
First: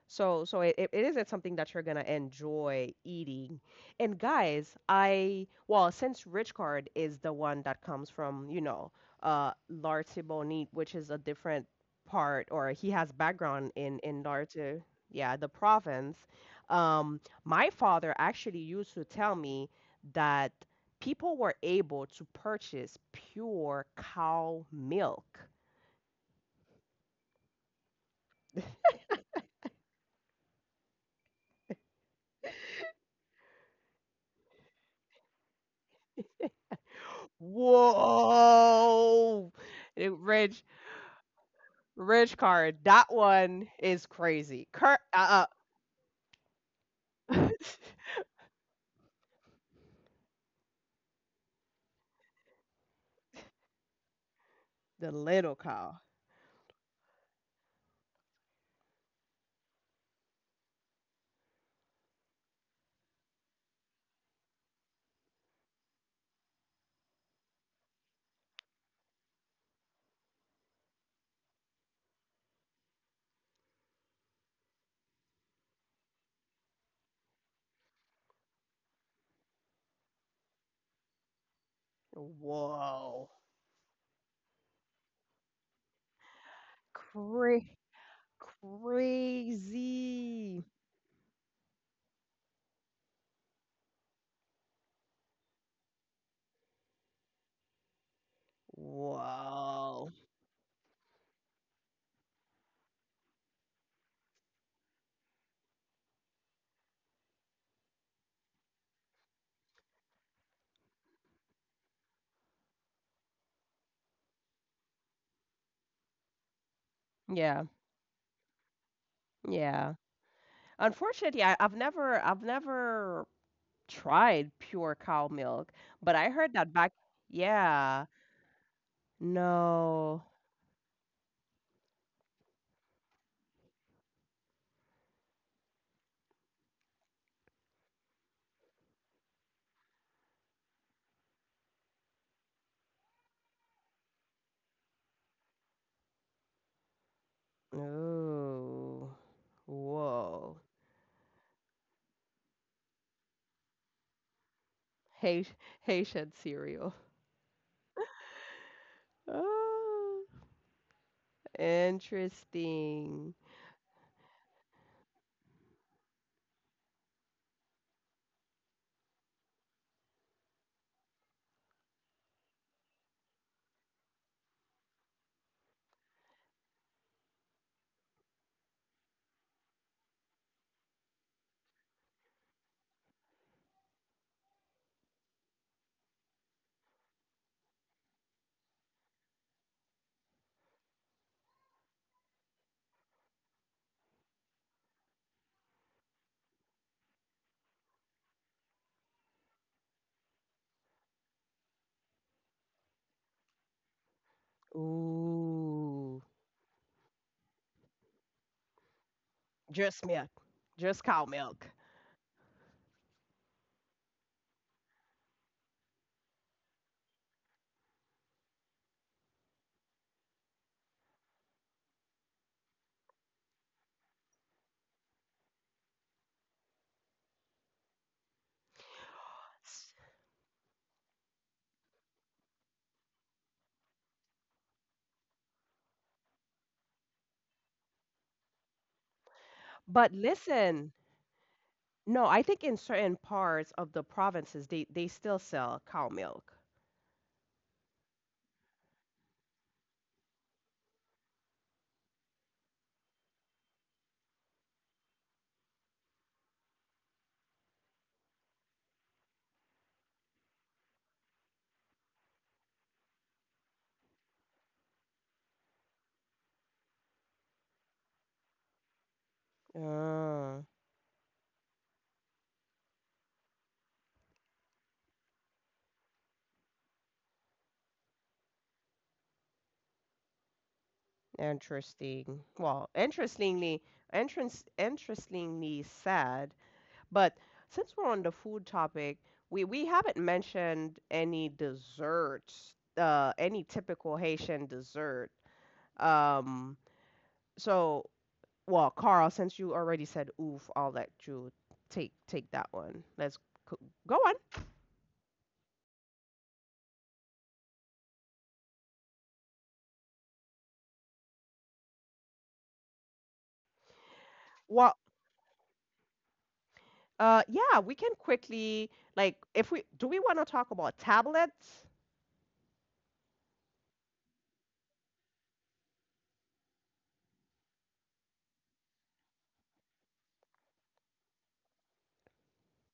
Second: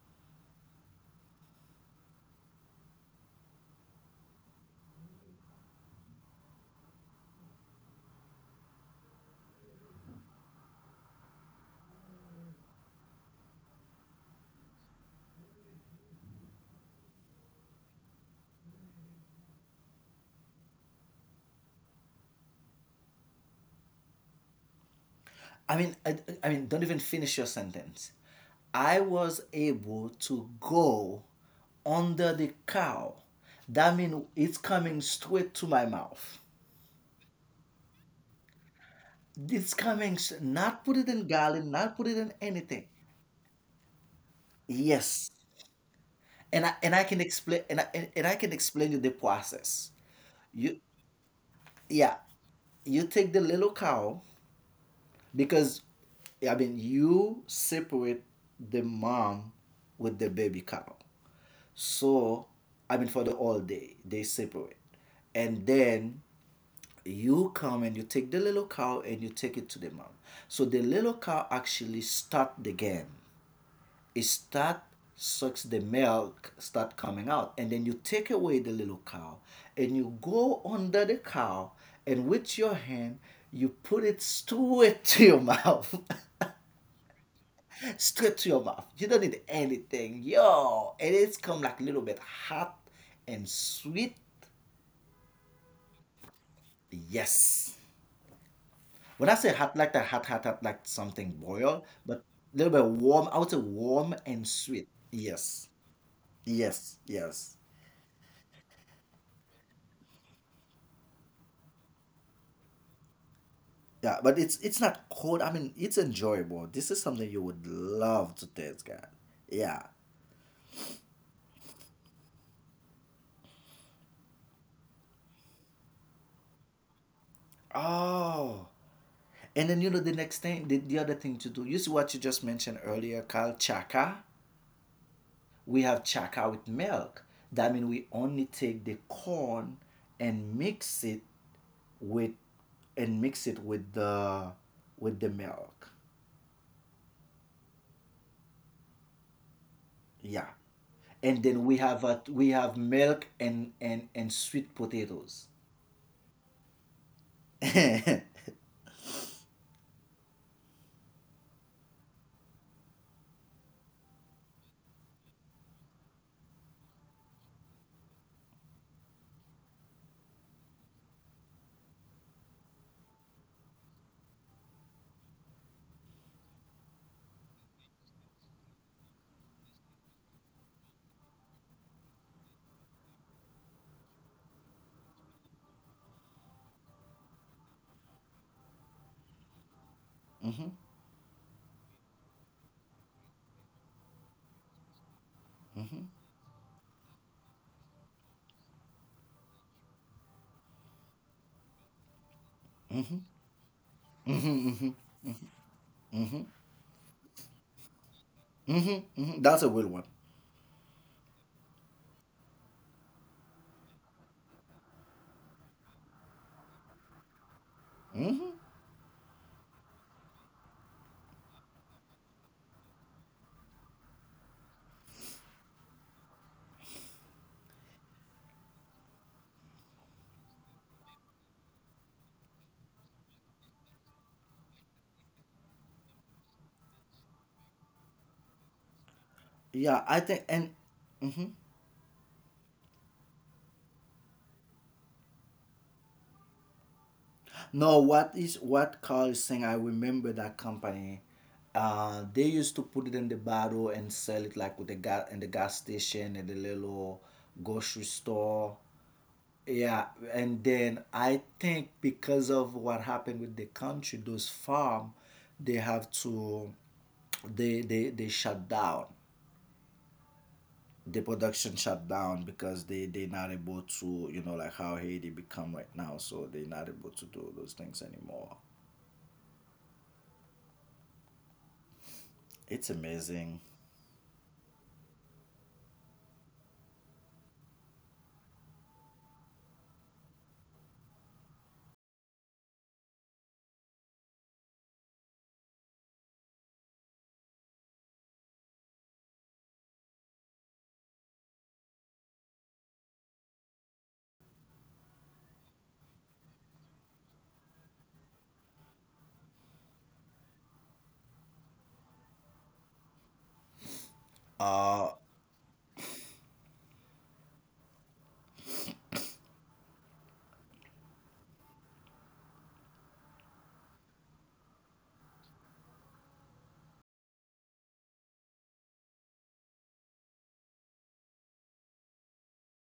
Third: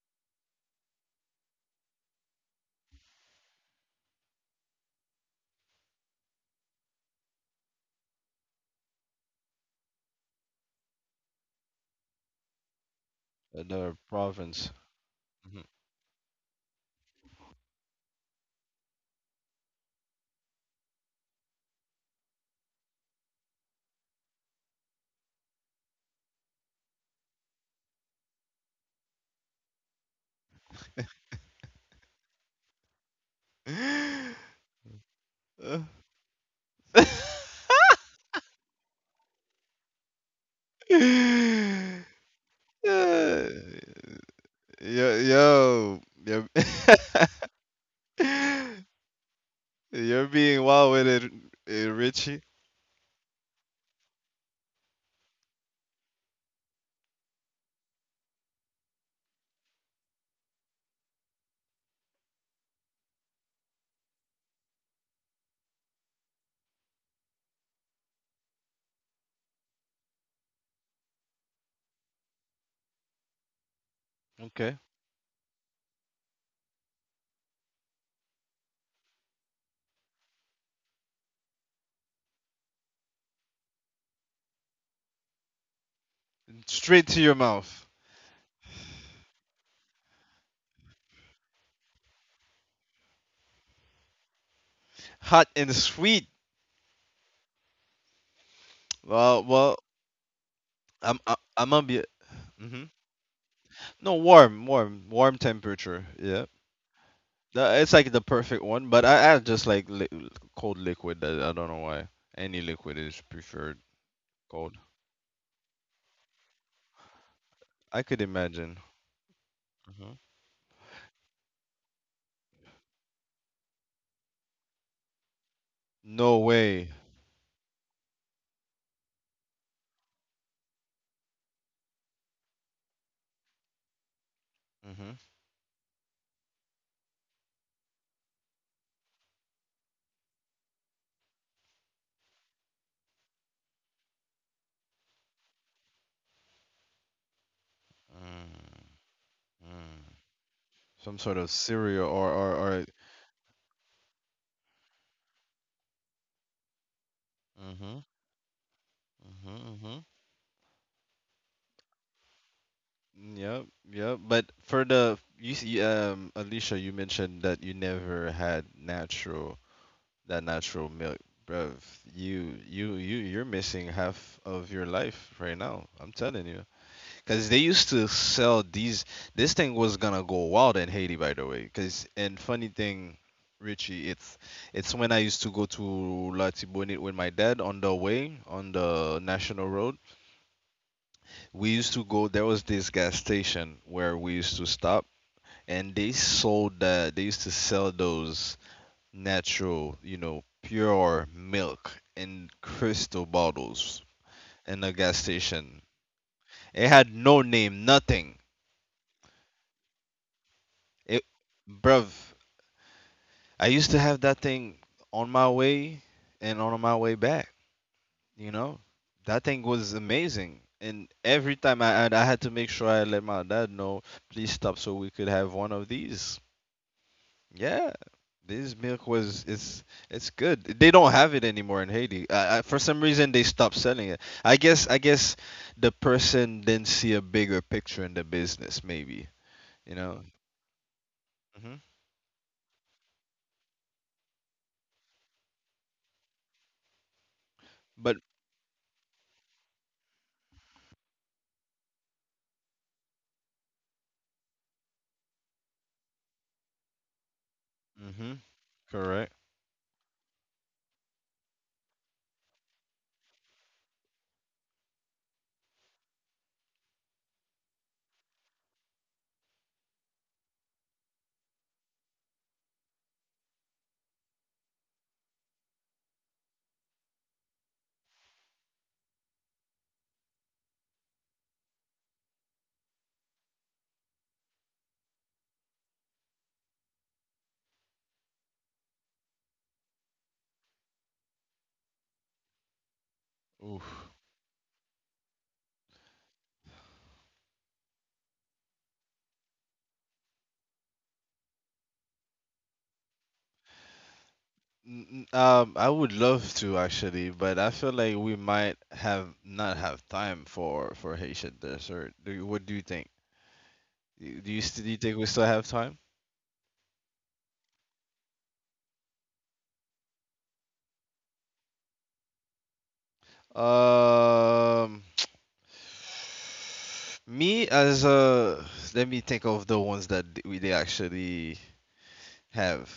S1: So, so it, it is, it's something that you're gonna enjoy eating. And guys, I well, since Rich Card is the one that comes from, you know, Larte Bonite, which is a different part, or he has background
S3: The
S1: in
S3: province.
S1: Larte, yeah, the province. My father actually used to tell me that people were able to purchase pure cow milk.
S2: I mean, don't even finish your sentence. I was able to go under the cow. That means
S3: Mhm.
S2: it's coming straight to
S3: Uh,
S2: my mouth.
S3: yo,
S1: Whoa!
S2: It's coming, s-
S1: Rich,
S2: not put it in garlic, not put it in
S1: Rich card.
S2: anything.
S3: yo,
S1: That one is crazy.
S2: Yes.
S3: yo. You're
S2: And I can explain, and I can explain you the process.
S3: you're being
S2: You
S3: wild with it, eh,
S2: Yeah,
S3: Richie.
S2: you take the little cow,
S1: The little
S2: because,
S1: cow.
S2: I mean, you separate the mom with the baby cow. So, I mean, for the all day they separate, and then you come and you take the little cow and you take it to the mom. So the little cow actually start the game. It
S3: Okay,
S2: start sucks the milk start coming out, and then you take away the little cow and you go under the cow, and with your hand,
S1: Whoa.
S2: you put it straight to your mouth.
S3: straight to your
S1: Cra-
S3: mouth,
S2: Straight to your mouth. You don't need anything.
S1: Crazy.
S2: Yo, it is come like a little bit hot and sweet.
S3: hot and sweet.
S2: Yes. When I
S3: Well,
S2: say hot
S3: well,
S2: like that,
S1: Whoa.
S2: hot, hot, hot, like
S3: I'm,
S2: something
S3: I- I'm
S2: boil,
S3: gonna be.
S2: but a little
S3: Hmm.
S2: bit warm. I would say
S3: No,
S2: warm and
S3: warm,
S2: sweet.
S3: warm, warm
S2: Yes.
S3: temperature. Yeah,
S2: Yes. Yes.
S3: It's like the perfect one. But I just like cold liquid. I don't know why. Any liquid is preferred
S2: Yeah, but
S3: cold.
S2: it's not cold. I mean, it's enjoyable. This is something you
S1: Yeah.
S2: would
S3: I could
S2: love to
S3: imagine.
S2: taste, guys. Yeah.
S1: Yeah.
S3: Mhm.
S1: Unfortunately, I've never tried pure cow milk, but I
S3: No
S1: heard that
S3: way.
S1: back yeah.
S2: Oh. And then you know the
S1: No.
S2: next thing, the other thing to do. You see what you just mentioned earlier, Carl. Chaka,
S3: Mm-hmm.
S2: we have chaka with milk. That means we only take the corn and mix it with, and mix it with the milk.
S3: Mm.
S1: Ooh.
S2: Yeah.
S1: Whoa.
S3: Some sort
S2: And
S3: of
S2: then we have
S3: cereal,
S2: a, we have
S3: or
S2: milk and sweet potatoes.
S1: Haitian, Haitian cereal.
S3: Mm-hmm. Mm-hmm. Mm-hmm.
S1: Oh. Interesting.
S3: Yep, yep. But for the you see, Alicia, you mentioned that you never had natural that natural milk, bruv. You're missing half of your life right now. I'm telling you. Cause they used to sell these. This thing was gonna go wild in Haiti, by the way. Cause And funny thing, Richie, it's when I used to go to La Tibonite with my dad on the way on the national road.
S2: Mhm,
S3: We used to go. There was this gas station where we used to stop, and
S2: mhm,
S3: they sold that. They used to sell those natural, pure milk in crystal bottles
S2: mhm, mhm,
S3: in the
S2: mhm,
S3: gas station.
S1: Ooh,
S3: It had no name, nothing.
S2: mhm. Mhm. That's a good one.
S1: just milk, just cow
S3: It,
S1: milk.
S3: bruv, I used to have that thing on my way and on my way back. You
S2: Hmm.
S3: know, that thing was amazing. And every time I had to make sure I let my dad know, please stop, so we could have one of these. Yeah, this milk was
S1: S-
S3: it's good. They don't have it anymore in Haiti. For some reason, they stopped selling it. I guess the person didn't see a bigger picture in the business, maybe. You
S2: Yeah,
S1: But
S3: know.
S2: I think, and
S1: listen,
S2: mhm.
S3: Hmm.
S1: no, I think in certain parts of the provinces they still sell cow milk.
S2: No,
S3: But
S2: what is what Carl is saying? I remember that company. They used to put it in the bottle and sell it like with the gas in the gas station and the little grocery
S3: hmm
S2: store.
S3: correct.
S2: Yeah, and then I think because of what happened with the country, those farm, they have to, they they shut down.
S1: Ah,
S2: The production shut down because they not able to, like how Haiti become right now, so they not able to do those things anymore.
S1: interesting.
S2: It's
S1: Well,
S2: amazing.
S1: interestingly, entrance interestingly sad. But since we're on the food topic, we haven't mentioned any desserts, any typical
S3: Oof.
S1: Haitian dessert. Um, so, well, Carl, since you already said oof, I'll let you take that one. Let's co- go on.
S3: I would love to actually, but I feel like we might have not have time for Haitian dessert. What do you think? Do you still do
S1: Well,
S3: you
S2: Uh,
S3: think we still have time?
S1: yeah, we can quickly, like, if we do we want to talk about tablets?
S3: Um, me as a Let me think of the ones that th- we they actually have.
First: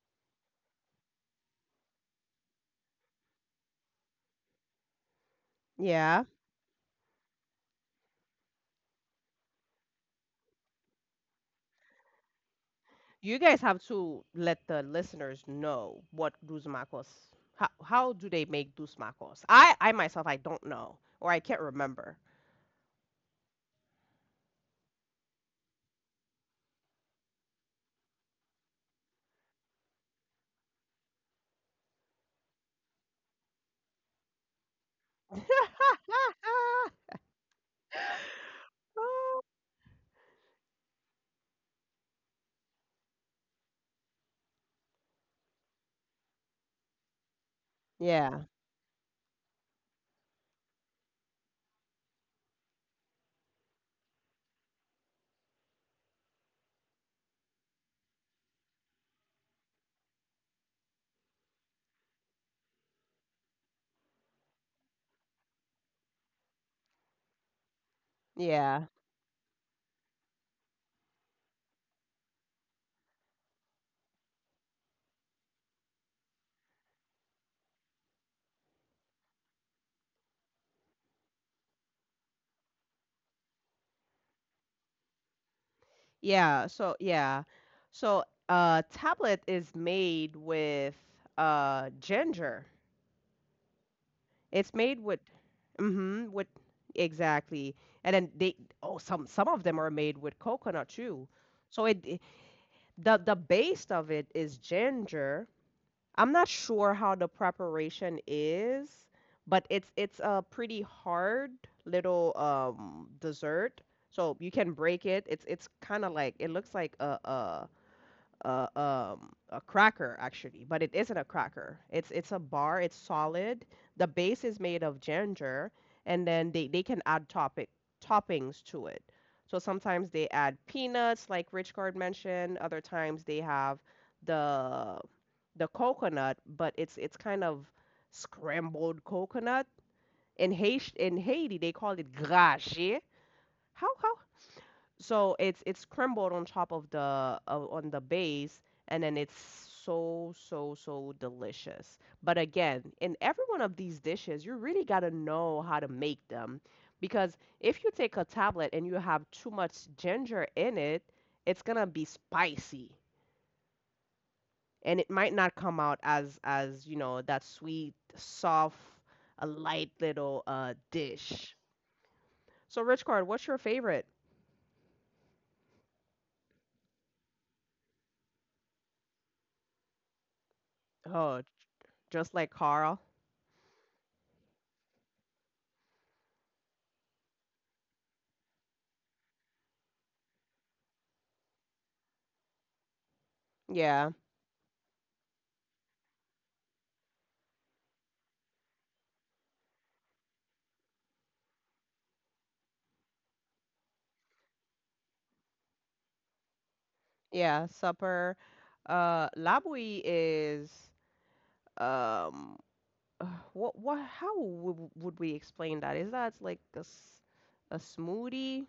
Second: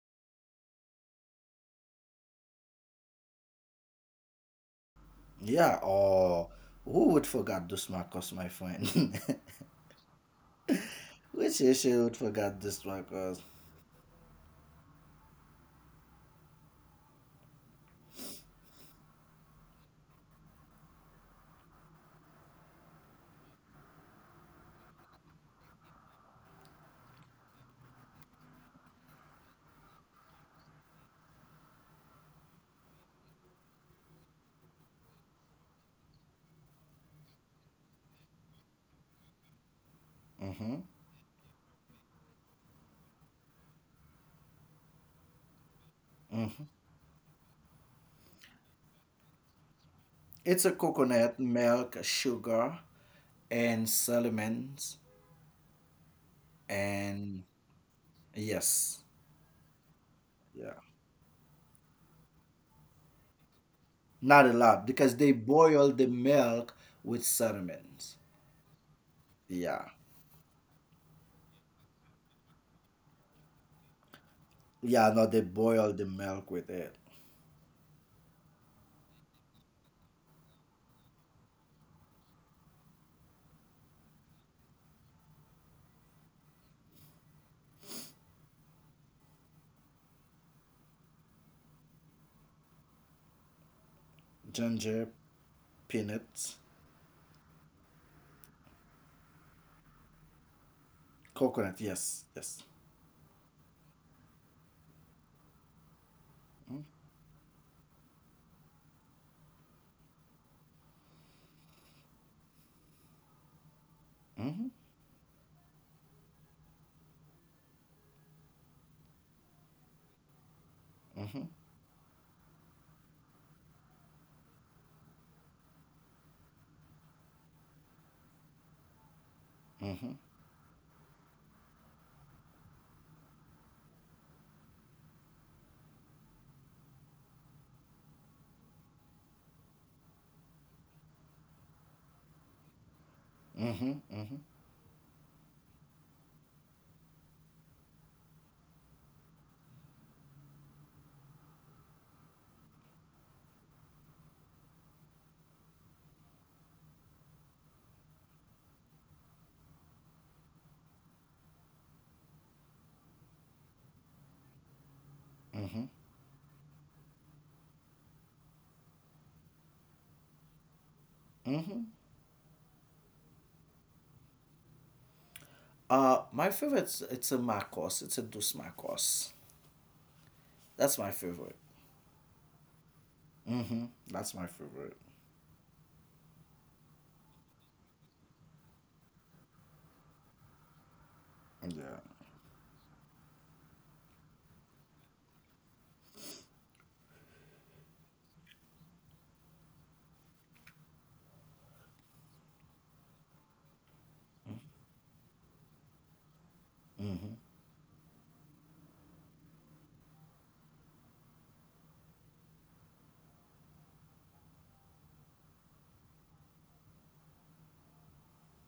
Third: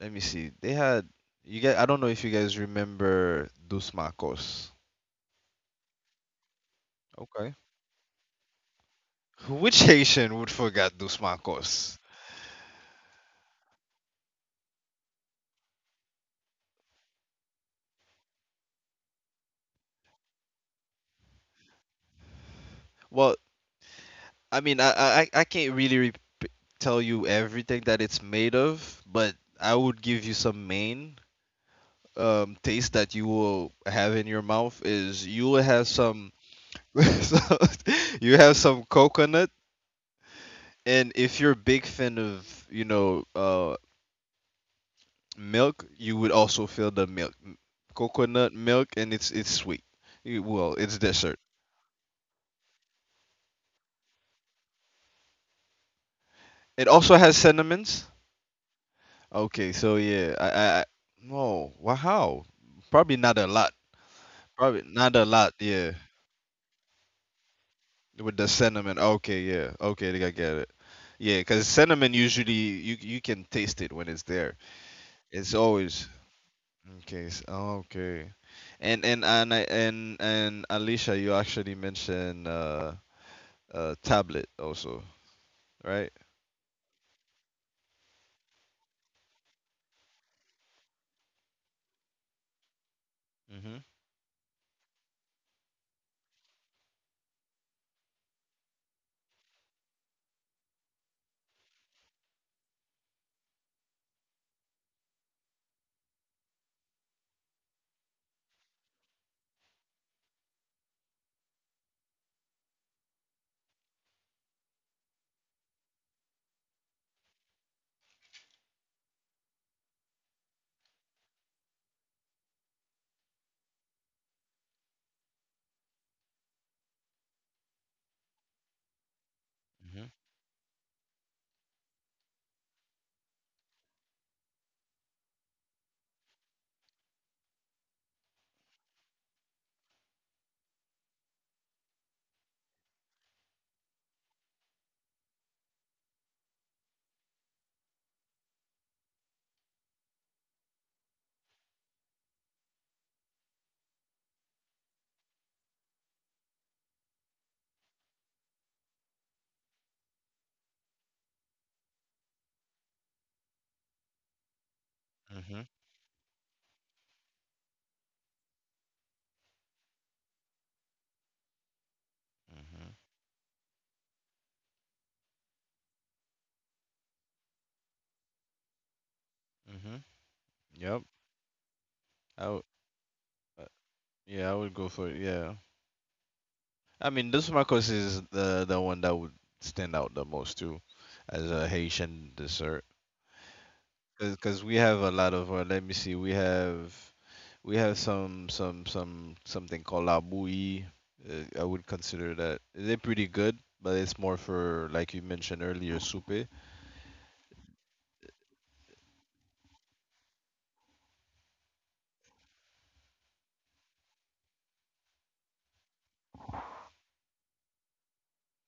S3: Let me see. They had you guys. I don't know if you guys remember Dos Macos.
S2: yeah,
S1: Yeah,
S2: oh, who would
S3: Okay.
S2: forget those Marcos, my friend?
S3: Which Haitian would forget Dos
S2: Which
S3: Macos?
S2: issue would forget this Marcos?
S1: you guys have to let the listeners know what Duzmacos. How do they make Duzmacos? I myself I don't know or I can't remember.
S3: Well, I mean, I can't really tell you everything that it's made of, but I would give you some main taste that you will have in your mouth is you will have some so- you have some coconut,
S2: Mm-hmm.
S3: and if you're a big fan of milk, you would
S2: Mm-hmm.
S3: also feel the milk
S1: Yeah,
S3: coconut milk, and it's sweet.
S2: It's a
S3: Well, it's
S2: coconut,
S3: dessert.
S2: milk, sugar, and cinnamons,
S3: It also has
S2: and
S3: cinnamons.
S2: yes,
S3: Okay, so yeah,
S2: yeah,
S3: I no, wow, how? Probably not a lot.
S2: not a
S3: Probably
S2: lot,
S3: not
S2: because
S3: a
S2: they
S3: lot, yeah.
S2: boil the milk with cinnamons.
S3: With the
S1: yeah.
S3: cinnamon, okay, yeah,
S2: Yeah,
S3: okay, I think I get it. Yeah, because cinnamon usually you can taste it when it's there.
S2: yeah, no, they
S3: It's
S2: boil the
S3: always
S2: milk with it.
S3: okay. Okay, and I, and Alicia, you actually mentioned tablet also, right?
S1: Yeah, so yeah. So tablet is made with ginger.
S3: Mhm.
S1: It's made
S2: Ginger,
S1: with mm-hmm with
S2: peanuts,
S1: exactly. And then they oh, some of them are made with coconut too.
S2: coconut.
S1: So
S2: Yes, yes.
S1: the base of it is ginger. I'm not sure how the preparation is, but it's a pretty hard little dessert. So you
S2: Mm-hmm.
S1: can break it. It's kind of like it looks like a cracker actually, but it isn't a
S2: Mm-hmm.
S1: cracker. It's a bar. It's solid. The base is made of ginger, and then they can add topic toppings to it. So
S3: Mhm.
S1: sometimes
S2: Mm-hmm.
S1: they add peanuts, like Richard mentioned. Other times they have the the coconut, but it's kind of scrambled coconut. In Haiti, they call it grache. How
S2: Mm-hmm.
S1: how
S2: Mm-hmm.
S1: so it's crumbled on top of the on the base, and then it's so so so delicious. But again, in every one of these dishes, you really gotta know how to make them, because if you take a tablet and you have too much ginger in it, it's gonna be spicy, and it might not
S3: Mhm.
S1: come
S2: Mm-hmm.
S1: out as, you know, that sweet, soft, a light little dish.
S2: Mm-hmm.
S1: So,
S3: Mhm.
S1: Rich Card, what's your favorite?
S2: My favorite it's a Marcos. It's a Dos Marcos.
S3: Mhm.
S2: That's
S3: Yep.
S2: my
S1: Oh,
S2: favorite.
S1: just
S3: I
S1: like
S3: would,
S1: Carl.
S3: uh,
S2: Mm-hmm. That's my
S3: yeah, I would go
S2: favorite.
S3: for it. Yeah. I mean, this Marcos is the one that would stand out the most too, as a
S2: Yeah.
S3: Haitian dessert. Because we have a lot of let me see, we have something called la bouillie. I would consider that they're pretty good, but it's more for, like you mentioned earlier, soupe.
S2: Mm-hmm.
S1: Yeah, supper. Labui is um, uh, what what? How would we explain that? Is that like a smoothie?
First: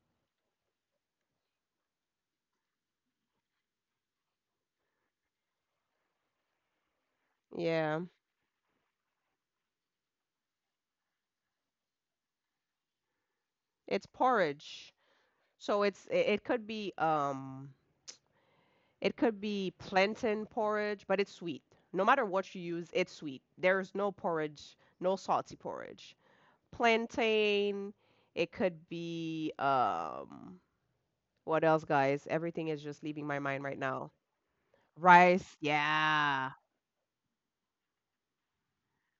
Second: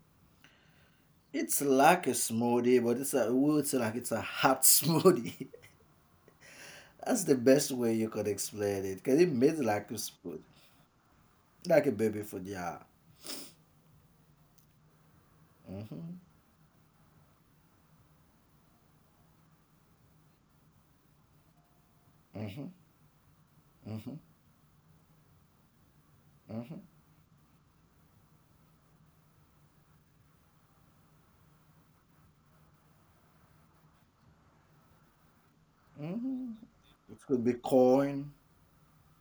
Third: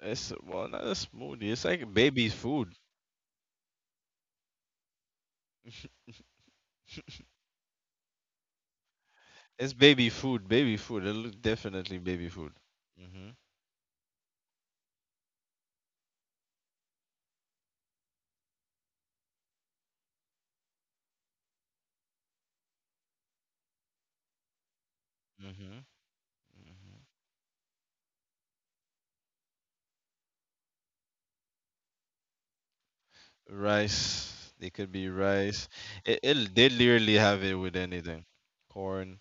S3: It's, well, not a smoothie.
S2: It's
S3: It's like
S2: like a
S3: baby food.
S2: smoothie, but it's a, we would say like it's a hot smoothie. That's the best way
S1: Yeah,
S2: you could explain it. Cause it made
S3: It's
S2: like a
S3: baby
S2: spoon,
S3: food, baby food. It'll
S2: like a
S3: definitely
S2: baby
S3: baby
S2: food.
S3: food.
S2: Yeah.
S3: Hmm.
S1: it's porridge. So
S2: Mm-hmm.
S1: it could be plantain porridge, but it's sweet. No matter what you
S2: Mm-hmm.
S1: use, it's sweet. There's
S2: Mm-hmm.
S1: no porridge, no salty
S3: Hmm.
S1: porridge.
S2: Mm-hmm.
S1: Plantain. It could be what else, guys? Everything is just leaving my mind right now.
S3: Rice. They could be
S1: Rice,
S3: rice.
S2: Mm-hmm.
S1: yeah.
S3: They literally
S2: It
S3: have
S2: could be
S3: it with anything.
S2: corn,
S3: Corn.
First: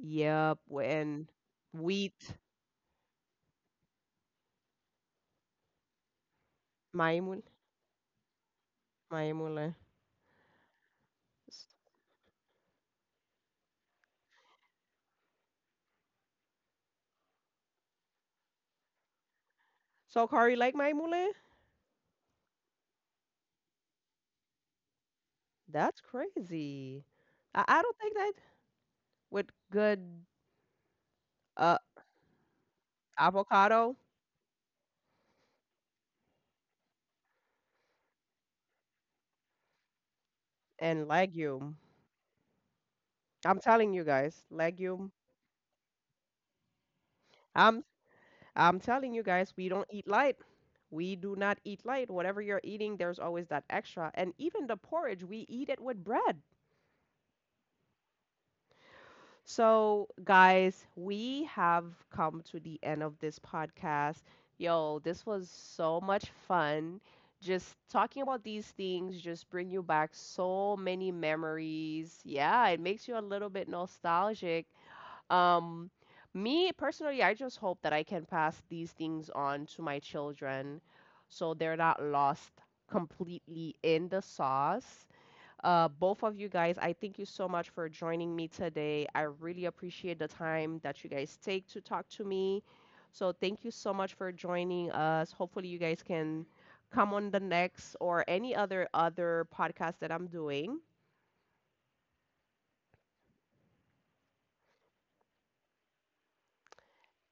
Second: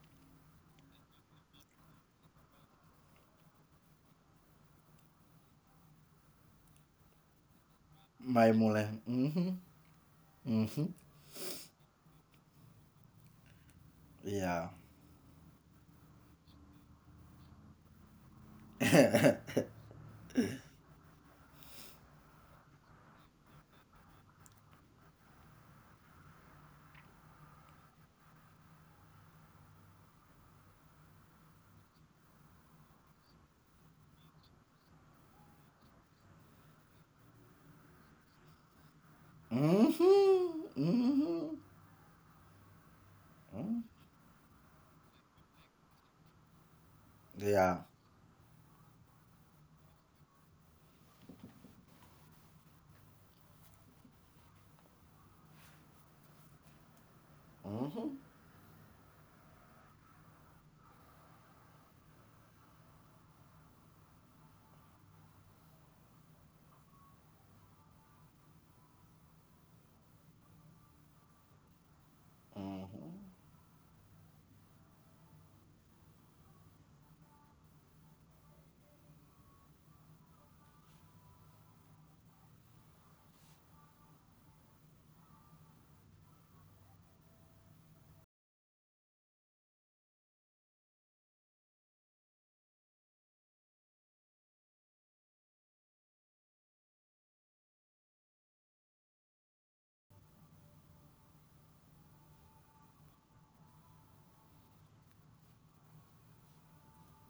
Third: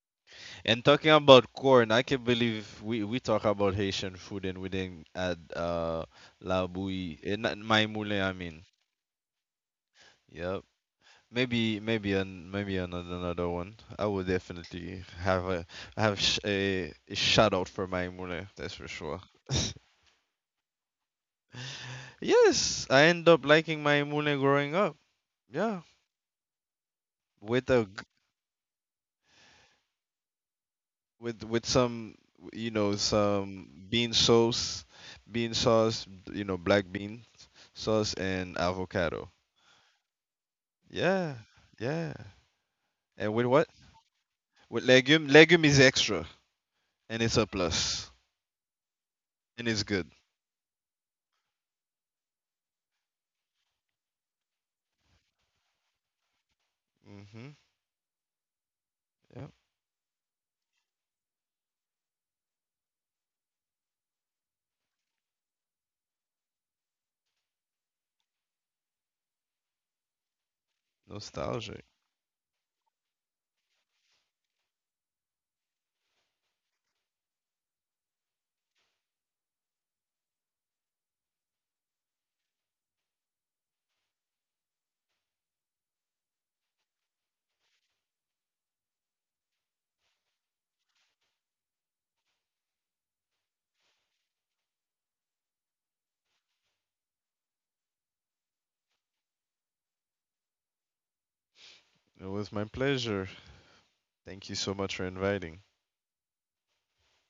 S1: Yep,
S3: And talking
S1: and
S3: about corn, I can't
S1: wheat.
S3: believe we talk about Haitian food and we didn't add la bouillie, eh,
S1: Maimul,
S3: not my moulin, I
S2: my
S3: mean.
S2: mole. Mm-hmm.
S1: Maimule.
S3: Yep.
S2: Mm-hmm.
S1: S-
S3: Maybe another one. I will definitely have a have sh- a shout out for my moulin. That's for sure.
S2: Yeah.
S1: So, Kari, like Maimule?
S3: Yes, I end up liking my moulin growing up. Yeah,
S1: That's crazy.
S3: with
S1: I
S3: a
S1: don't think that with good
S3: with with
S1: uh
S3: some some
S1: avocado
S3: bean sauce, black bean sauce and avocado.
S2: 嗯哼，
S1: and
S2: 嗯
S3: Yeah,
S2: 哼，
S1: legume.
S3: yeah. And with
S1: I'm
S3: what?
S2: 嗯，
S1: telling you guys,
S3: With
S1: legume.
S3: legume. Legume is extra, and it's a
S2: 对呀、
S1: I'm
S3: plus,
S1: I'm telling you guys,
S3: and
S1: we
S3: it's
S1: don't eat
S3: good.
S1: light. We do not eat light. Whatever you're eating, there's always that extra. And even the porridge, we eat it with bread.
S3: Mhm.
S2: 嗯哼，
S3: Yeah.
S1: So, guys, we have come to the end of this podcast. Yo, this was so much fun. Just talking about these things just bring you back so many
S3: Nostalgic.
S1: memories. Yeah, it
S2: 嗯
S1: makes you a
S2: 哼。
S1: little bit nostalgic. Um, me personally, I just hope that I can pass these things on to my children so they're not lost completely in the sauce. Both of you guys, I thank you so much for joining me today. I really appreciate the time that you guys take to talk to me. So thank you so much for joining us. Hopefully you guys can come on the next or any other podcast that I'm doing.
S3: It was my pleasure. Thank you so much for inviting.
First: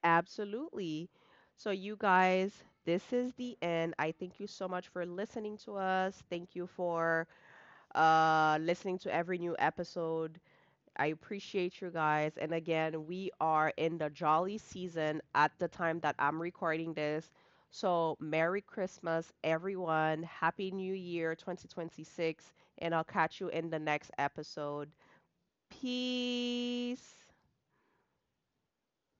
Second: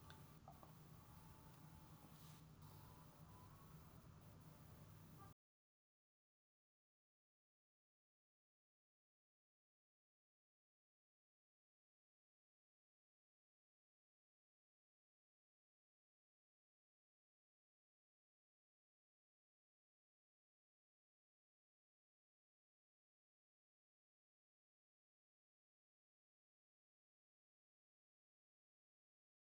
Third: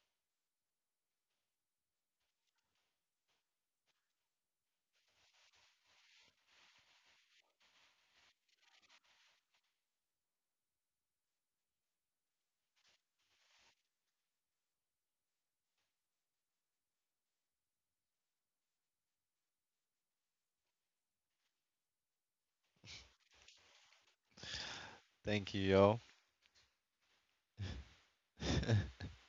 S1: Absolutely. So you guys, this is the end. I thank you so much for listening to us. Thank you for listening to every new episode. I appreciate you guys. And again, we are in the jolly season at the time that I'm recording this. So, Merry Christmas, everyone. Happy New Year 2026. And I'll catch you in the next episode.
S3: Thank you, y'all.
S1: Peace.